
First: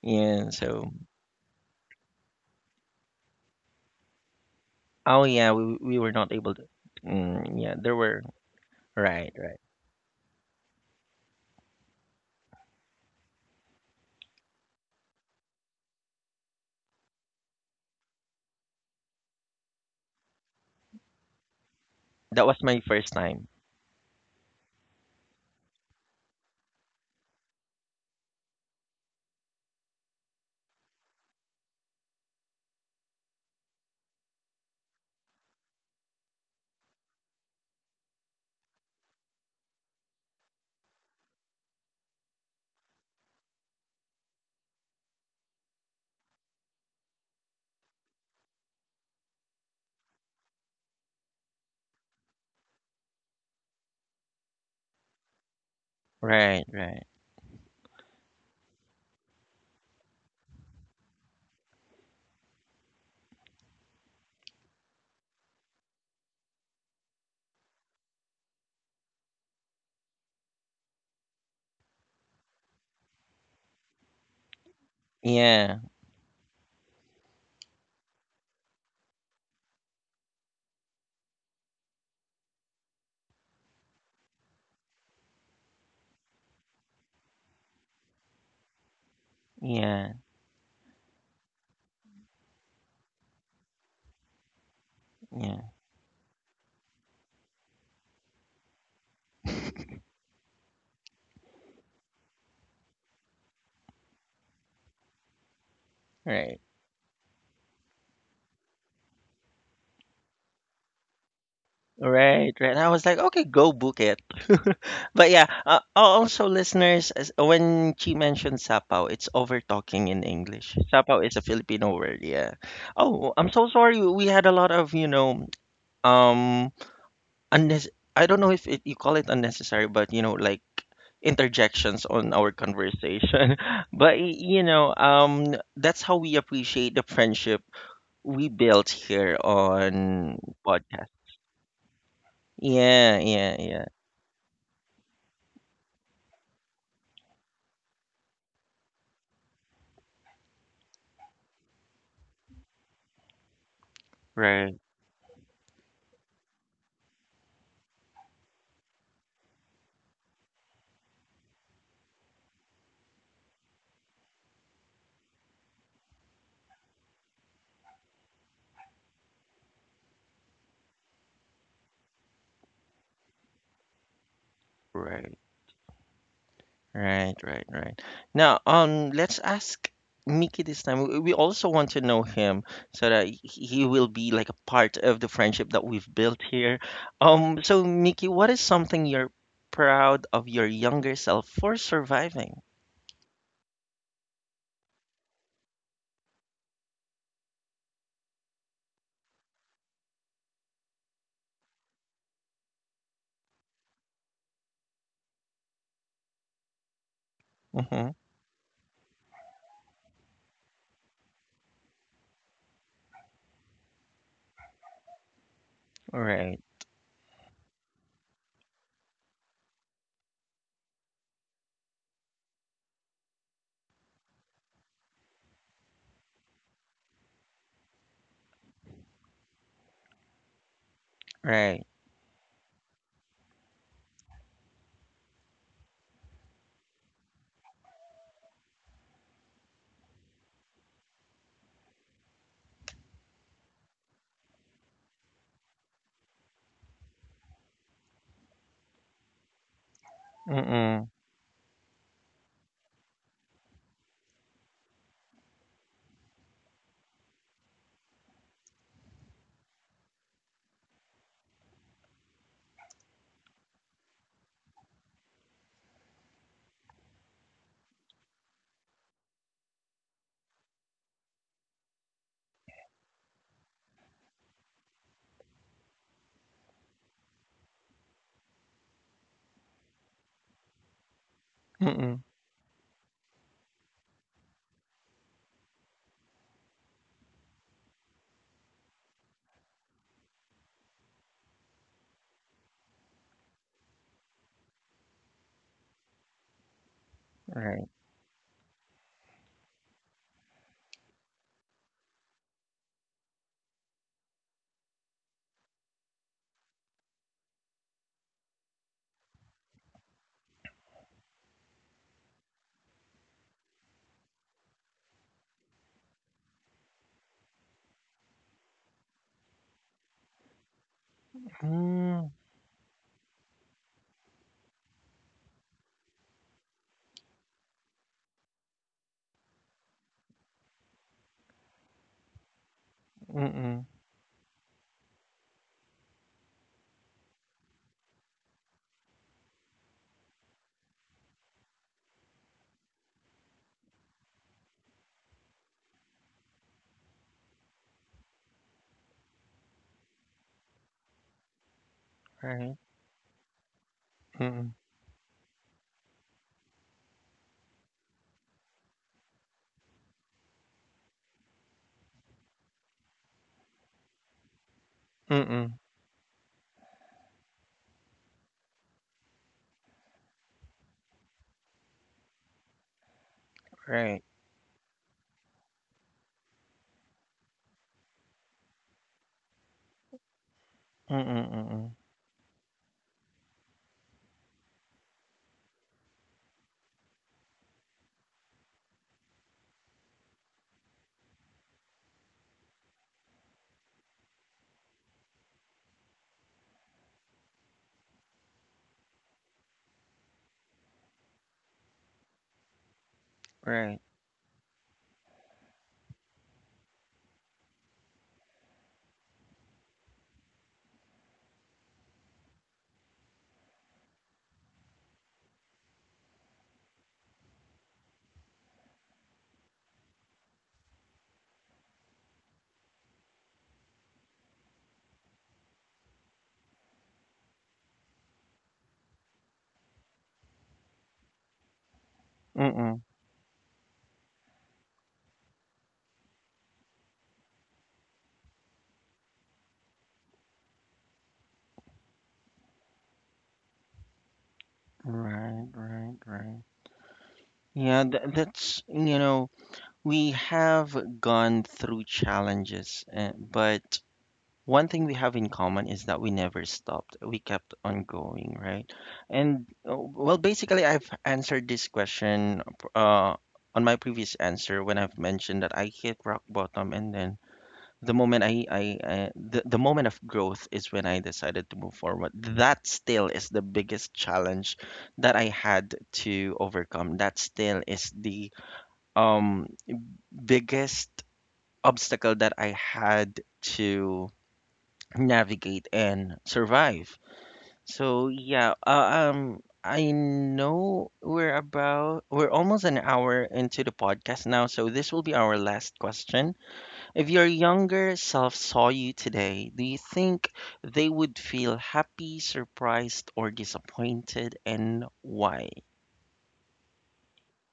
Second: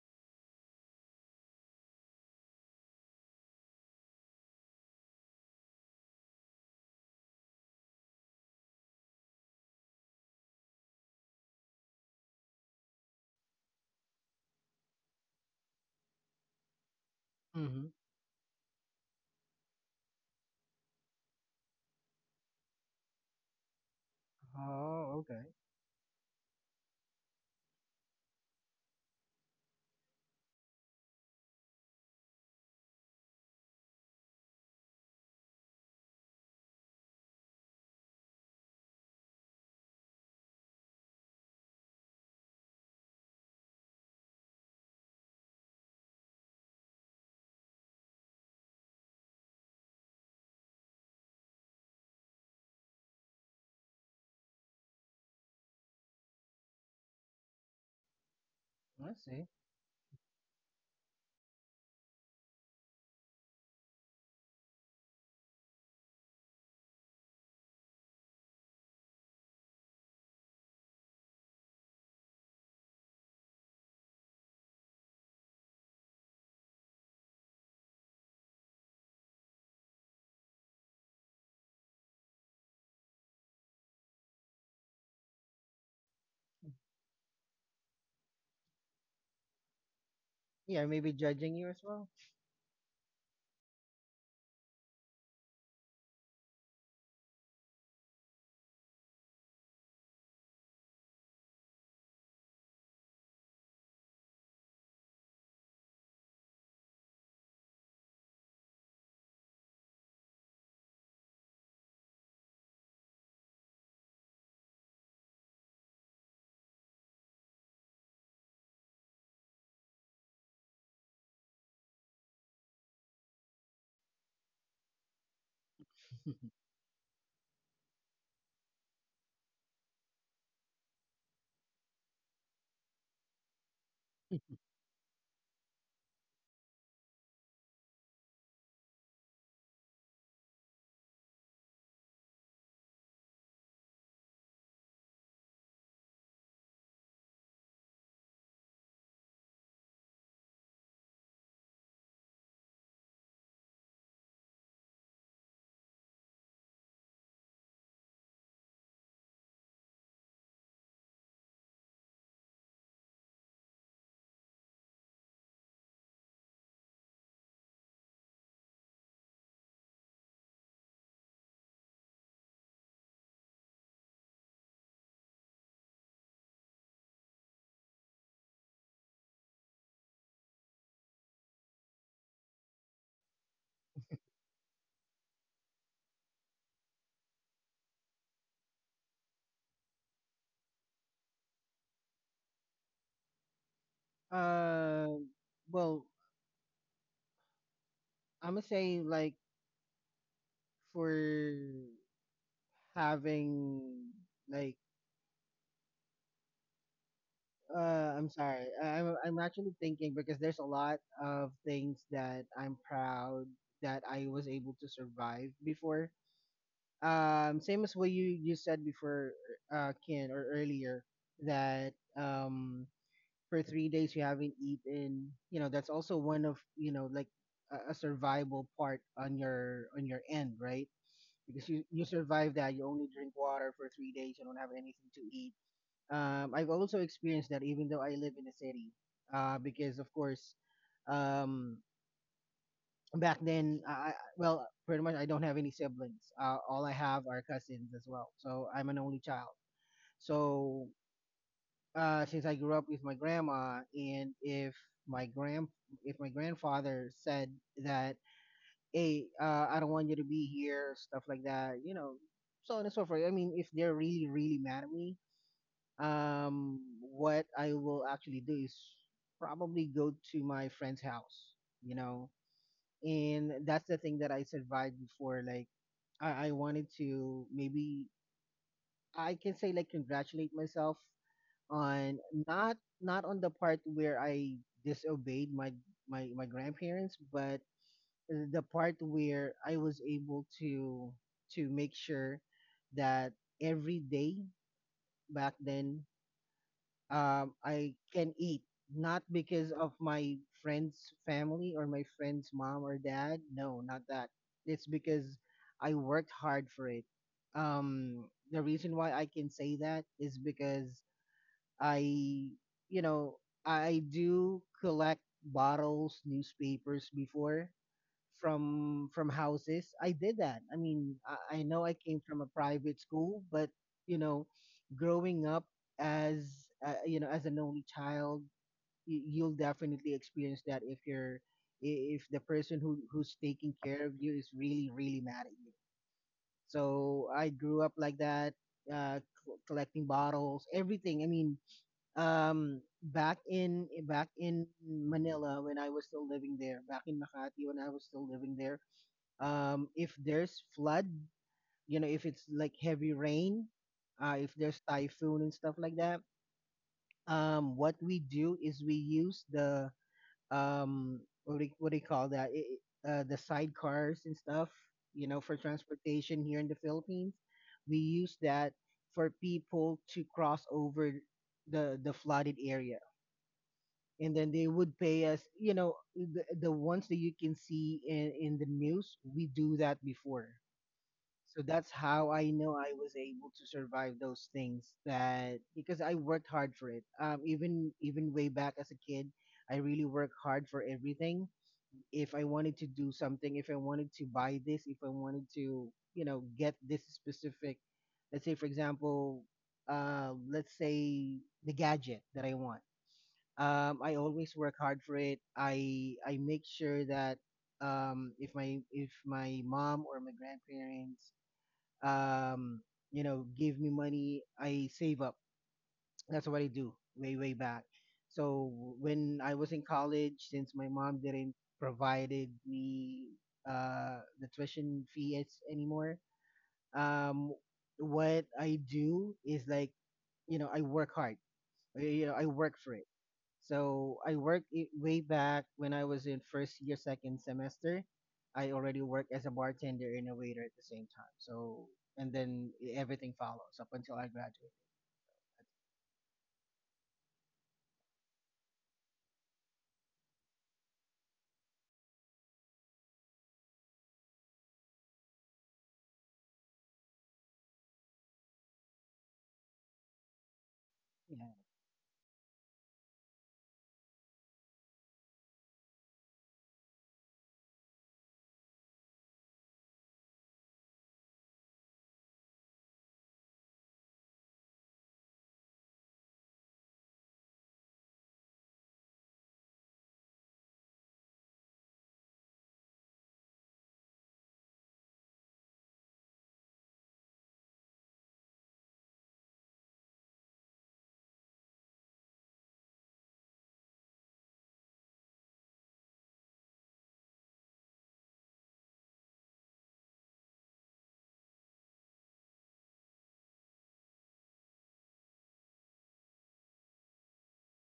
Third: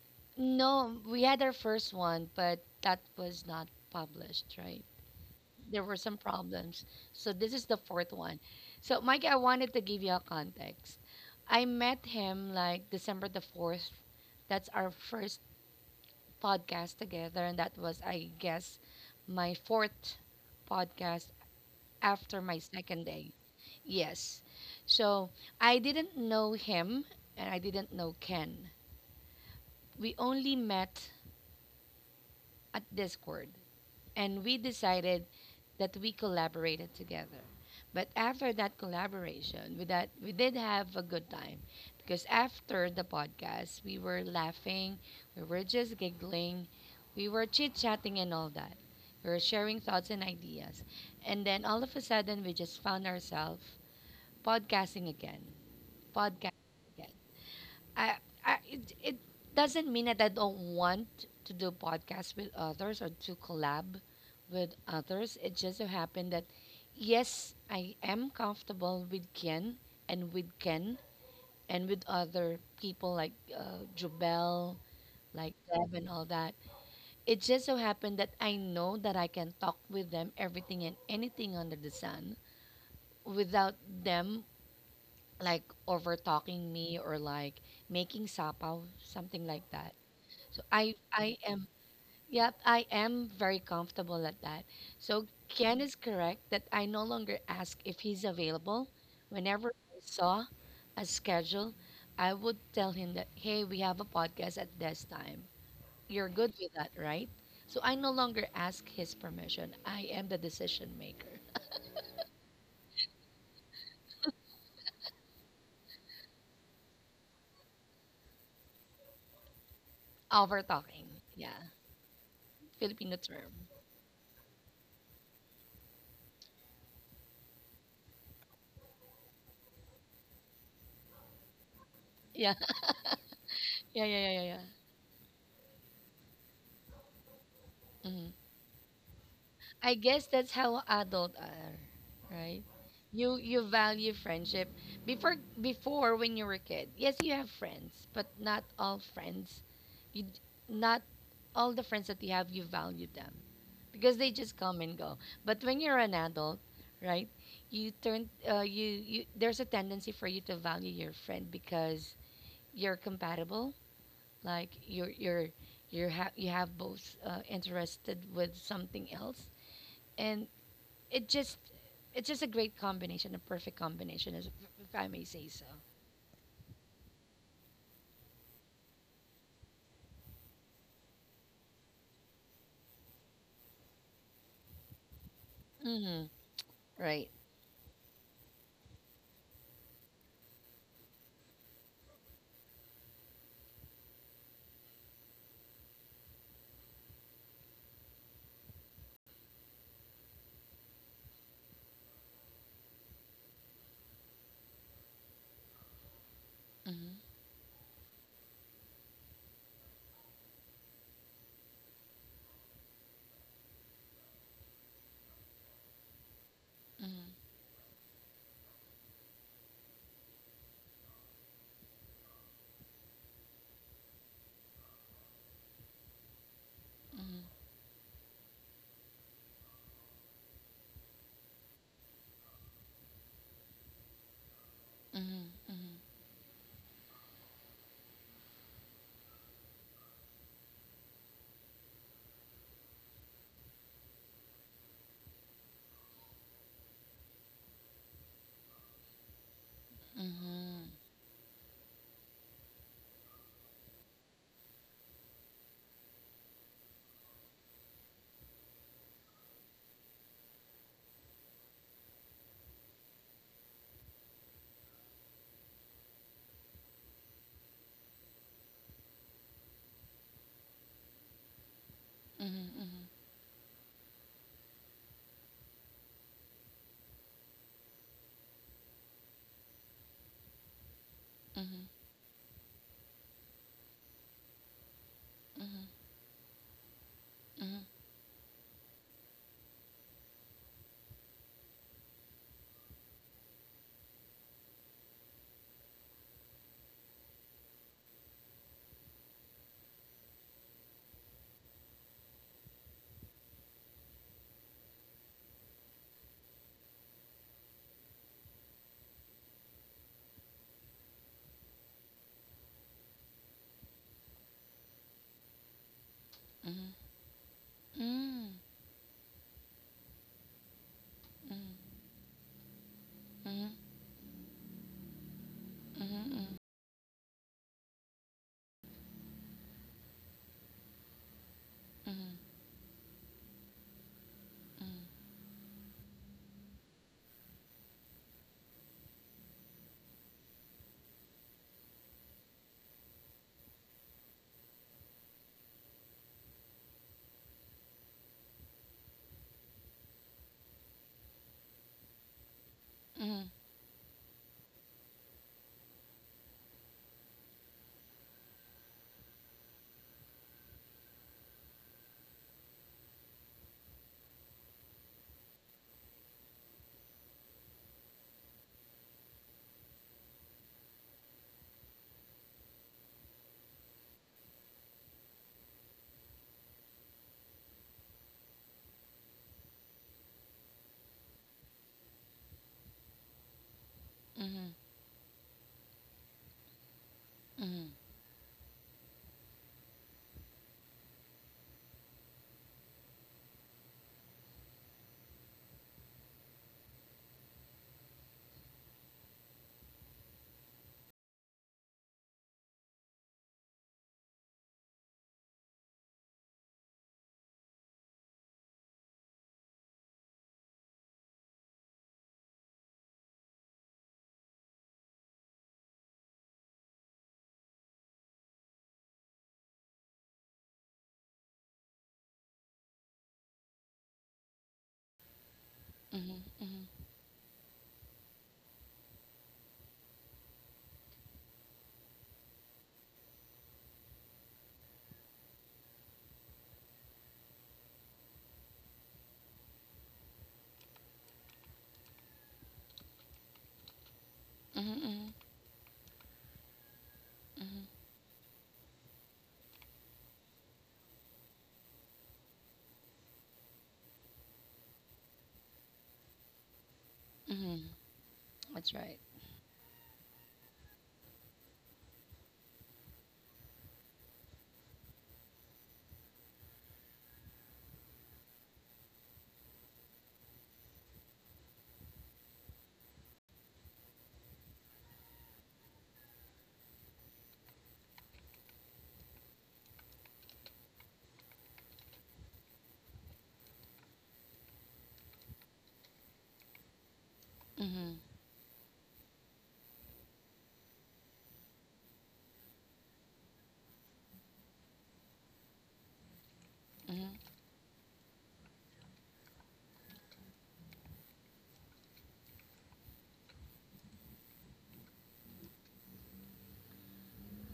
Speaker 1: yeah. So,
Speaker 2: No, we had our first one, but that was not published, right?
Speaker 1: oh yeah, we
Speaker 2: There were
Speaker 1: we were
Speaker 2: some
Speaker 1: not able to.
Speaker 2: problems. So this is
Speaker 1: Yeah,
Speaker 2: the
Speaker 1: there
Speaker 2: fourth
Speaker 1: were
Speaker 2: one. So Mike,
Speaker 1: right,
Speaker 2: I
Speaker 1: right.
Speaker 2: wanted to give you a context. I met him like December the 4th. That's our first podcast together, and that
Speaker 3: Mm-hmm.
Speaker 2: was, I guess, my fourth podcast after
Speaker 1: That
Speaker 2: my
Speaker 1: was my
Speaker 2: second
Speaker 1: first
Speaker 2: day.
Speaker 1: time.
Speaker 2: Yes.
Speaker 3: Oh,
Speaker 2: So
Speaker 3: okay.
Speaker 2: I didn't know him, and I didn't know Ken. We only met at Discord, and we decided that we collaborated together. But after that collaboration, with that we did have a good time because after the podcast, we were laughing, we were just giggling, we were chit chatting and all that. We were sharing thoughts and ideas, and then all of a sudden, we just found ourselves podcasting again, podcasting
Speaker 1: Right, right.
Speaker 2: again. I, I it,
Speaker 3: I
Speaker 2: it
Speaker 3: see.
Speaker 2: doesn't mean that I don't want to do podcasts with others or to collab with others. It just so happened that yes, I am comfortable with Ken and with Ken and with other people like Jubel, like
Speaker 1: Yeah,
Speaker 2: Deb and all that. It just so happened that I know that I can talk with them everything and anything under the sun without them like over talking me or like making sapaw, something like that.
Speaker 1: yeah.
Speaker 2: So
Speaker 3: Yeah,
Speaker 2: I
Speaker 3: maybe
Speaker 2: I
Speaker 3: judging
Speaker 2: am
Speaker 3: you as well.
Speaker 2: yep, I am very comfortable at that. So
Speaker 1: Yeah,
Speaker 2: Ken is correct that I no longer ask if he's available. Whenever I saw a schedule, I would tell him that hey, we have a podcast at this time. You're good
Speaker 1: right.
Speaker 2: with that, right? So I no longer ask his permission. I am the decision maker.
Speaker 1: Right, right. I was like, okay, go book it. But yeah, also listeners, as- when she mentioned sapaw, it's over talking in
Speaker 2: Over
Speaker 1: English.
Speaker 2: talking.
Speaker 1: Sapaw is a
Speaker 2: Yeah.
Speaker 1: Filipino word, yeah.
Speaker 2: Filipino
Speaker 1: Oh, I'm
Speaker 2: term.
Speaker 1: so sorry. We had a lot of, you know, um, unnes I don't know if it, you call it unnecessary, but you know, like interjections on our
Speaker 2: Yeah.
Speaker 1: conversation.
Speaker 2: Yeah,
Speaker 1: But
Speaker 2: yeah, yeah, yeah, yeah.
Speaker 1: you know, that's how we appreciate the friendship
Speaker 2: Mhm.
Speaker 1: we built here
Speaker 2: I guess
Speaker 1: on
Speaker 2: that's how
Speaker 1: podcast.
Speaker 2: adult are, right?
Speaker 1: Yeah,
Speaker 2: You
Speaker 1: yeah,
Speaker 2: you
Speaker 1: yeah.
Speaker 2: value friendship before before when you were a kid. Yes, you have friends, but not all friends. You d- not all the friends that you have you value them because they just
Speaker 1: Right,
Speaker 2: come and go. But when you're an adult, right? You turn you you There's a tendency for you to value your friend because you're compatible. Like you have both interested with something else, and it just it's just a great combination, a perfect combination, as if I may
Speaker 1: right,
Speaker 2: say so.
Speaker 1: Right, right, right. right. Now, let's ask Mickey this time. We also want to know him so that he will be like a part of the friendship that we've
Speaker 2: Hmm.
Speaker 1: built here.
Speaker 2: Right.
Speaker 1: So Mickey, what is something you're proud of your younger self for surviving?
Speaker 3: Uh, well, I'm gonna say like for having like,
Speaker 2: Mm-hmm.
Speaker 1: Mm-hmm.
Speaker 3: I'm sorry, I'm actually thinking because there's a lot of things that I'm proud that I was able to survive before.
Speaker 1: Right,
Speaker 2: Mm-hmm.
Speaker 3: Same as what you said before, Ken, or earlier, that for three days you haven't eaten. You know, that's also one of, you know, like a survival part on your end, right? Because you,
Speaker 1: right.
Speaker 3: you survive that, you only drink water for 3 days, you don't have anything to eat.
Speaker 2: Mm-hmm.
Speaker 3: I've also experienced that even though I live in a city, because of course, um, back then, well pretty much I don't have any siblings. All I have are cousins as well, so I'm an only child.
Speaker 2: Mm-hmm.
Speaker 3: So
Speaker 2: Mm-hmm.
Speaker 1: Mm-mm.
Speaker 3: since I grew up with my grandma, and my grand if my grandfather said that, "Hey, I don't want you to be here," stuff like that, so on and so forth. I mean, if they're really, really mad at me, what I will actually do is probably go to my friend's house, you know,
Speaker 2: Mm-hmm. Mm-hmm. Mm-hmm. Mm-hmm.
Speaker 3: and that's the thing that I survived before. Like, I wanted to maybe I can say like congratulate myself on
Speaker 1: Mm-mm.
Speaker 3: not on the part where I disobeyed my grandparents, but the part where I was able to make sure that every day back then, I
Speaker 1: Right.
Speaker 3: can eat. Not because of my friend's family or my friend's mom or dad, no, not that. It's because I worked hard for it. um, the reason why I can say that is because I you know I do collect bottles,
Speaker 2: Mm-hmm.
Speaker 3: newspapers before,
Speaker 2: Mm-hmm.
Speaker 3: from houses. I did that. I mean, I know I came
Speaker 1: Mm,
Speaker 3: from a private school, but you know growing up as an only child, you'll definitely experience that if you're, if the person who's taking
Speaker 1: Mm-mm.
Speaker 3: care of you is really, really mad at you. So I grew up like that, uh collecting bottles, everything. I mean, um back in Manila when I was still living there, back in Makati when I was still living there, if there's flood, if it's like
Speaker 1: Right.
Speaker 3: heavy rain, if there's
Speaker 1: Mm-mm.
Speaker 3: typhoon and stuff like that, what we do is we use the, um, what do you call that? The sidecars and stuff, for
Speaker 1: Mm-mm.
Speaker 3: transportation here in the Philippines. We use that for people to cross over the flooded area.
Speaker 1: Right.
Speaker 3: And then they would pay us, the ones that you can see in the news. We do that before.
Speaker 1: Mm-mm.
Speaker 3: So that's
Speaker 1: Mm-mm.
Speaker 3: how I know I was able to survive those things, that because I worked hard for it. Even way back as a kid, I really worked hard for everything. If I wanted to do something, if I wanted to buy this, if I wanted to, get this specific, let's say for example, let's say the gadget that I want.
Speaker 1: Right.
Speaker 3: I always work hard for it. I make sure that, if my mom or my grandparents, um, give me money, I save up. That's what I do way, way back. So when I was in college, since my mom didn't provided me the tuition fees anymore, um, what I do is like, I work hard. I work for it.
Speaker 1: Mm-mm.
Speaker 3: So I worked it way back when I was in first year, second semester. I already worked as a bartender and a waiter at the same time. So and then, everything follows up until I graduated.
Speaker 1: Right, right, right. Yeah, that's, you know, we have gone through challenges, but one thing we have in common is that we never stopped. We kept
Speaker 2: Mm-hmm.
Speaker 1: on going, right?
Speaker 2: That's right.
Speaker 1: And well, basically, I've
Speaker 3: Yeah,
Speaker 1: answered this question uh, on my previous answer when I've mentioned that I hit rock bottom and then the moment the moment of growth is when I decided to move forward. That still is the biggest challenge that I had to overcome. That still is the um biggest obstacle that I had to navigate and survive.
Speaker 2: Mm-hmm.
Speaker 1: So yeah, I know we're almost an hour into the podcast now, so this will be our last question. If your younger self saw you today, do you think they would feel happy, surprised, or disappointed, and why?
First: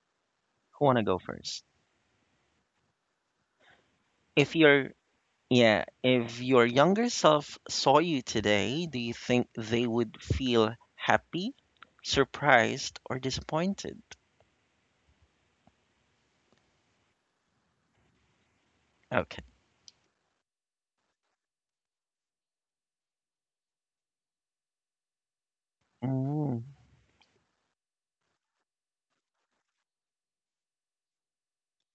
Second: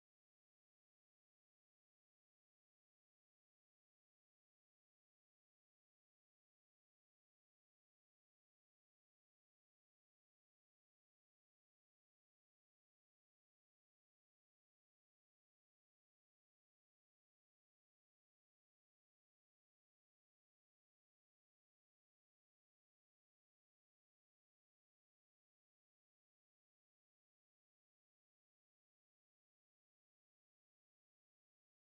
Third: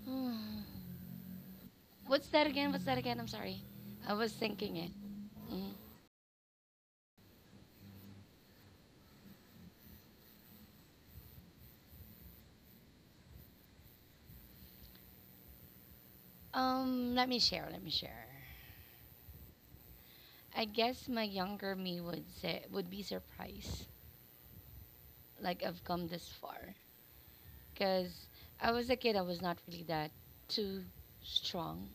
Speaker 2: Mm-hmm.
Speaker 1: Who wanna go first?
Speaker 2: What's that again? What's that again? I'm sorry. I was
Speaker 1: If
Speaker 2: thinking it.
Speaker 1: your
Speaker 2: Mm-hmm.
Speaker 1: yeah, if your younger self saw you today, do you think they would feel happy, surprised, or disappointed?
Speaker 2: Let me share. Let me share.
Speaker 1: Okay.
Speaker 2: I guess my younger me would say would be surprised, like I've come this
Speaker 1: Mm,
Speaker 2: far. Cause I was a kid, I was not really that too strong.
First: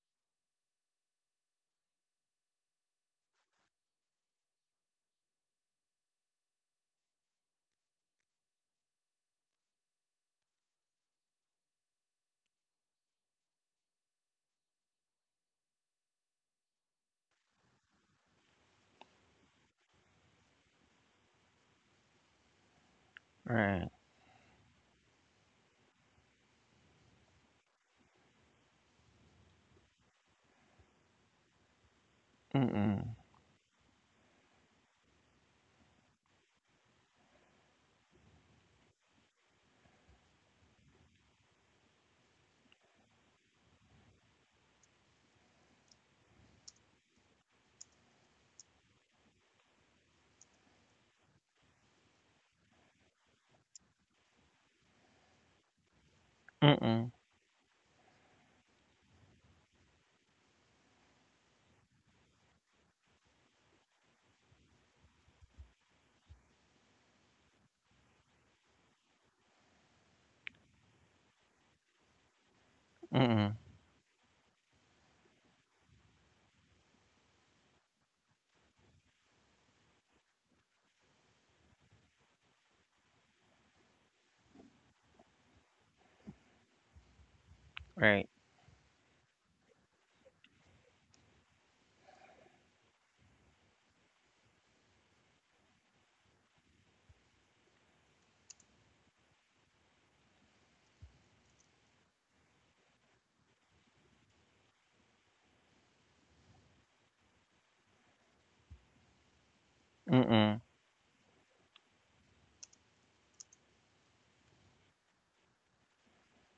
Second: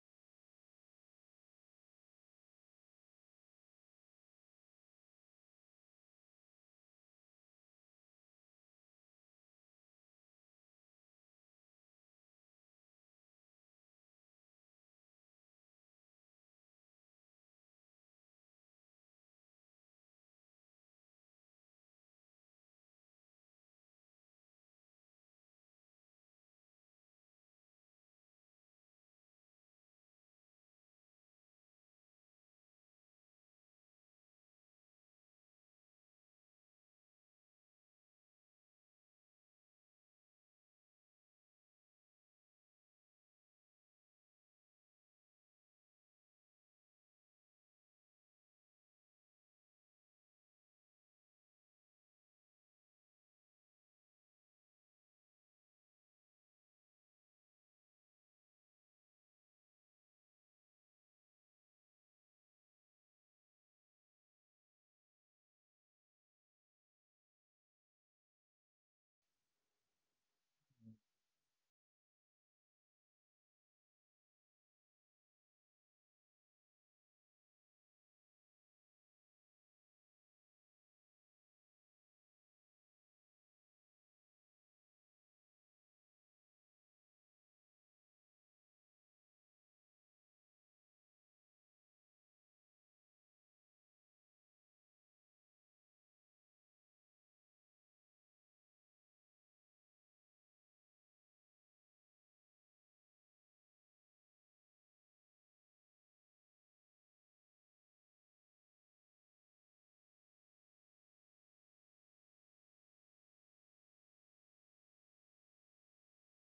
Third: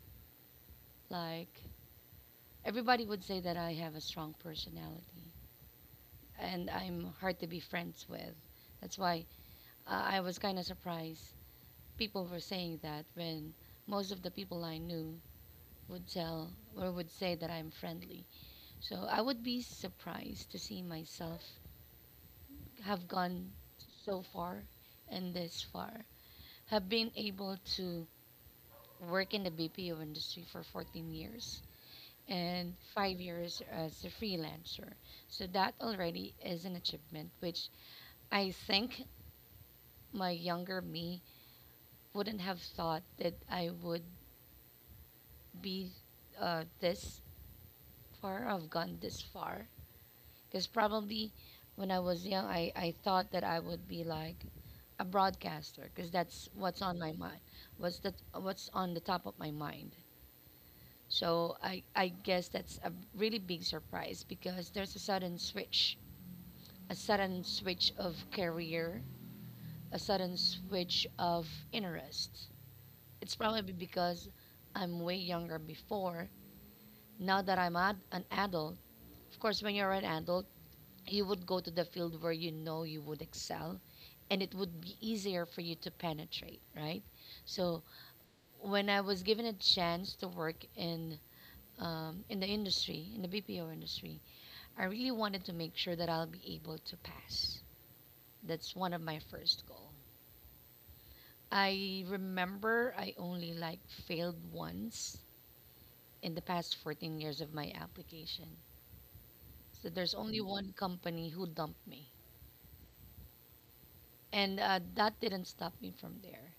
Speaker 2: Like everybody would say that I have a strong personality, and I'm hard to be friends with. That's why I was kind of surprised people were saying that when most of the people I knew would tell or would say that I'm friendly. So I would be surprised to see myself have gone
Speaker 1: right.
Speaker 2: so far and this far, have been able to work in the BPO industry for 14 years and
Speaker 1: Mm-mm.
Speaker 2: 5 years as a freelancer. So that already is an achievement, which I think my younger me wouldn't have thought that I would be this far. I've gone this far because probably when I was young, I thought that I would be like a broadcaster because that's what's on my
Speaker 1: Mm-mm.
Speaker 2: mind. What's that? What's on the top of my mind? So I guess that's a really big surprise because there's a sudden switch of career, a sudden switch of interest. It's
Speaker 1: Mm-mm.
Speaker 2: probably because I'm way younger before. Now that I'm an adult, of course, when you're an adult, you would go to the field where you know
Speaker 1: Right.
Speaker 2: when I was given a chance to work in the industry, in the BPO industry, I really wanted to make sure that I'll be able to pass. That's one of my first goal. I remember I only like failed once in the past 14 years of my application. So there's only
Speaker 1: Mm-mm.
Speaker 2: one company who dumped me, and that didn't stop me from there.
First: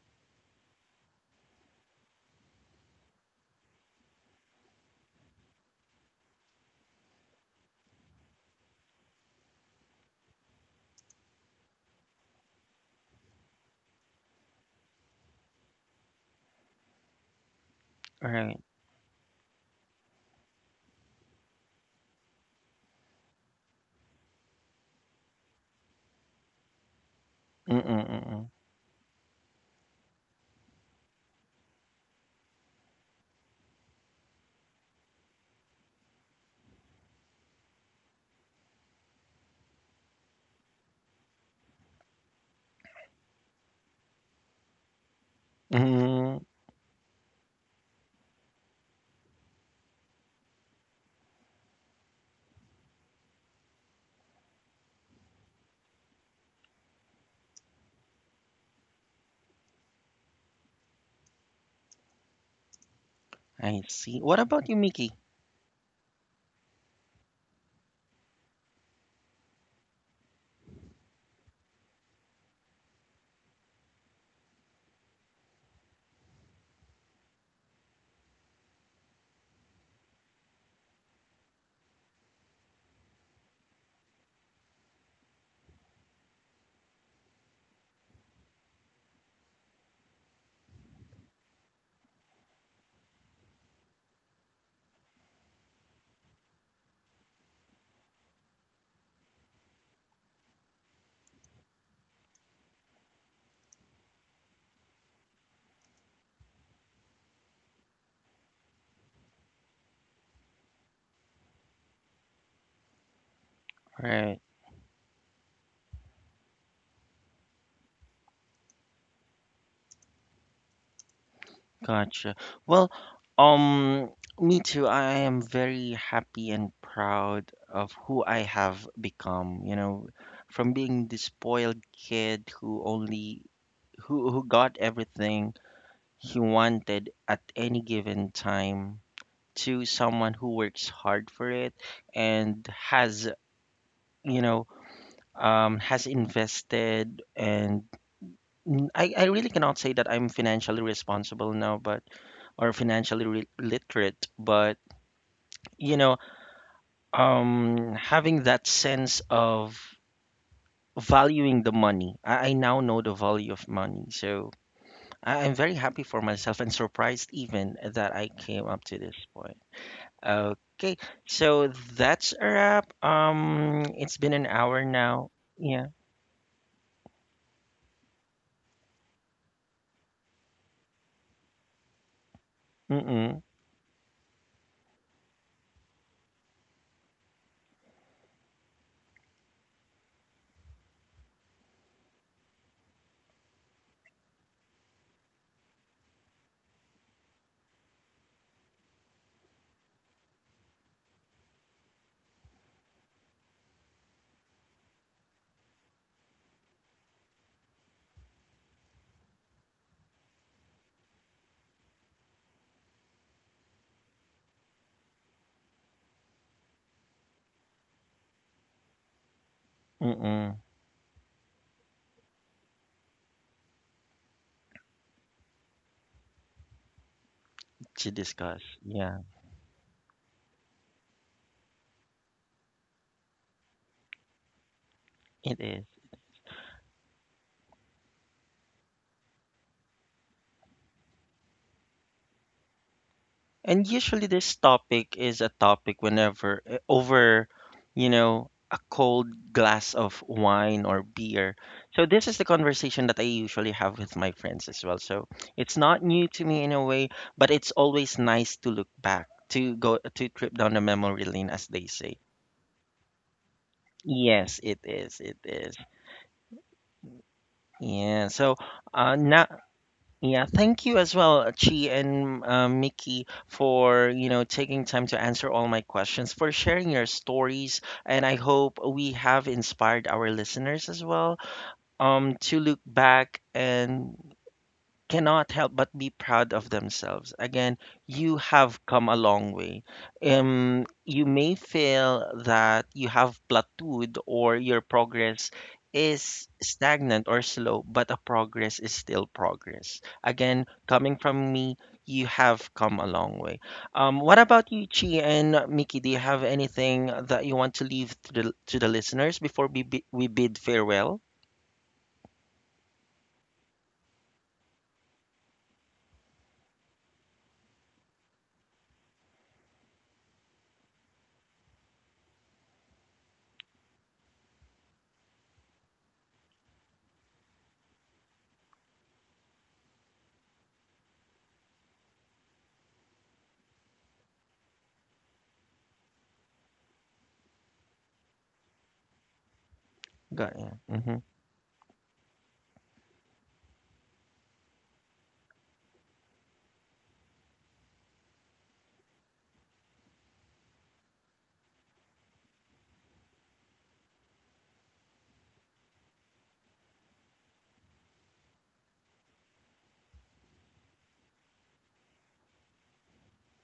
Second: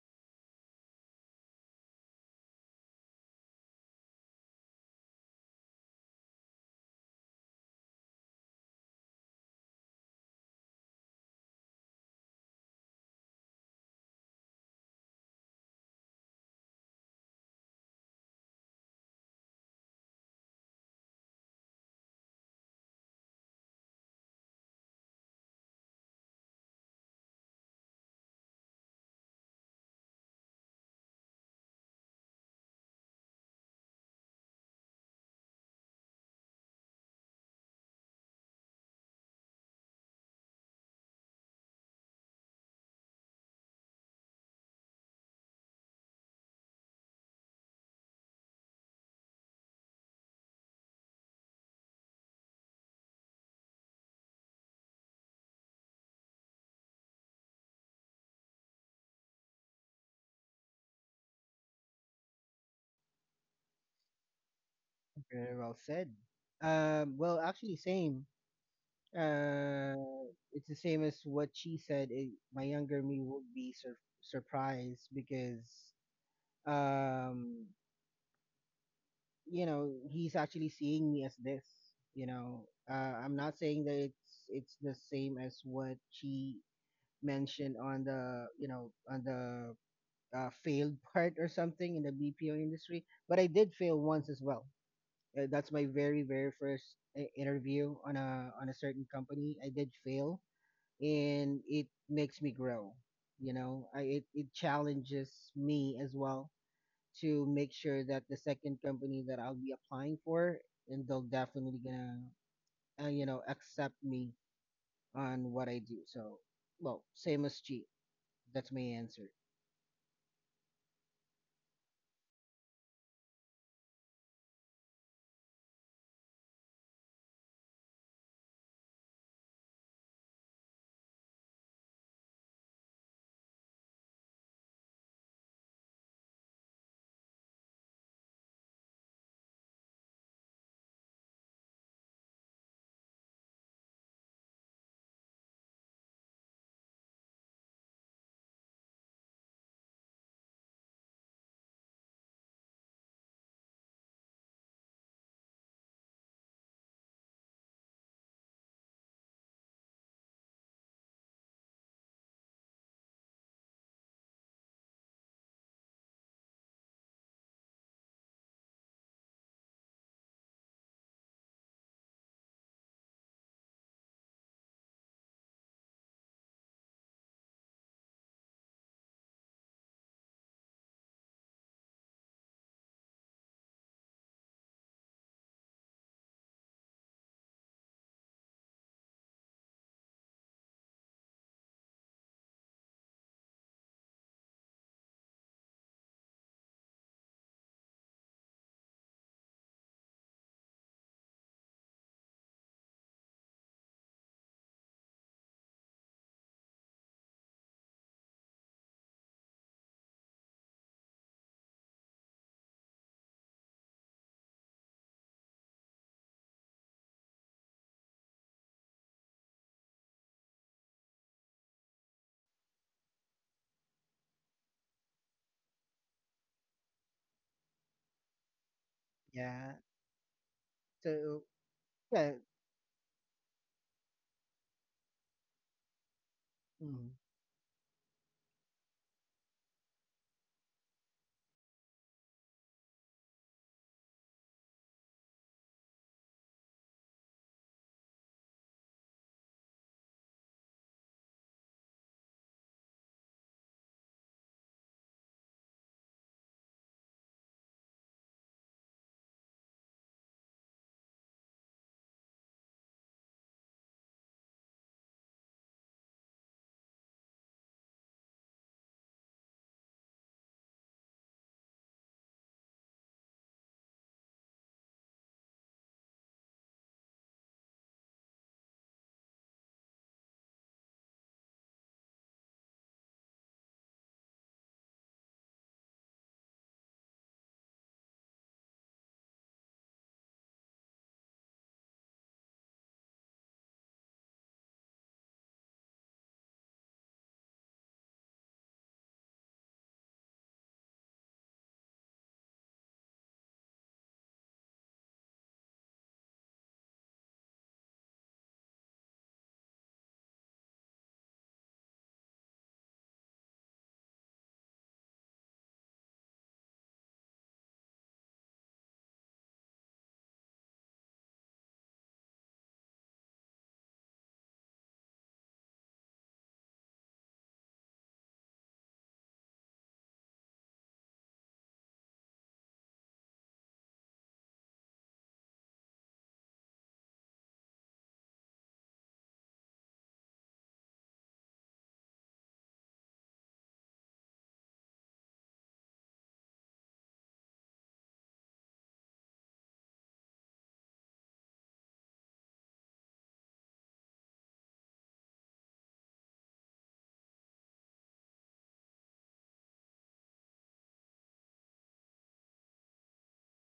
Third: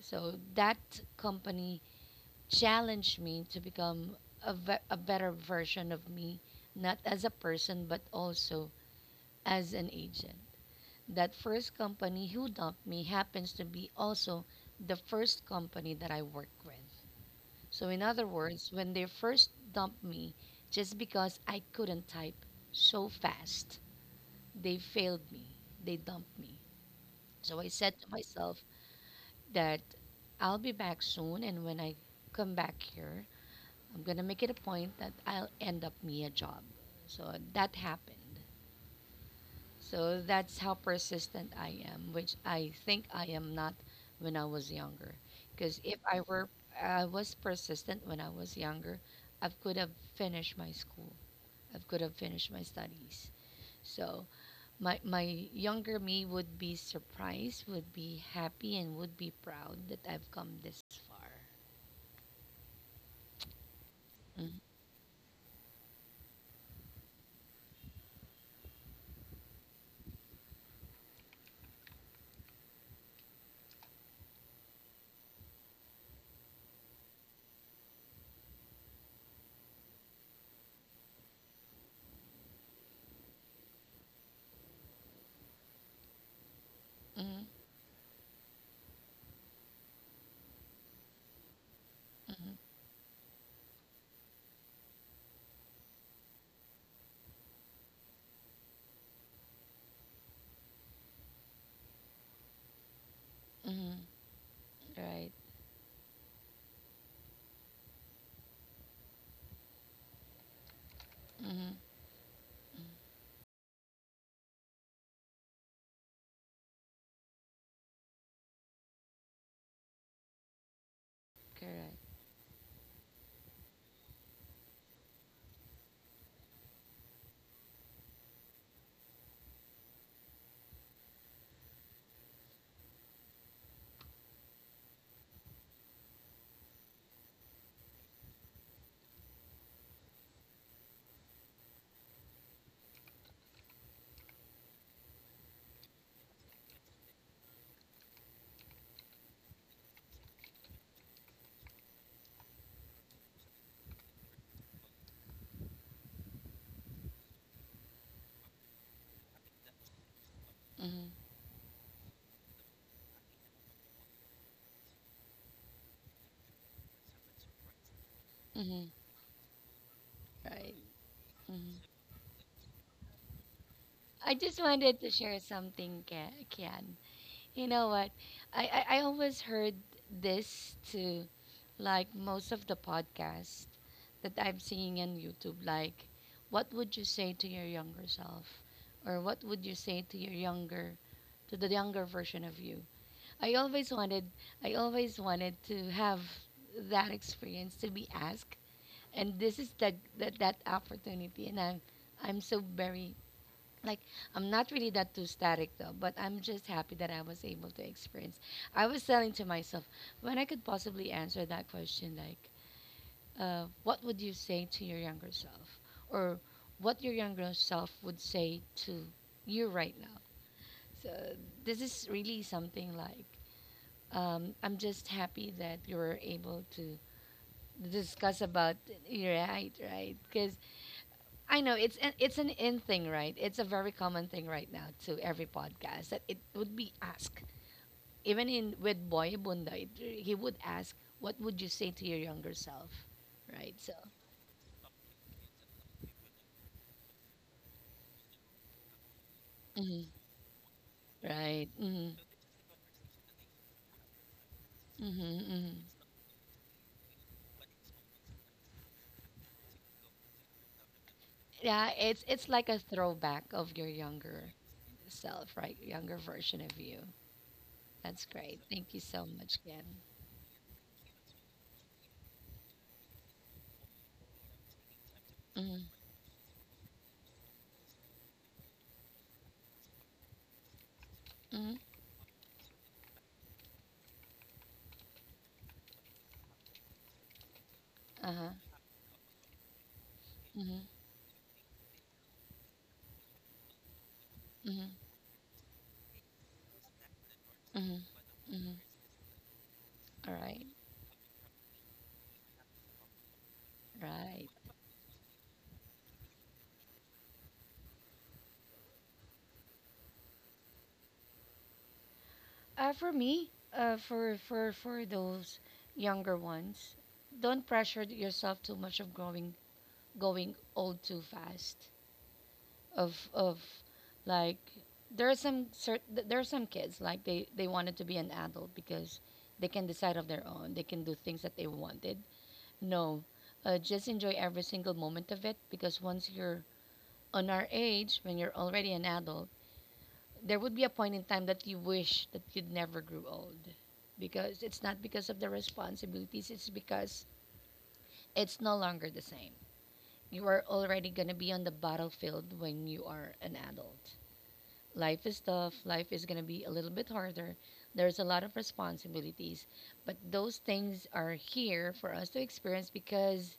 Speaker 2: So that company challenged me to become a better version of me, not as a person, but also as an agent. That first company who dumped me happens to be also the first company that I work with. So, in other
Speaker 1: Right.
Speaker 2: words, when they first dumped me, just because I couldn't type so fast, they failed me. They dumped me. So, I
Speaker 1: Mm-mm.
Speaker 2: said to
Speaker 1: Mm-mm.
Speaker 2: myself that I'll be back soon, and when I come back here, I'm going to make it a point that I'll end up me a job. So that happened. So that's how persistent I am, which I think I am not when I was younger. Because if I
Speaker 1: Mm,
Speaker 2: were, I was persistent when I was younger, I could have finished my school. I could have finished my studies. So my younger me would be surprised, would be happy, and would be proud that I've come this far.
Speaker 1: I see. What
Speaker 2: Mm-hmm,
Speaker 1: about you, Mickey?
Speaker 3: very well said. Well, actually, same. Uh, it's the same as what she said. My younger me would be surprised because, um, he's actually seeing me as this, you know I'm not saying that it's the same as what she
Speaker 2: mm-hmm,
Speaker 3: mentioned on the you know on the failed part or something in the
Speaker 2: mm-hmm,
Speaker 3: BPO industry, but I did fail once as well. That's my very, very first interview on a certain company. I did fail, and it makes me grow,
Speaker 2: mm-hmm.
Speaker 3: it
Speaker 2: Right.
Speaker 3: challenges me as well, to make sure that the second company that I'll be applying for, and they'll
Speaker 2: Mm-hmm,
Speaker 3: definitely gonna, accept me
Speaker 1: Right.
Speaker 3: on what I do. So, well, same as G. That's my answer.
Speaker 2: correct.
Speaker 1: Gotcha. Well, um, me too. I am very happy and proud of who I have become, you know, from being the spoiled kid who only who got everything he wanted at any given time to someone who works hard for it and has, you know, has invested and I really cannot say that I'm financially responsible now, but or financially re literate, but you know, having that sense of
Speaker 2: Mm-hmm.
Speaker 1: valuing the money. I now know the value of money, so I'm very happy for myself and surprised even that I came
Speaker 2: Mm-hmm.
Speaker 1: up to this point.
Speaker 2: Right.
Speaker 1: Okay,
Speaker 2: Mm-hmm.
Speaker 1: so that's a wrap. It's
Speaker 2: I
Speaker 1: been an
Speaker 2: just
Speaker 1: hour
Speaker 2: wanted to
Speaker 1: now.
Speaker 2: share
Speaker 1: Yeah.
Speaker 2: something, Kian. You know what? I always heard this to like most of the
Speaker 1: Mm-mm.
Speaker 2: podcasts that I'm seeing on YouTube. Like, what would you say to your younger self? Or what would you say to your younger, to the younger version of you? I always wanted, I always wanted to have that experience to be asked. And this is the, that opportunity. And I'm so very like I'm not really that too static though, but I'm just happy that I was able to experience. I was telling to myself when I could possibly answer that question, like, what would you say to your younger self, or what your younger self would say to you right now?
Speaker 1: Mm-mm.
Speaker 2: So this is really something like I'm just happy that you were able to
Speaker 1: To
Speaker 2: discuss
Speaker 1: discuss.
Speaker 2: about
Speaker 1: Yeah,
Speaker 2: it,
Speaker 3: Yeah.
Speaker 2: right, right? Because
Speaker 3: So
Speaker 2: I know
Speaker 3: yeah.
Speaker 2: it's an in thing, right? It's a very common thing right now to every
Speaker 1: it is.
Speaker 2: podcast that it would be
Speaker 3: Mhm.
Speaker 2: asked. Even in with Boy Bunda, he would ask, "What would you say to your younger self?"
Speaker 1: And
Speaker 2: Right. So.
Speaker 1: usually this topic is a topic whenever over, you know, a cold glass
Speaker 2: Mhm,
Speaker 1: of wine or beer.
Speaker 2: right.
Speaker 1: So
Speaker 2: Hmm.
Speaker 1: this is the conversation that I usually have with my friends as well. So
Speaker 2: Hmm.
Speaker 1: it's not
Speaker 2: Hmm.
Speaker 1: new to me in a way, but it's always nice to look back, to go to trip down the memory lane as they
Speaker 2: Yeah.
Speaker 1: say.
Speaker 2: It's like a throwback of your
Speaker 1: Yes,
Speaker 2: younger
Speaker 1: it is. It
Speaker 2: self,
Speaker 1: is.
Speaker 2: right? Younger version of you.
Speaker 1: Yeah.
Speaker 2: That's
Speaker 1: So
Speaker 2: great. Thank you so
Speaker 1: now
Speaker 2: much, Ken.
Speaker 1: Yeah, thank you as well, Chi and Mickey, for you know taking time to answer all my
Speaker 2: Mm-hmm.
Speaker 1: questions, for sharing your stories, and I hope we have inspired our listeners as well
Speaker 2: Mm-hmm.
Speaker 1: to look back and cannot help but be proud of themselves. Again, you
Speaker 2: Uh huh.
Speaker 1: have come a long way.
Speaker 2: Mm-hmm.
Speaker 1: You may feel that you have plateaued or your
Speaker 2: Mm-hmm.
Speaker 1: progress is stagnant or slow, but a
Speaker 2: Mm-hmm.
Speaker 1: progress
Speaker 2: Mm-hmm.
Speaker 1: is still progress.
Speaker 2: All
Speaker 1: Again,
Speaker 2: right.
Speaker 1: coming from me, you have come a long way. What
Speaker 2: Right.
Speaker 1: about you, Chi and Mickey? Do you have anything that you want to leave to the listeners before we bid farewell?
Speaker 2: For me, for for those younger ones, don't pressure yourself too much of growing going old too fast. Of like there are some there are some kids like they wanted to be an adult because they can decide of their own. They can do things that they wanted. No, just enjoy every single moment of it because once you're on our age, when you're already an adult,
Speaker 1: Got
Speaker 2: there
Speaker 1: ya.
Speaker 2: would be a point
Speaker 1: Mhm.
Speaker 2: in time that you wish that you'd never grew old, because it's not because of the responsibilities, it's because it's no longer the same. You are already going to be on the battlefield when you are an adult. Life is tough, life is going to be a little bit harder, there's a lot of responsibilities, but those things are here for us to experience because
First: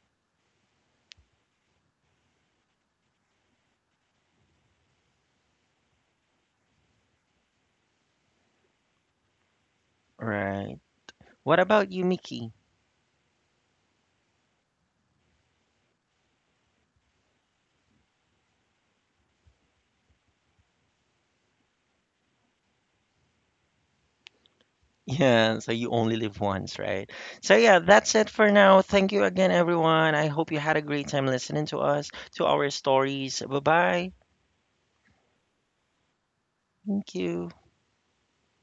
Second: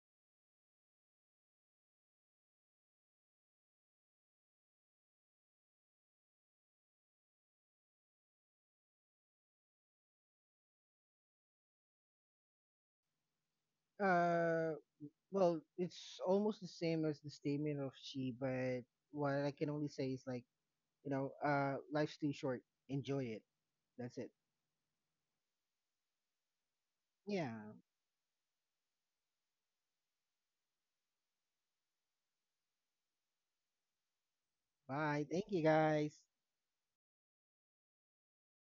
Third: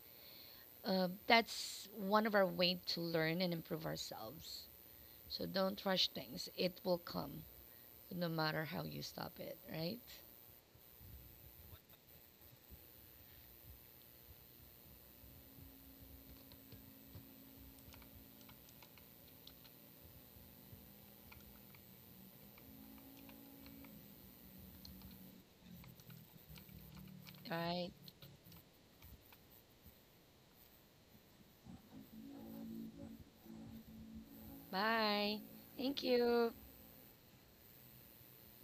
Speaker 2: that's one of our way to learn and improve ourselves. So don't rush things, it will come no matter how you stop it, right?
Speaker 1: Right. What about you, Mickey?
Speaker 3: Uh, well, it's almost the same as the statement of she, but what I can only say is like, life's too short. Enjoy it. That's it.
Speaker 1: Yeah, so you only live once, right? So
Speaker 2: All
Speaker 3: Yeah.
Speaker 1: yeah,
Speaker 2: right.
Speaker 1: that's it for now. Thank you again, everyone. I hope you had a great time listening to us, to our stories. Bye-bye.
Speaker 3: Bye.
Speaker 2: Bye.
Speaker 3: Thank you
Speaker 2: Thank
Speaker 3: guys.
Speaker 2: you.
Speaker 1: Thank you.